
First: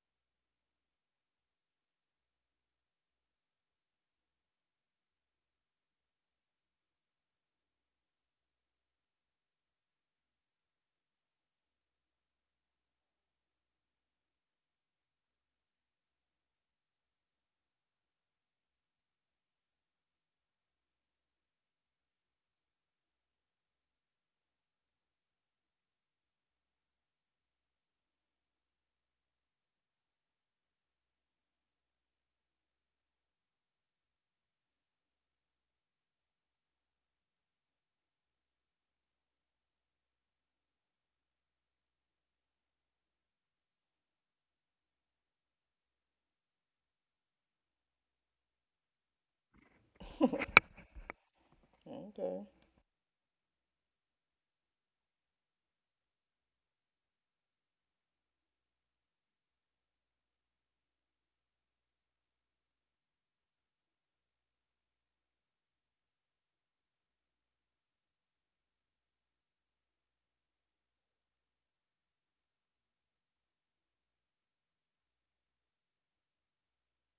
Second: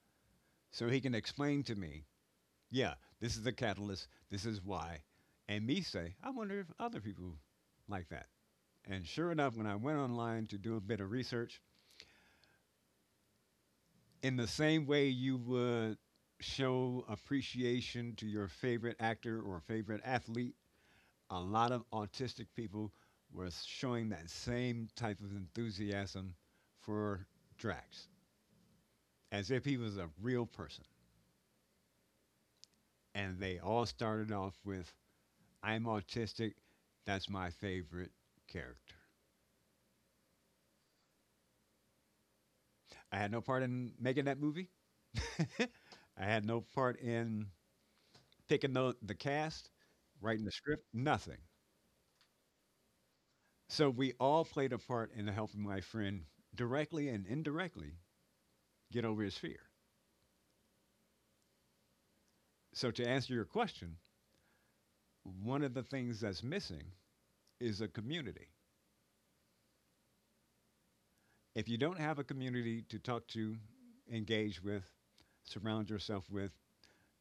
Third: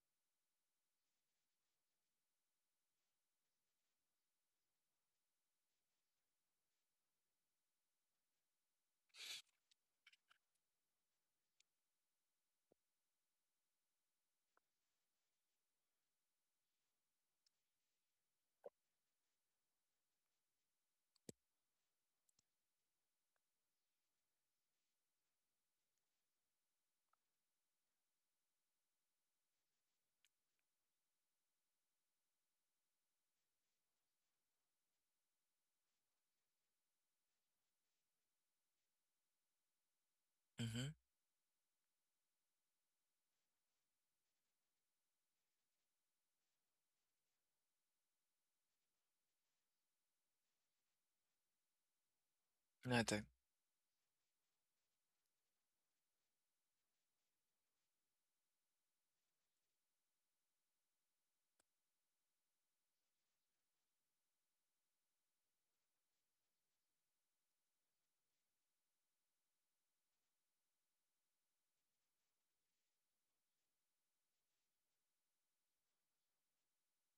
Speaker 3: so he can explain to me, yeah, this is the catalyst, this is why. And me say, I wonder if other people like that. And sure enough, when I went online to do a bit of research, in the same way you would show appreciation to your favorite actor or favorite athlete, a lot of autistic people were showing that same type of enthusiasm for Drax, as if he was a real person. And they all started off with, I'm autistic, that's my favorite character.
Speaker 1: Mm-hmm.
Speaker 3: I had no part in making that movie. [LAUGHS] I had no part in picking the cast, writing the script, nothing.
Speaker 2: Okay.
Speaker 1: Nothing.
Speaker 3: So we all played a part in helping my friend directly and indirectly get over his fear. So to answer your question, one of the things that's missing is a community. If you don't have a community to talk to, engage with, surround yourself with,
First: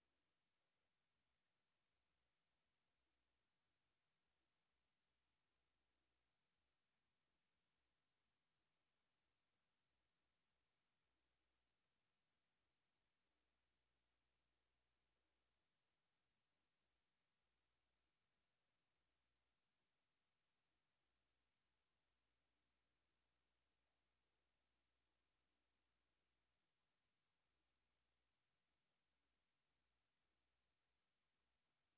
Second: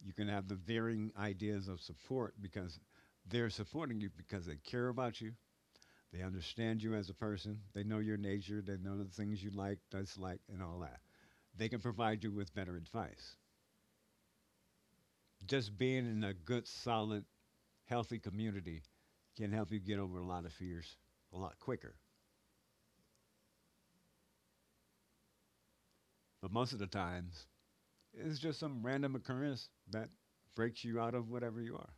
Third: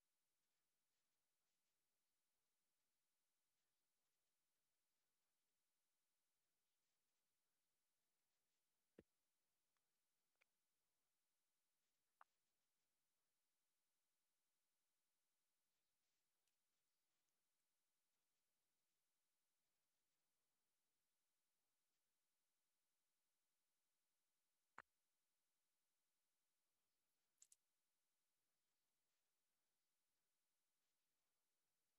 Speaker 3: you can have the varying ideas of support because they're supporting you because they care about you, they understand you as a person, they know your nature, they know the things you like, dislike, and all that. They can provide you with better advice. Just being in a good, solid, healthy community can help you get over a lot of fears a lot quicker. But most of the times, it's just some random occurrence that breaks you out of whatever you are.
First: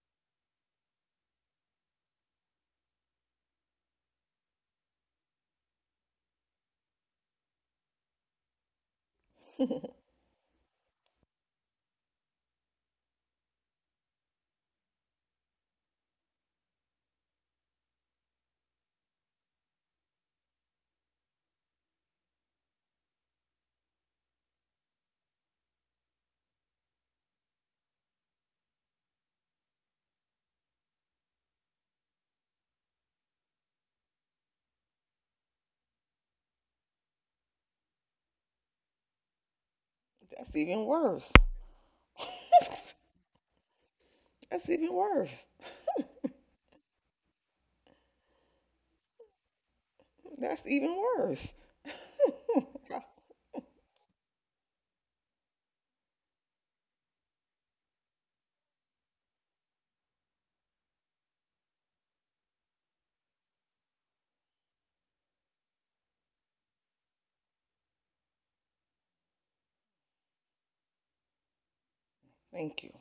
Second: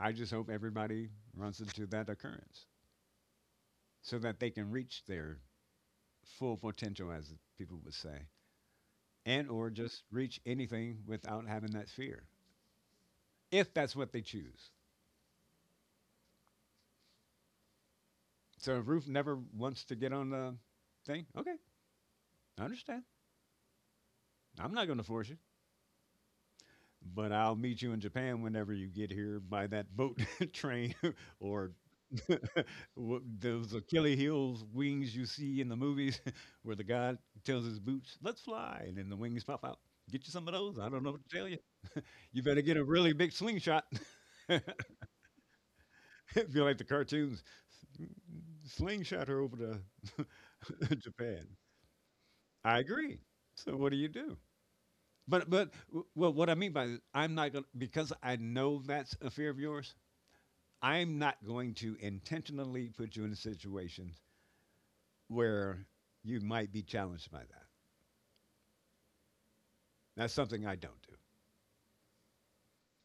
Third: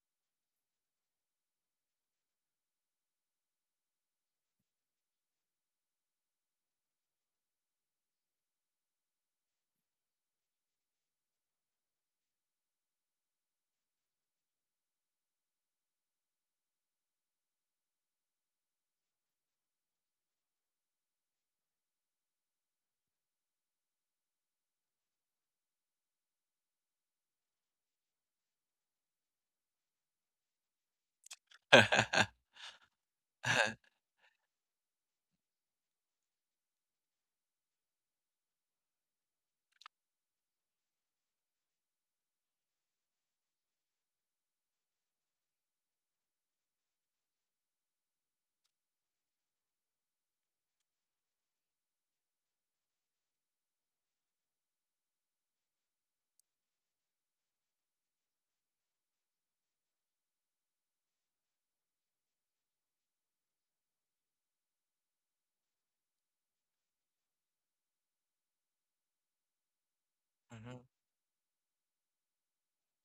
Speaker 3: I just hope everybody runs into that occurrence so that they can reach their full potential, as people would say, and or just
Speaker 2: [LAUGHS]
Speaker 3: reach anything without having that fear, if that's what they choose. So if Ruth never wants to get on the thing, okay, I understand. I'm not going to force you, but I'll meet you in Japan whenever you get here by that boat, [LAUGHS] train, [LAUGHS] or [LAUGHS]
Speaker 1: [LAUGHS]
Speaker 3: Those Achilles heels wings you see in the movies [LAUGHS] where the guy tells his boots, let's fly, and then the wings pop out. Get you some
Speaker 2: That's
Speaker 3: of those.
Speaker 2: even
Speaker 3: I don't know
Speaker 2: worse.
Speaker 3: what to tell you. You better get a
Speaker 2: [LAUGHS]
Speaker 3: really big slingshot. [LAUGHS] If
Speaker 2: That's even worse.
Speaker 3: you like the cartoons, slingshot her over
Speaker 2: That's even
Speaker 3: to [LAUGHS]
Speaker 2: worse.
Speaker 3: Japan. I agree.
Speaker 2: [LAUGHS]
Speaker 3: So what do you do? But well, what I mean by this, I'm not going to because I know that's a fear of yours. I'm not going to intentionally put you in a situation where you might be challenged by that. That's something I
Speaker 1: Mm-hmm.
Speaker 3: don't do.
Speaker 2: Thank you.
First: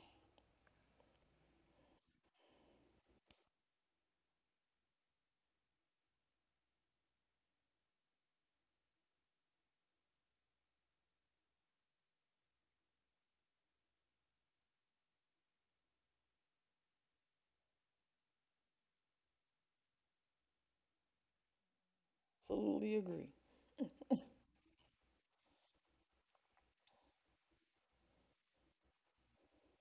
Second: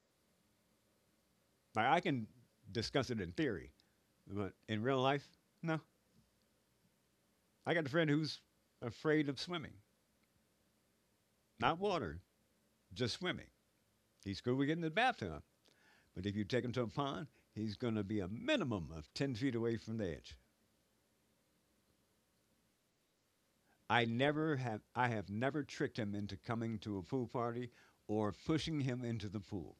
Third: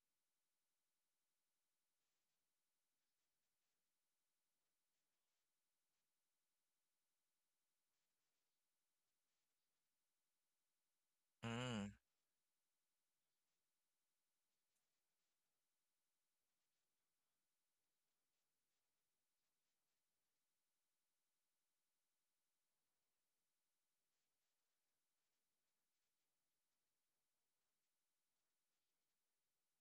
Speaker 3: Like I can discuss it in theory, but in real life, no. I got a friend who's afraid of swimming, not
Speaker 1: Mm.
Speaker 3: water, just swimming. He's cool with getting in the bathtub, but if you take him to a pond, he's going to be a minimum of 10 feet away from the edge.
Speaker 2: Absolutely agree.
Speaker 3: I have never tricked him into coming to a pool party or pushing him into the pool.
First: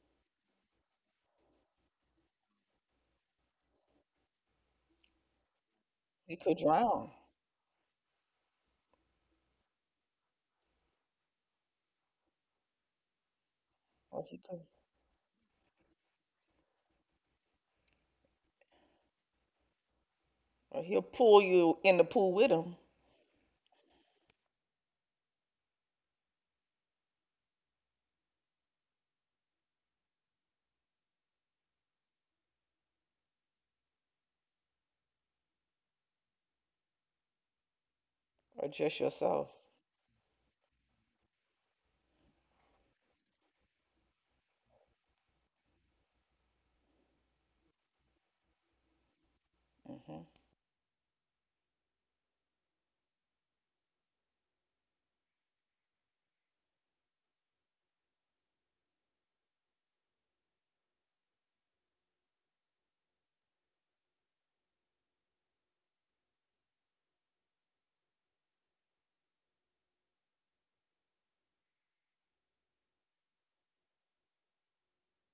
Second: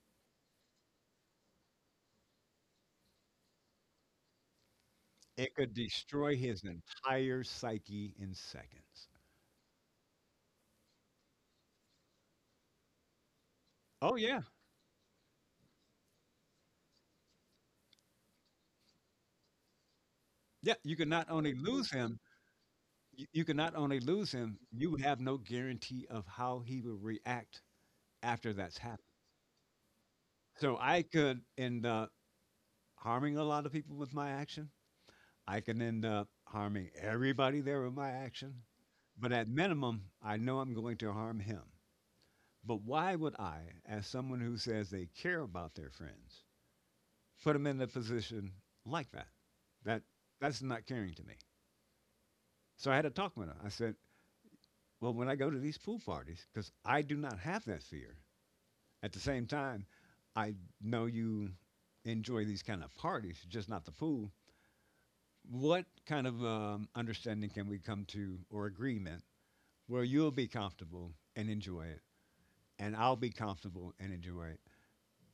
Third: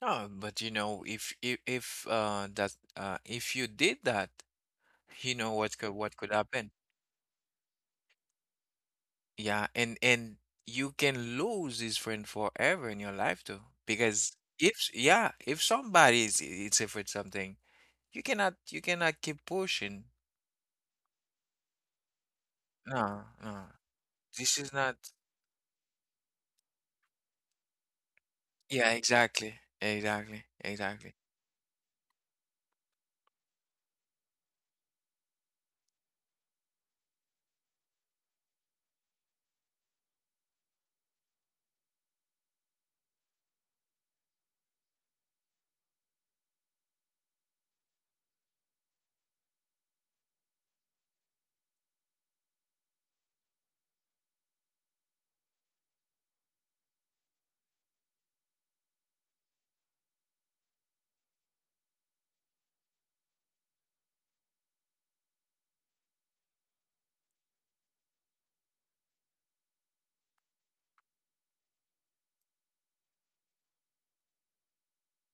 Speaker 1: Oh, but you know, if that if you did that, you know
Speaker 3: It could
Speaker 1: what could
Speaker 2: He
Speaker 3: destroy
Speaker 2: could
Speaker 3: his
Speaker 1: happen?
Speaker 2: drown,
Speaker 3: entire psyche in seconds.
Speaker 1: Yeah, and you can lose this friend forever in your life too.
Speaker 3: Oh
Speaker 2: or
Speaker 1: Because
Speaker 2: he
Speaker 3: yeah.
Speaker 2: could,
Speaker 1: if yeah, if somebody is afraid something, you cannot keep pushing.
Speaker 3: Yeah,
Speaker 2: or
Speaker 3: you
Speaker 2: he'll
Speaker 3: could not
Speaker 2: pull
Speaker 3: only
Speaker 2: you
Speaker 3: lose
Speaker 2: in the
Speaker 3: him,
Speaker 2: pool with him,
Speaker 1: No,
Speaker 3: you, you can
Speaker 1: no.
Speaker 3: not only lose
Speaker 1: This
Speaker 3: him,
Speaker 1: is not
Speaker 3: you have no guarantee of how he will react after that's
Speaker 1: yeah,
Speaker 3: happened.
Speaker 1: exactly. Exactly.
Speaker 3: So I
Speaker 1: Exactly.
Speaker 3: could end up harming a lot of people with my action. I can end up harming everybody there with my action.
Speaker 2: or just
Speaker 3: But at
Speaker 2: yourself.
Speaker 3: minimum, I know I'm going to harm him. But why would I, as someone who says they care about their friends, put them in a position like that? That
Speaker 2: Hmm.
Speaker 3: that's not caring to me. So I had a talk with her. I said, "Well, when I go to these pool parties, because I do not have that fear, at the same time, I know you enjoy these kind of parties, just not the pool. What kind of understanding can we come to or agreement where you'll be comfortable and enjoy it, and I'll be comfortable and enjoy it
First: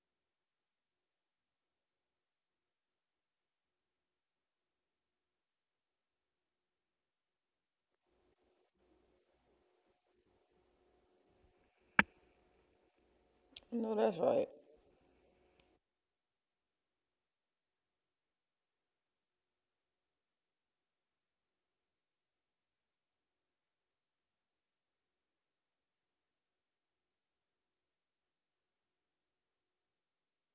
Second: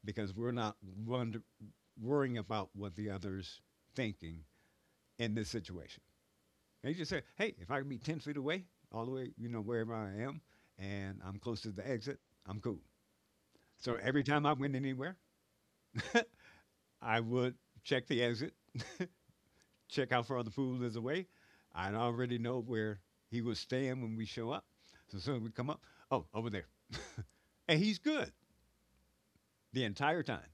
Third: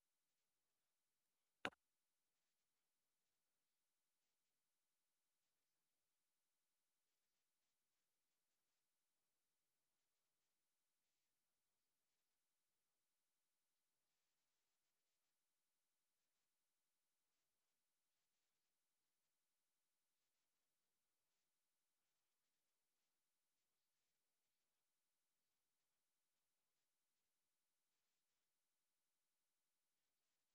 Speaker 3: because we're not wonder- worrying about what the other's thinking in this situation. And you just say, hey, if I can be 10 feet away, all the way, you know, wherever I am, and I'm close to the exit, I'm cool.
Speaker 2: No,
Speaker 3: So
Speaker 2: that's
Speaker 3: every time
Speaker 2: right.
Speaker 3: I went anywhere, I would check the exit check out for other fools is away. I already know where he was staying when we show up. So as soon as we come up, oh, over there. [LAUGHS] And he's good the entire time.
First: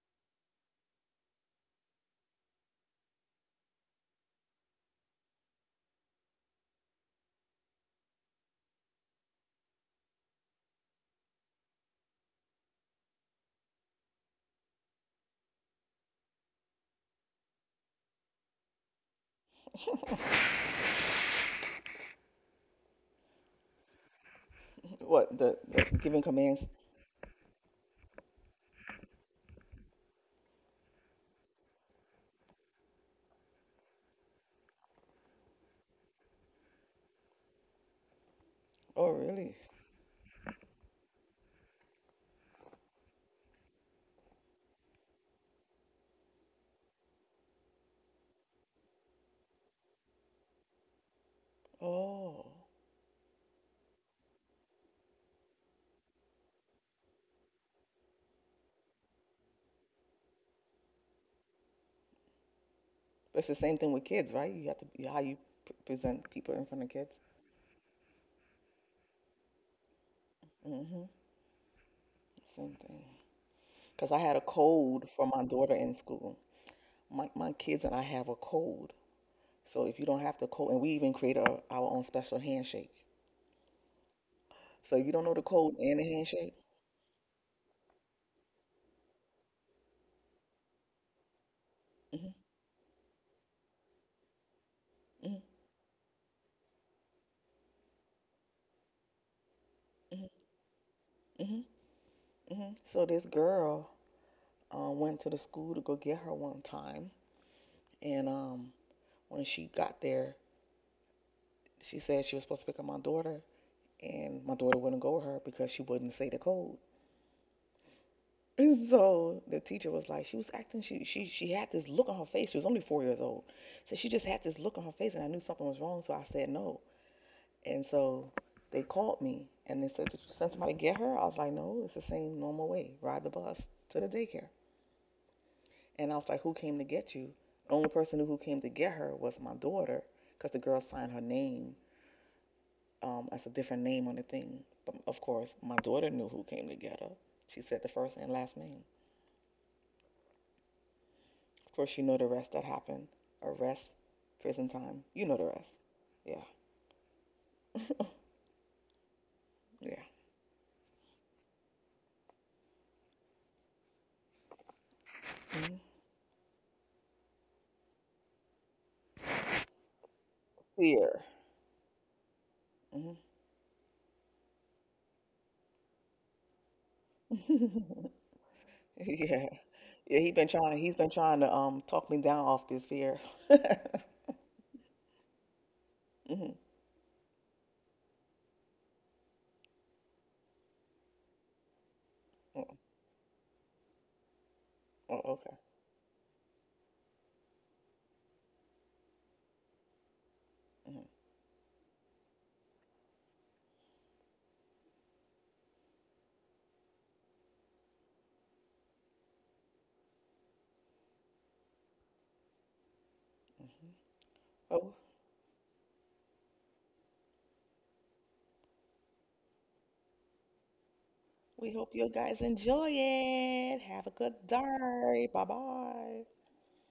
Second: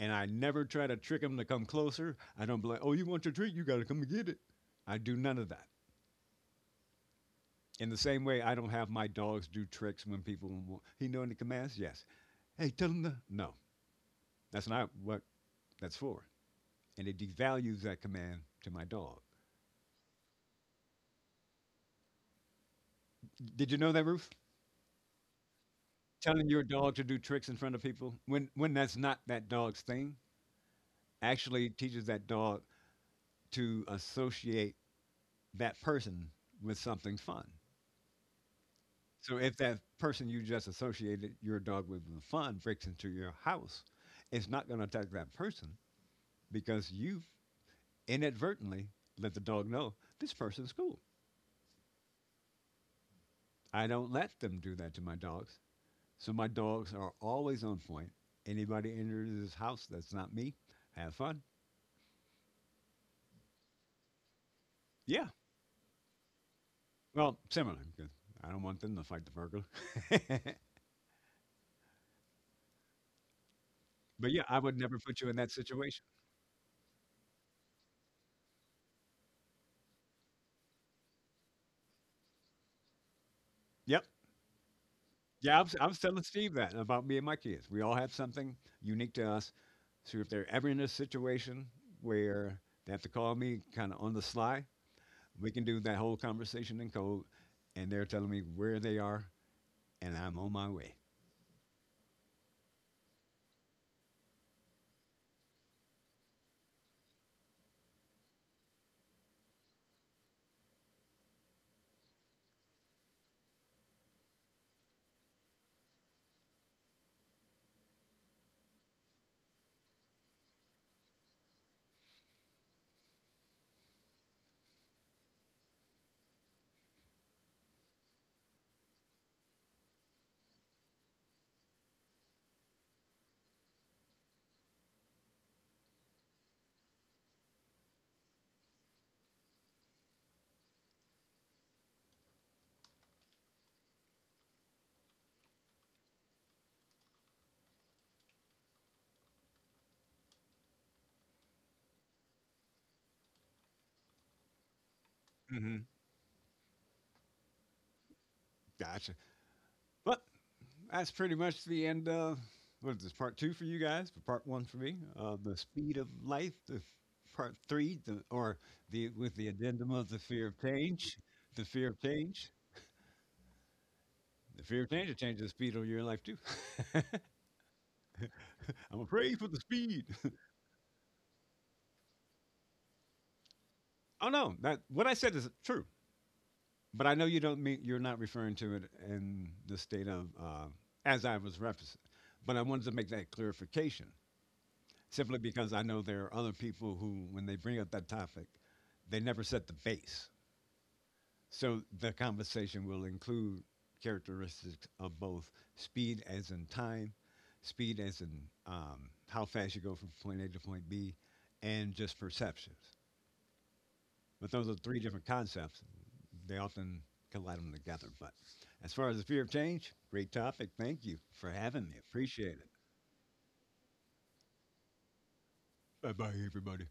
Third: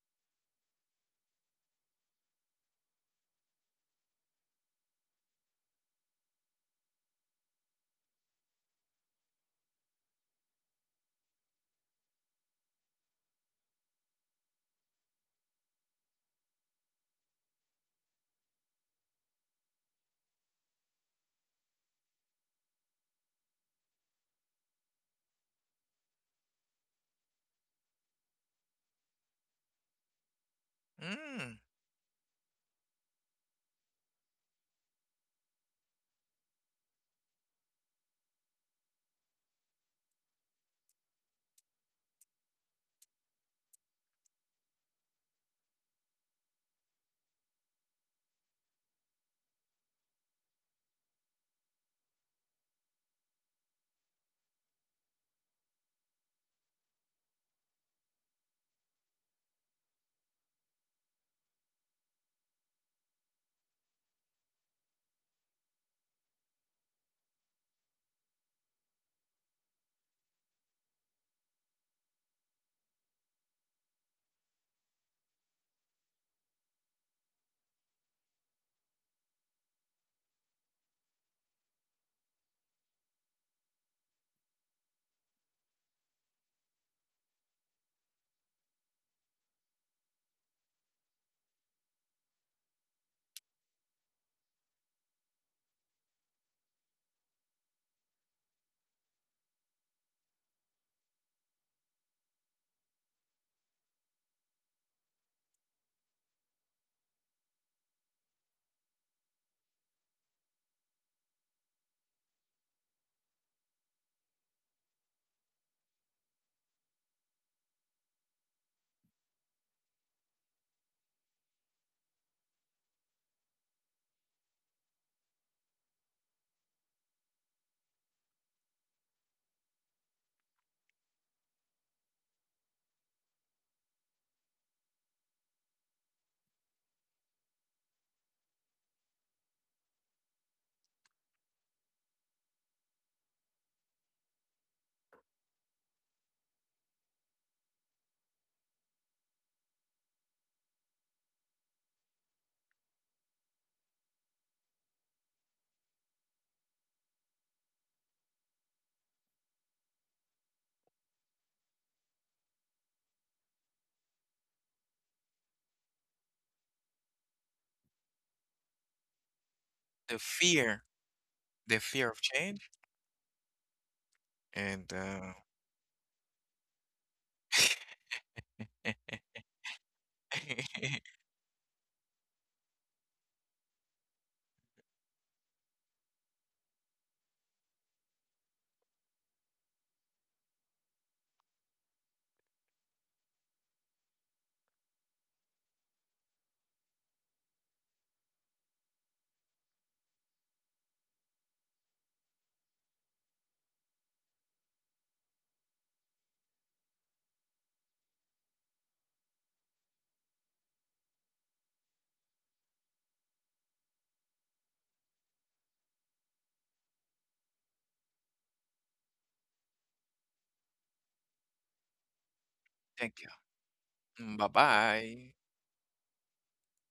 Speaker 3: And I never try to trick him to come closer. I don't be like, oh, you want your treat? You got to come and get it. I do none of that. In the same way, I don't have my dogs do tricks when people. Want. He know any commands? Yes. Hey, tell him the no. That's not what that's for. And it devalues that command to my dog. Did you know that, Ruth?
Speaker 2: What the giving
Speaker 3: Telling
Speaker 2: commands?
Speaker 3: your dog to do tricks in front of people when that's not that dog's thing
Speaker 1: Mm,
Speaker 3: actually teaches that dog to associate that person with something fun.
Speaker 2: Oh,
Speaker 3: So
Speaker 2: really?
Speaker 3: if that person you just associated your dog with the fun breaks into your house, it's not going to attack that person because you inadvertently let the dog know this person's cool.
Speaker 2: Oh,
Speaker 3: I don't let them do that to my dogs. So my dogs are always on point. Anybody enters this house that's not me, have fun.
Speaker 2: it's the same thing with kids, right? You have to how
Speaker 3: Yeah,
Speaker 2: you present people in front of kids.
Speaker 3: well, similar because I don't want them to fight the burglar. [LAUGHS]
Speaker 2: Hmm. Same thing. Cause I
Speaker 3: But,
Speaker 2: had a
Speaker 3: yeah, I would never
Speaker 2: code
Speaker 3: put
Speaker 2: for
Speaker 3: you in
Speaker 2: my
Speaker 3: that
Speaker 2: daughter in
Speaker 3: situation.
Speaker 2: school. My kids and I have a code. So if you don't have the code, and we even create our own special handshake.
Speaker 3: Yep.
Speaker 2: So you don't know the code
Speaker 3: I
Speaker 2: and
Speaker 3: was
Speaker 2: the
Speaker 3: telling
Speaker 2: handshake.
Speaker 3: Steve that about me and my kids. We all have something unique to us, so if they're ever in a situation
Speaker 2: Hmm.
Speaker 3: where they have to call me kinda on the sly,
Speaker 2: Hmm.
Speaker 3: we can do that whole conversation in code, and they're telling me where they are, and
Speaker 2: Hmm.
Speaker 3: I'm on my way.
Speaker 2: Hmm. Hmm. So this girl went to the school to go get her one time, and when she got there, she said she was supposed to pick up my daughter, and my daughter wouldn't go with her because she wouldn't say the code. [LAUGHS] And so the teacher was like, she was acting, she had this look on her face. She was only 4 years old, so she just had this look on her face, and I knew something was wrong. So I said no. And so they called me and they said, did you send somebody to get her? I was like, no, it's the same normal way. Ride the bus to the daycare. And I was like, who came to get you? The only person who came to get her was my daughter because the girl signed her name as a different name on the thing. But of course, my daughter knew who came to get her. She said the first and last name. Of course, you know the rest that happened. Arrest, prison time. You know the rest.
Speaker 3: Mhm.
Speaker 2: Yeah. [LAUGHS]
Speaker 3: Gotcha.
Speaker 2: Yeah.
Speaker 3: But that's pretty much the end of what is this part two for you guys, but part one for me. The
Speaker 2: Mhm.
Speaker 3: speed of life, the part three, or the with the addendum of the
Speaker 1: the
Speaker 3: fear of
Speaker 1: fear.
Speaker 3: change,
Speaker 2: Fear.
Speaker 3: the
Speaker 1: The
Speaker 3: fear of
Speaker 1: fear of
Speaker 3: change,
Speaker 1: change.
Speaker 3: the fear of
Speaker 1: And
Speaker 3: change will change the speed of your life too. [LAUGHS]
Speaker 2: Hmm. [LAUGHS]
Speaker 3: I'm
Speaker 2: [LAUGHS]
Speaker 1: [LAUGHS]
Speaker 3: afraid
Speaker 2: Yeah.
Speaker 3: for the speed.
Speaker 2: Yeah, he's been trying to talk me down off this here. [LAUGHS]
Speaker 3: Oh
Speaker 2: Hmm.
Speaker 3: no, that what I said is true, but I know you don't mean you're not referring to it in the state of as I was referencing, but I
Speaker 2: Oh,
Speaker 3: wanted to make that clarification
Speaker 2: oh,
Speaker 3: simply
Speaker 2: okay.
Speaker 3: because I know there are other people who, when they bring up that topic, they never set the base.
Speaker 2: Hmm.
Speaker 3: So the conversation will include characteristics of both speed as in time, speed as in how fast you go from point A to point B, and just perceptions.
Speaker 2: Hmm.
Speaker 3: But those are
Speaker 2: Well,
Speaker 3: three different concepts. They often collide them together. But as far as the fear of change, great topic. Thank you for
Speaker 2: we
Speaker 3: having
Speaker 2: hope
Speaker 3: me.
Speaker 2: you guys
Speaker 3: Appreciate it.
Speaker 2: enjoy
Speaker 1: thank you.
Speaker 2: it. Have a good
Speaker 1: Bye
Speaker 2: day.
Speaker 1: bye.
Speaker 2: Bye
Speaker 3: Bye
Speaker 2: bye.
Speaker 3: bye, everybody.